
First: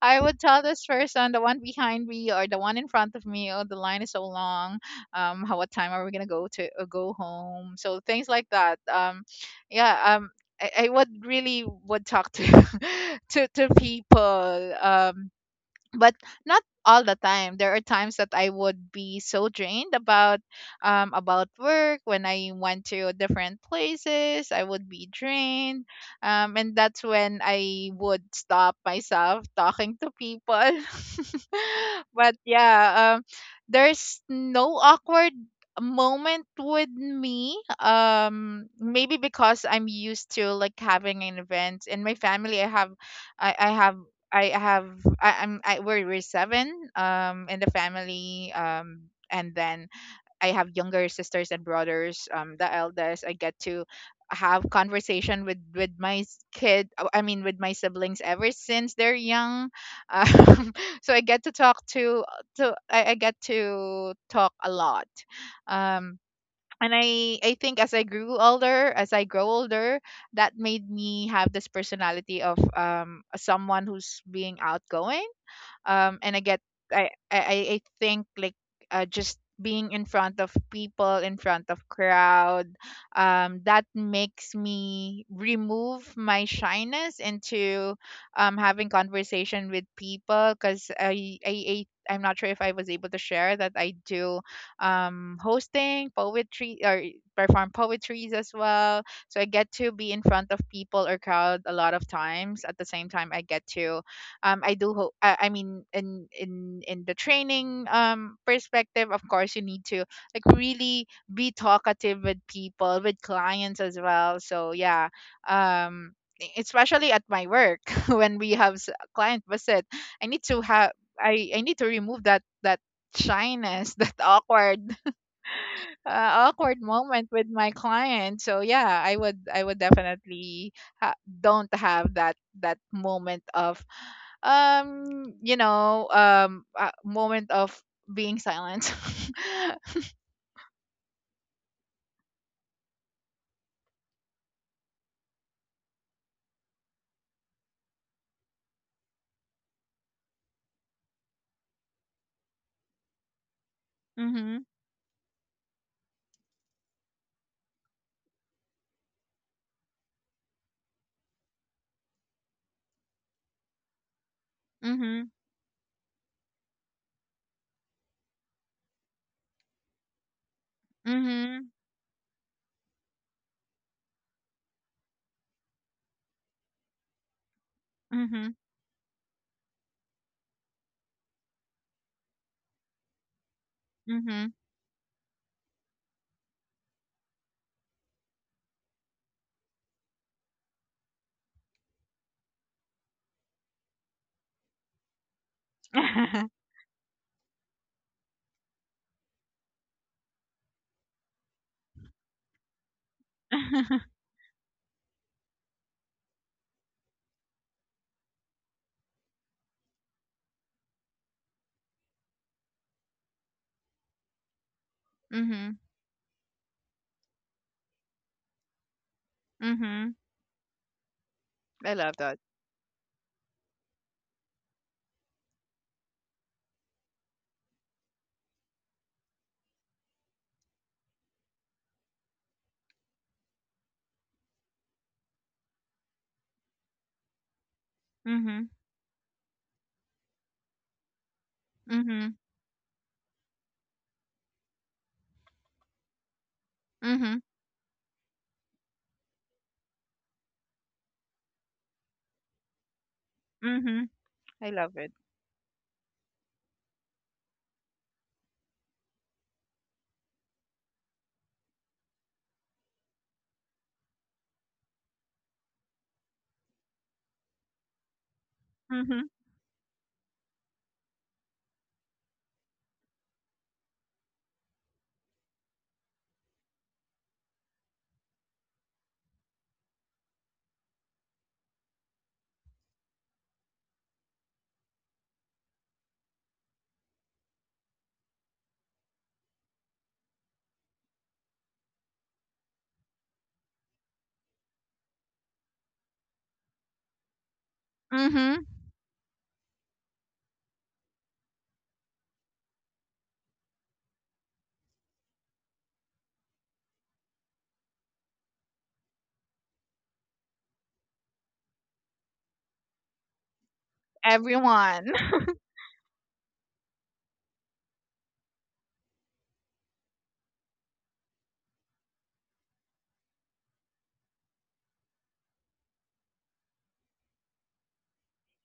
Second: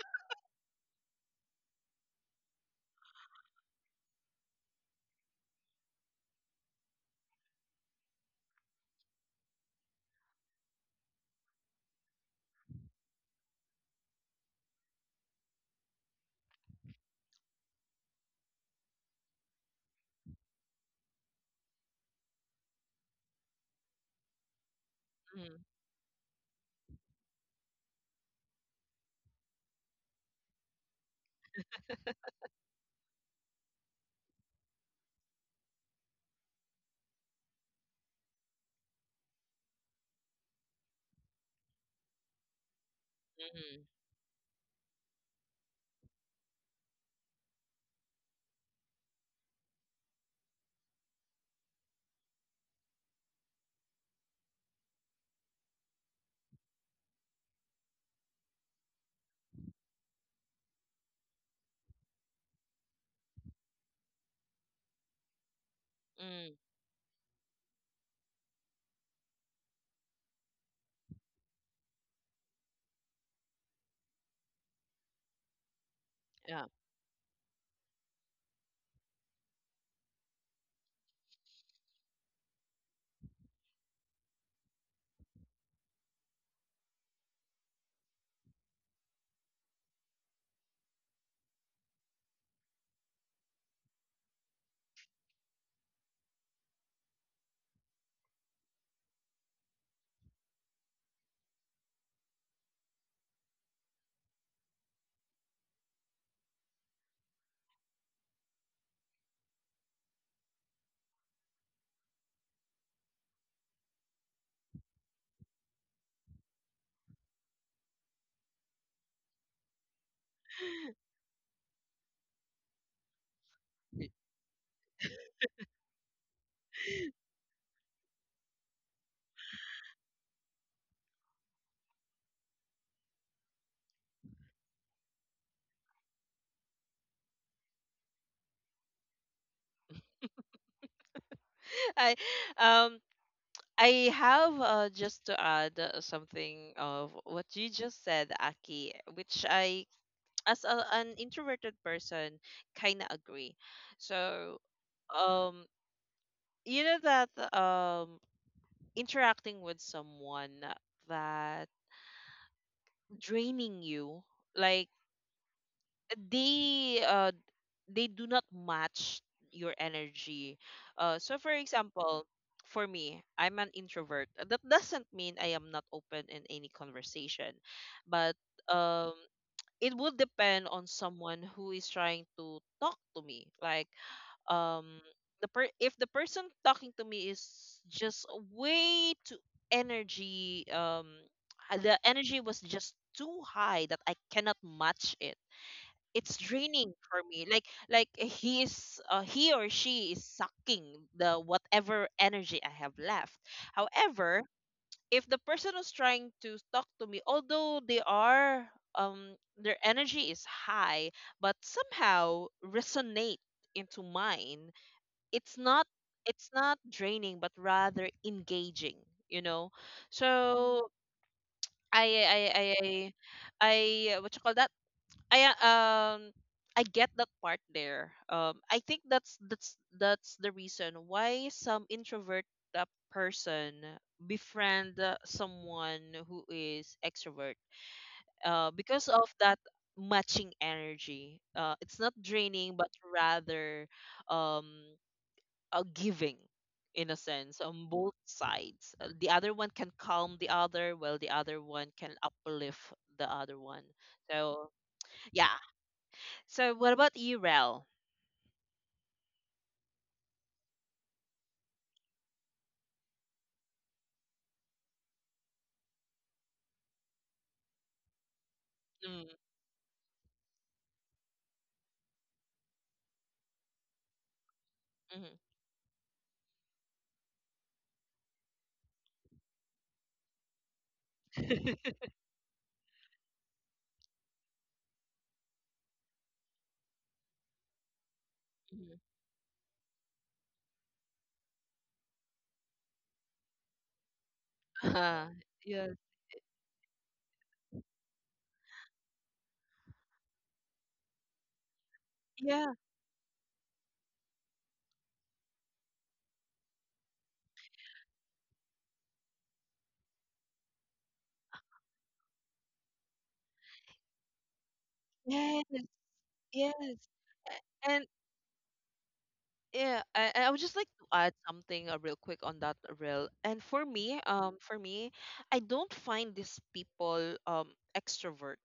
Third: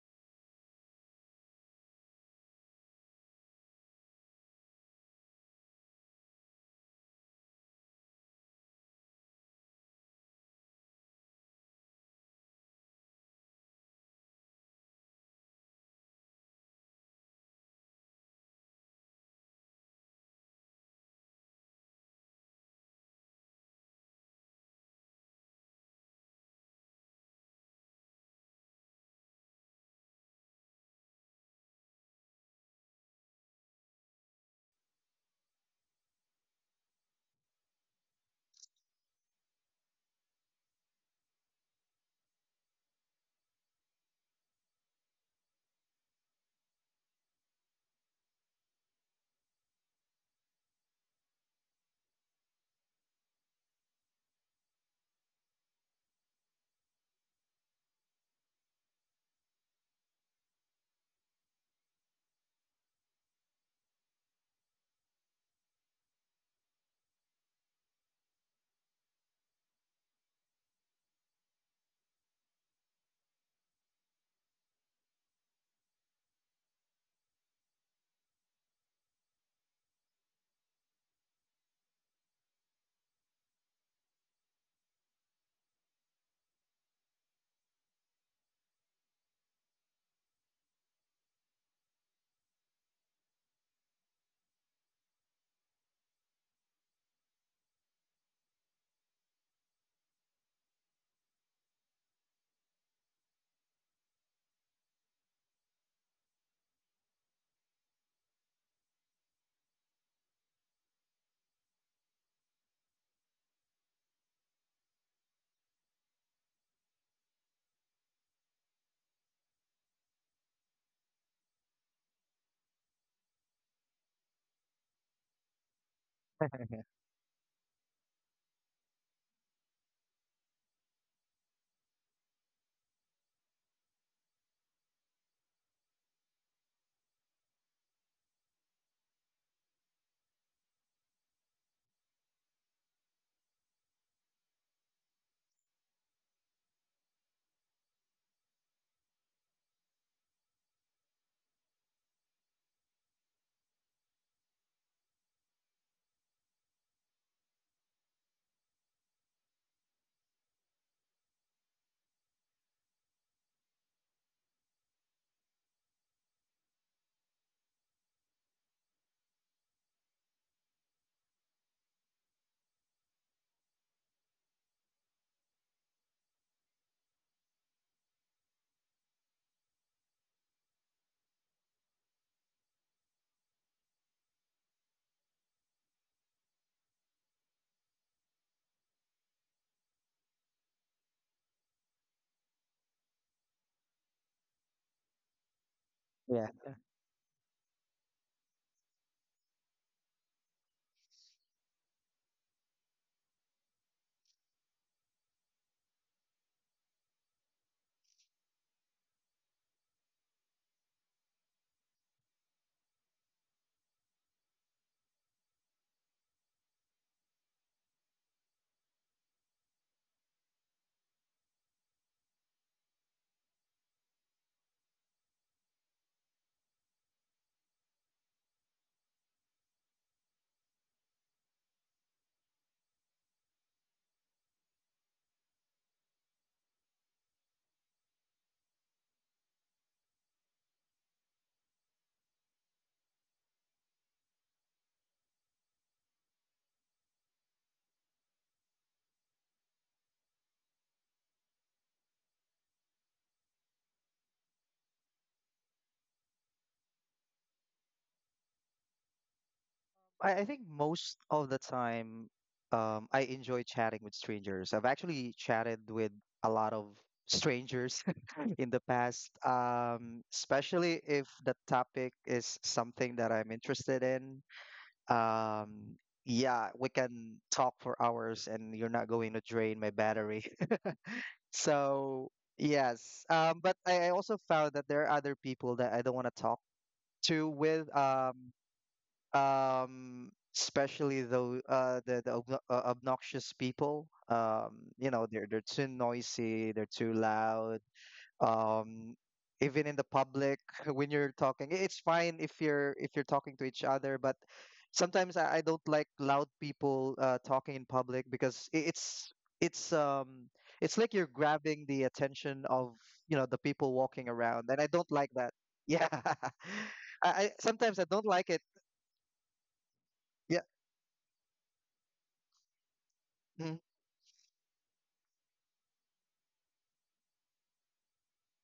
Speaker 2: I would tell this person, the one behind me or the one in front of me, "Oh, the line is so long. How what time are we going to go to, go home?" So things like that. Yeah, I would really would talk to to people. But not all the time, there are times that I would be so drained about, about work. When I went to different places, I would be
Speaker 1: Mm,
Speaker 2: drained, and that's when I would stop myself talking to people. But yeah, there's no awkward moment with me, maybe because I'm used to, like, having an event in my family. I, I
Speaker 1: mhm.
Speaker 2: have I have, I'm we're seven in the family, and then I have younger sisters and brothers. The eldest, I get to have conversation with my s- kid I mean, with my siblings ever since they're young, um, so I get to talk to I get to talk a lot. um
Speaker 1: Mm,
Speaker 2: and I think as I grew older, as I grow older, that made me have this personality of, someone who's being outgoing, and I get,
Speaker 1: yeah.
Speaker 2: I think, like, just being in front of people, in front of crowd, that makes me remove my shyness into, having conversation with people. Because I'm not sure if I was able to share that I do, hosting poetry or perform poetries as well. So I get to be in front of people or crowd a lot of times. At the same time, I get to, I do hope, I mean, in in the training perspective, of course, you need to, like, really be talkative with people, with clients as well. So yeah, um e- especially at my work, when we have client visit, I need to have, I need to remove that shyness, that awkward awkward
Speaker 3: yeah.
Speaker 2: moment with my client. So yeah, I would, I would definitely don't have that moment of, you know, a moment of being silent.
Speaker 1: I um I have, just to add something of what you just said, Aki, which I, as a, an introverted person, kind of agree. So
Speaker 2: Mhm.
Speaker 1: um you know that interacting with someone that draining you, like,
Speaker 2: Mhm.
Speaker 1: they uh, they do not match your energy. So for
Speaker 2: Mhm.
Speaker 1: example, for me, I'm an introvert. That doesn't mean I am not open in any conversation, but
Speaker 2: Mhm.
Speaker 1: um, it would depend on someone who is trying to talk to me. Like
Speaker 2: Mhm.
Speaker 1: um, if the person talking to me is just way too energy, the energy was just too high that I cannot match it, it's
Speaker 3: Yeah.
Speaker 1: draining for me. Like, eh, he is, he or she is sucking the whatever energy I have left. However, if the person who's trying to talk to me, although they are their energy is high, but somehow resonate into mine, it's
Speaker 2: Mhm.
Speaker 1: not, it's not draining, but rather engaging, you know.
Speaker 2: Mhm.
Speaker 1: So
Speaker 2: I
Speaker 1: I
Speaker 2: love that.
Speaker 1: I I I, I what you call that, I um I get that part there. I think that's that's the reason why some introvert uh, person befriend someone who is extrovert.
Speaker 2: Mhm.
Speaker 1: Because of that matching energy. It's not
Speaker 2: Mhm.
Speaker 1: draining, but rather um a giving in a
Speaker 2: Mhm.
Speaker 1: sense on both sides. The other one can calm the other, while the other one can uplift the other one.
Speaker 2: Mhm. I
Speaker 1: So
Speaker 2: love it.
Speaker 1: yeah, so what about you, Rel?
Speaker 3: I think most of the time, I enjoy chatting with strangers. I've actually chatted with a lot of strangers in the
Speaker 1: Mm,
Speaker 2: Mhm.
Speaker 3: past, especially if the topic is something that I'm interested in.
Speaker 1: mhm,
Speaker 3: Um yeah, we can talk for hours and you're not going to drain my battery. So yes, um, but I also found that there are other people that I don't want to talk to with um,
Speaker 1: mhm.
Speaker 3: um, especially though the obnoxious people um, you know
Speaker 1: Uh,
Speaker 3: they're too
Speaker 1: yes.
Speaker 3: noisy, they're too loud
Speaker 2: Mhm.
Speaker 3: um, even in the public. When you're talking it's fine
Speaker 1: Yeah.
Speaker 3: if you're talking to each other, but sometimes I don't like loud people talking in public because it's it's um it's like you're grabbing the attention of, you know, the people walking around, and I
Speaker 2: Everyone.
Speaker 3: don't like that.
Speaker 1: Yes.
Speaker 3: Yeah.
Speaker 1: Yes.
Speaker 3: I sometimes I
Speaker 1: And
Speaker 3: don't like it.
Speaker 1: yeah, I would
Speaker 3: Yeah.
Speaker 1: just like to add something real quick on that, Rel. And
Speaker 3: Mm,
Speaker 1: for me, I don't find these people extrovert,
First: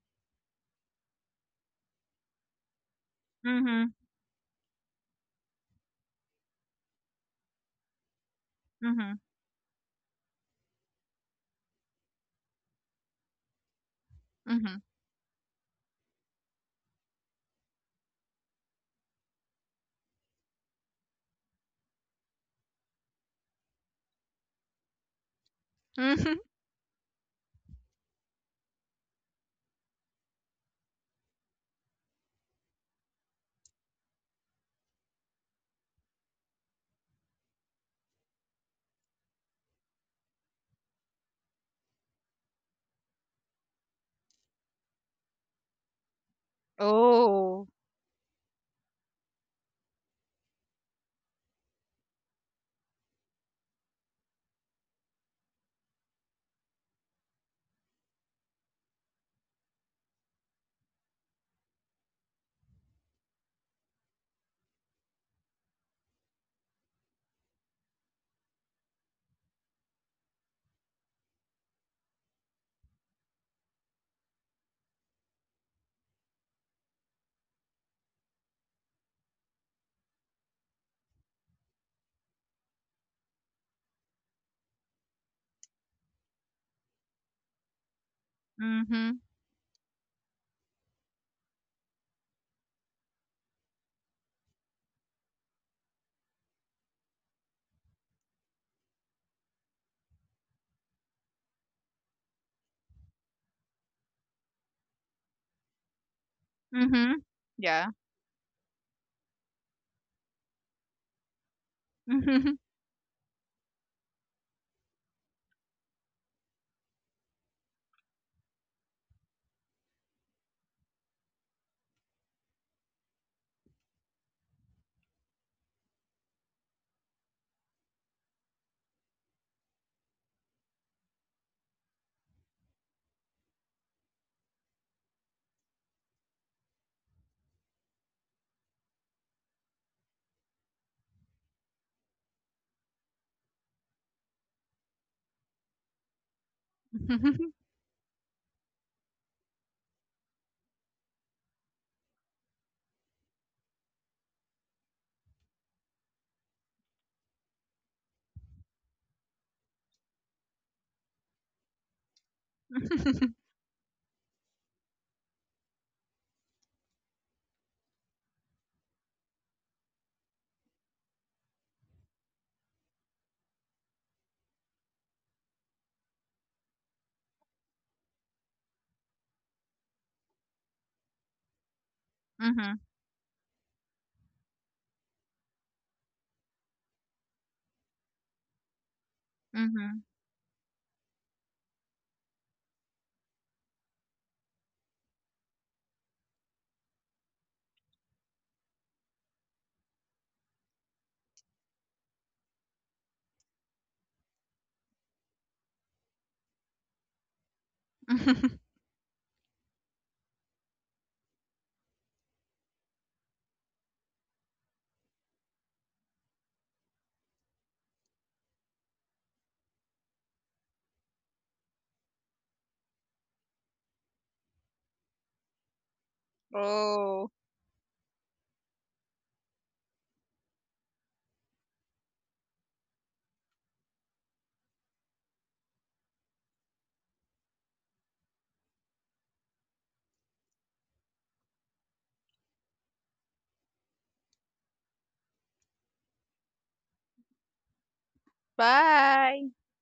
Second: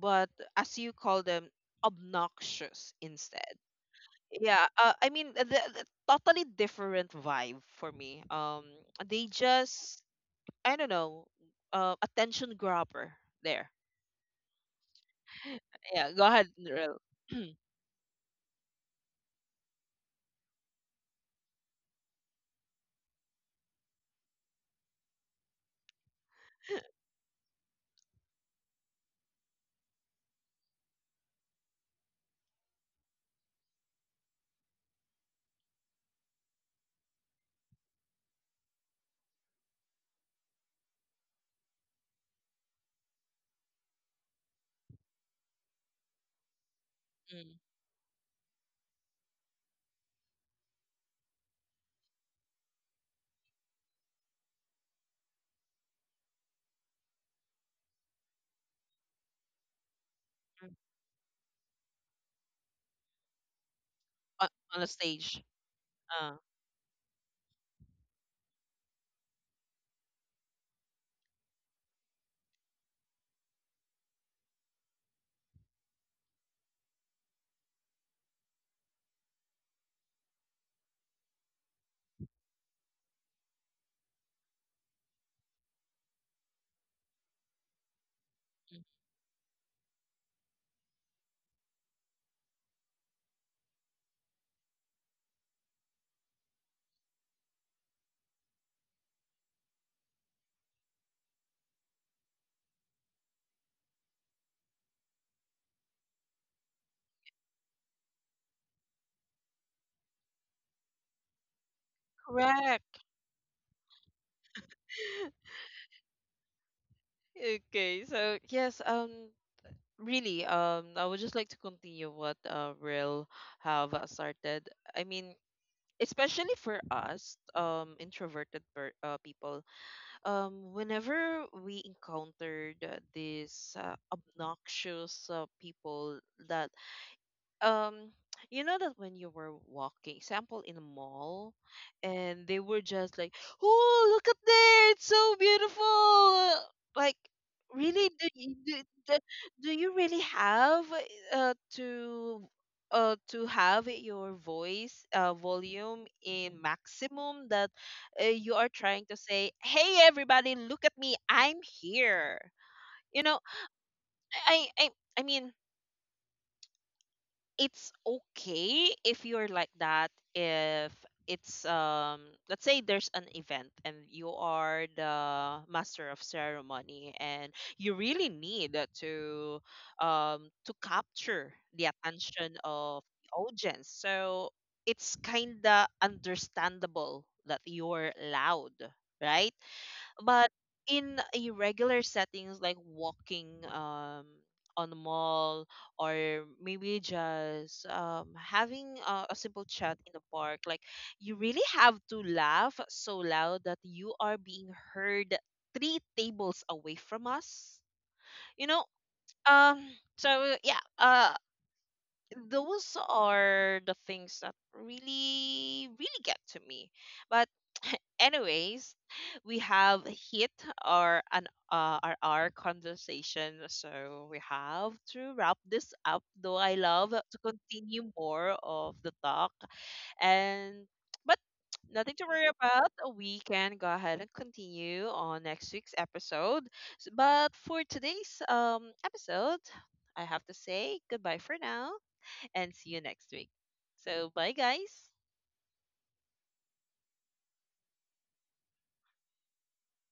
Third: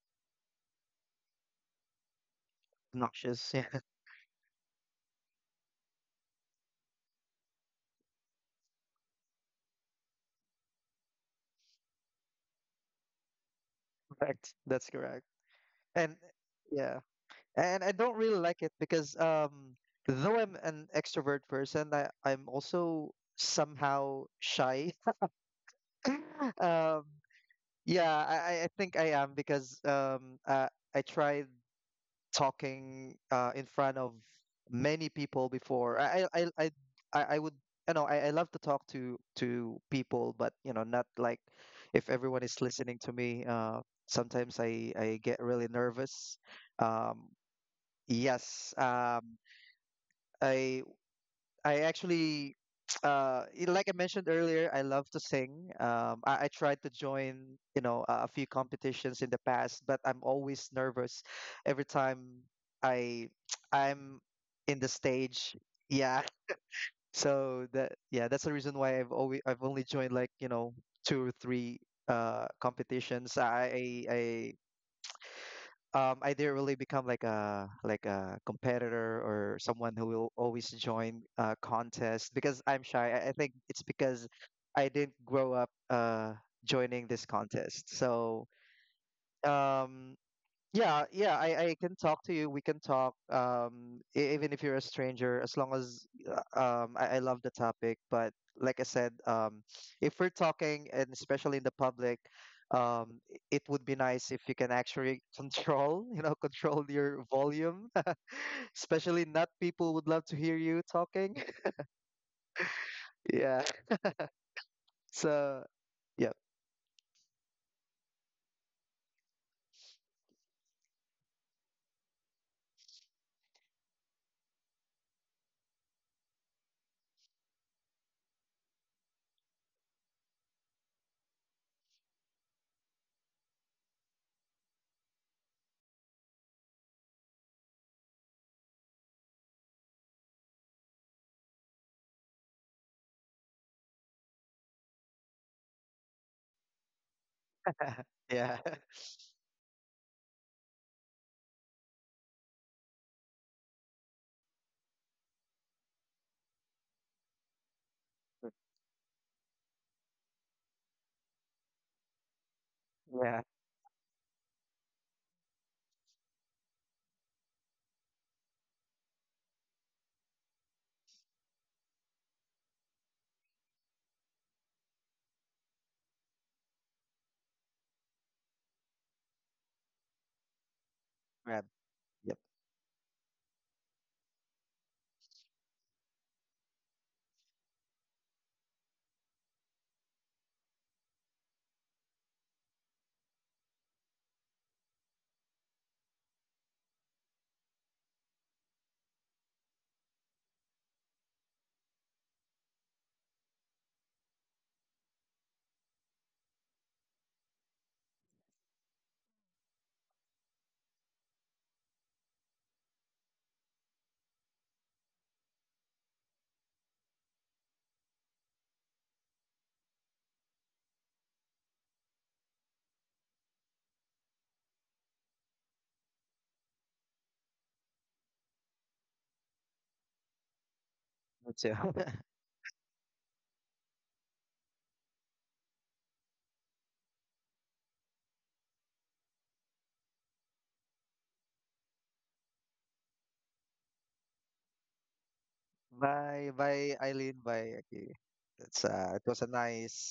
Speaker 1: but as you call them, obnoxious
Speaker 3: obnoxious,
Speaker 1: instead.
Speaker 3: yeah.
Speaker 2: Mhm.
Speaker 1: Yeah. I mean, the totally different vibe for me.
Speaker 2: Mhm.
Speaker 1: They just, I don't know, attention grabber. There.
Speaker 3: Correct,
Speaker 2: Mhm.
Speaker 3: that's correct.
Speaker 1: Yeah,
Speaker 3: And
Speaker 1: go ahead, Nurel.
Speaker 3: yeah, and I don't really like it because um, though I'm an extrovert person, I'm also somehow shy.
Speaker 2: Mhm.
Speaker 3: Um, yeah, I think I am because I tried talking in front of many people before. I would, I know I love to talk to people, but you know, not like if everyone is listening to me, sometimes I get really nervous. Um,
Speaker 1: Mm,
Speaker 2: Oh.
Speaker 3: yes. I I actually like I mentioned earlier, I love to sing. I tried to join, you know, a few competitions in the past, but I'm always
Speaker 1: mm.
Speaker 3: nervous every time I I'm
Speaker 1: on,
Speaker 3: in
Speaker 1: on a
Speaker 3: the
Speaker 1: stage.
Speaker 3: stage. Yeah.
Speaker 1: Uh,
Speaker 3: So that yeah, that's the reason why I've only joined, like, you know, two or three competitions. Um, I didn't really become like a competitor or someone who will always join a contest because I'm shy. I think it's because I didn't grow up joining this contest. So
Speaker 1: mm.
Speaker 2: Mhm.
Speaker 3: um, yeah, yeah, I can talk to you. We can talk, even if you're a stranger, as long as I love the topic. But like I said, if we're talking, and especially in the public, it would be nice if you can actually control, you know, control
Speaker 2: Mhm.
Speaker 3: your volume.
Speaker 2: Yeah.
Speaker 3: Especially not people would love to hear you talking.
Speaker 2: Mhm.
Speaker 1: Correct.
Speaker 3: Yeah. So, yep,
Speaker 1: Okay, so yes, really, I would just like to continue what Real have started. I mean, especially for us, introverted per people, whenever we encountered these obnoxious people that um you know, that when you were walking sample in a mall, and they were just like, oh, look at there, it's so beautiful. Like, really,
Speaker 3: yeah,
Speaker 1: do, do you really have uh to to have your voice volume in maximum, that you are trying to say, hey everybody, look at me, I'm here, you know.
Speaker 3: yeah,
Speaker 1: i i i I mean, it's okay if you're like that, if it's let's say there's an event and you are the master of ceremony and you really need to capture
Speaker 3: man,
Speaker 1: the
Speaker 3: yep,
Speaker 1: attention
Speaker 2: Mhm.
Speaker 1: of the audience, so it's kind of understandable that you're loud, right?
Speaker 2: Mhm.
Speaker 1: But in a regular settings, like walking um on the mall, or maybe just having a simple chat in the park, like, you really have to laugh so loud that you are being heard three tables away from us, you know. um so yeah, those are the things that really really get to me. But anyways, we have hit our an our conversation, so we have to wrap this up. Though I love
Speaker 2: Oh.
Speaker 1: to continue more of the talk, and but
Speaker 3: me too.
Speaker 1: nothing to worry about. We can go ahead and continue on next week's episode. But for today's episode, I have to say goodbye for now and see you next week. So bye, guys.
Speaker 3: Bye, bye, Eileen. Bye, Aki. It's it was a
Speaker 2: Bye.
Speaker 3: nice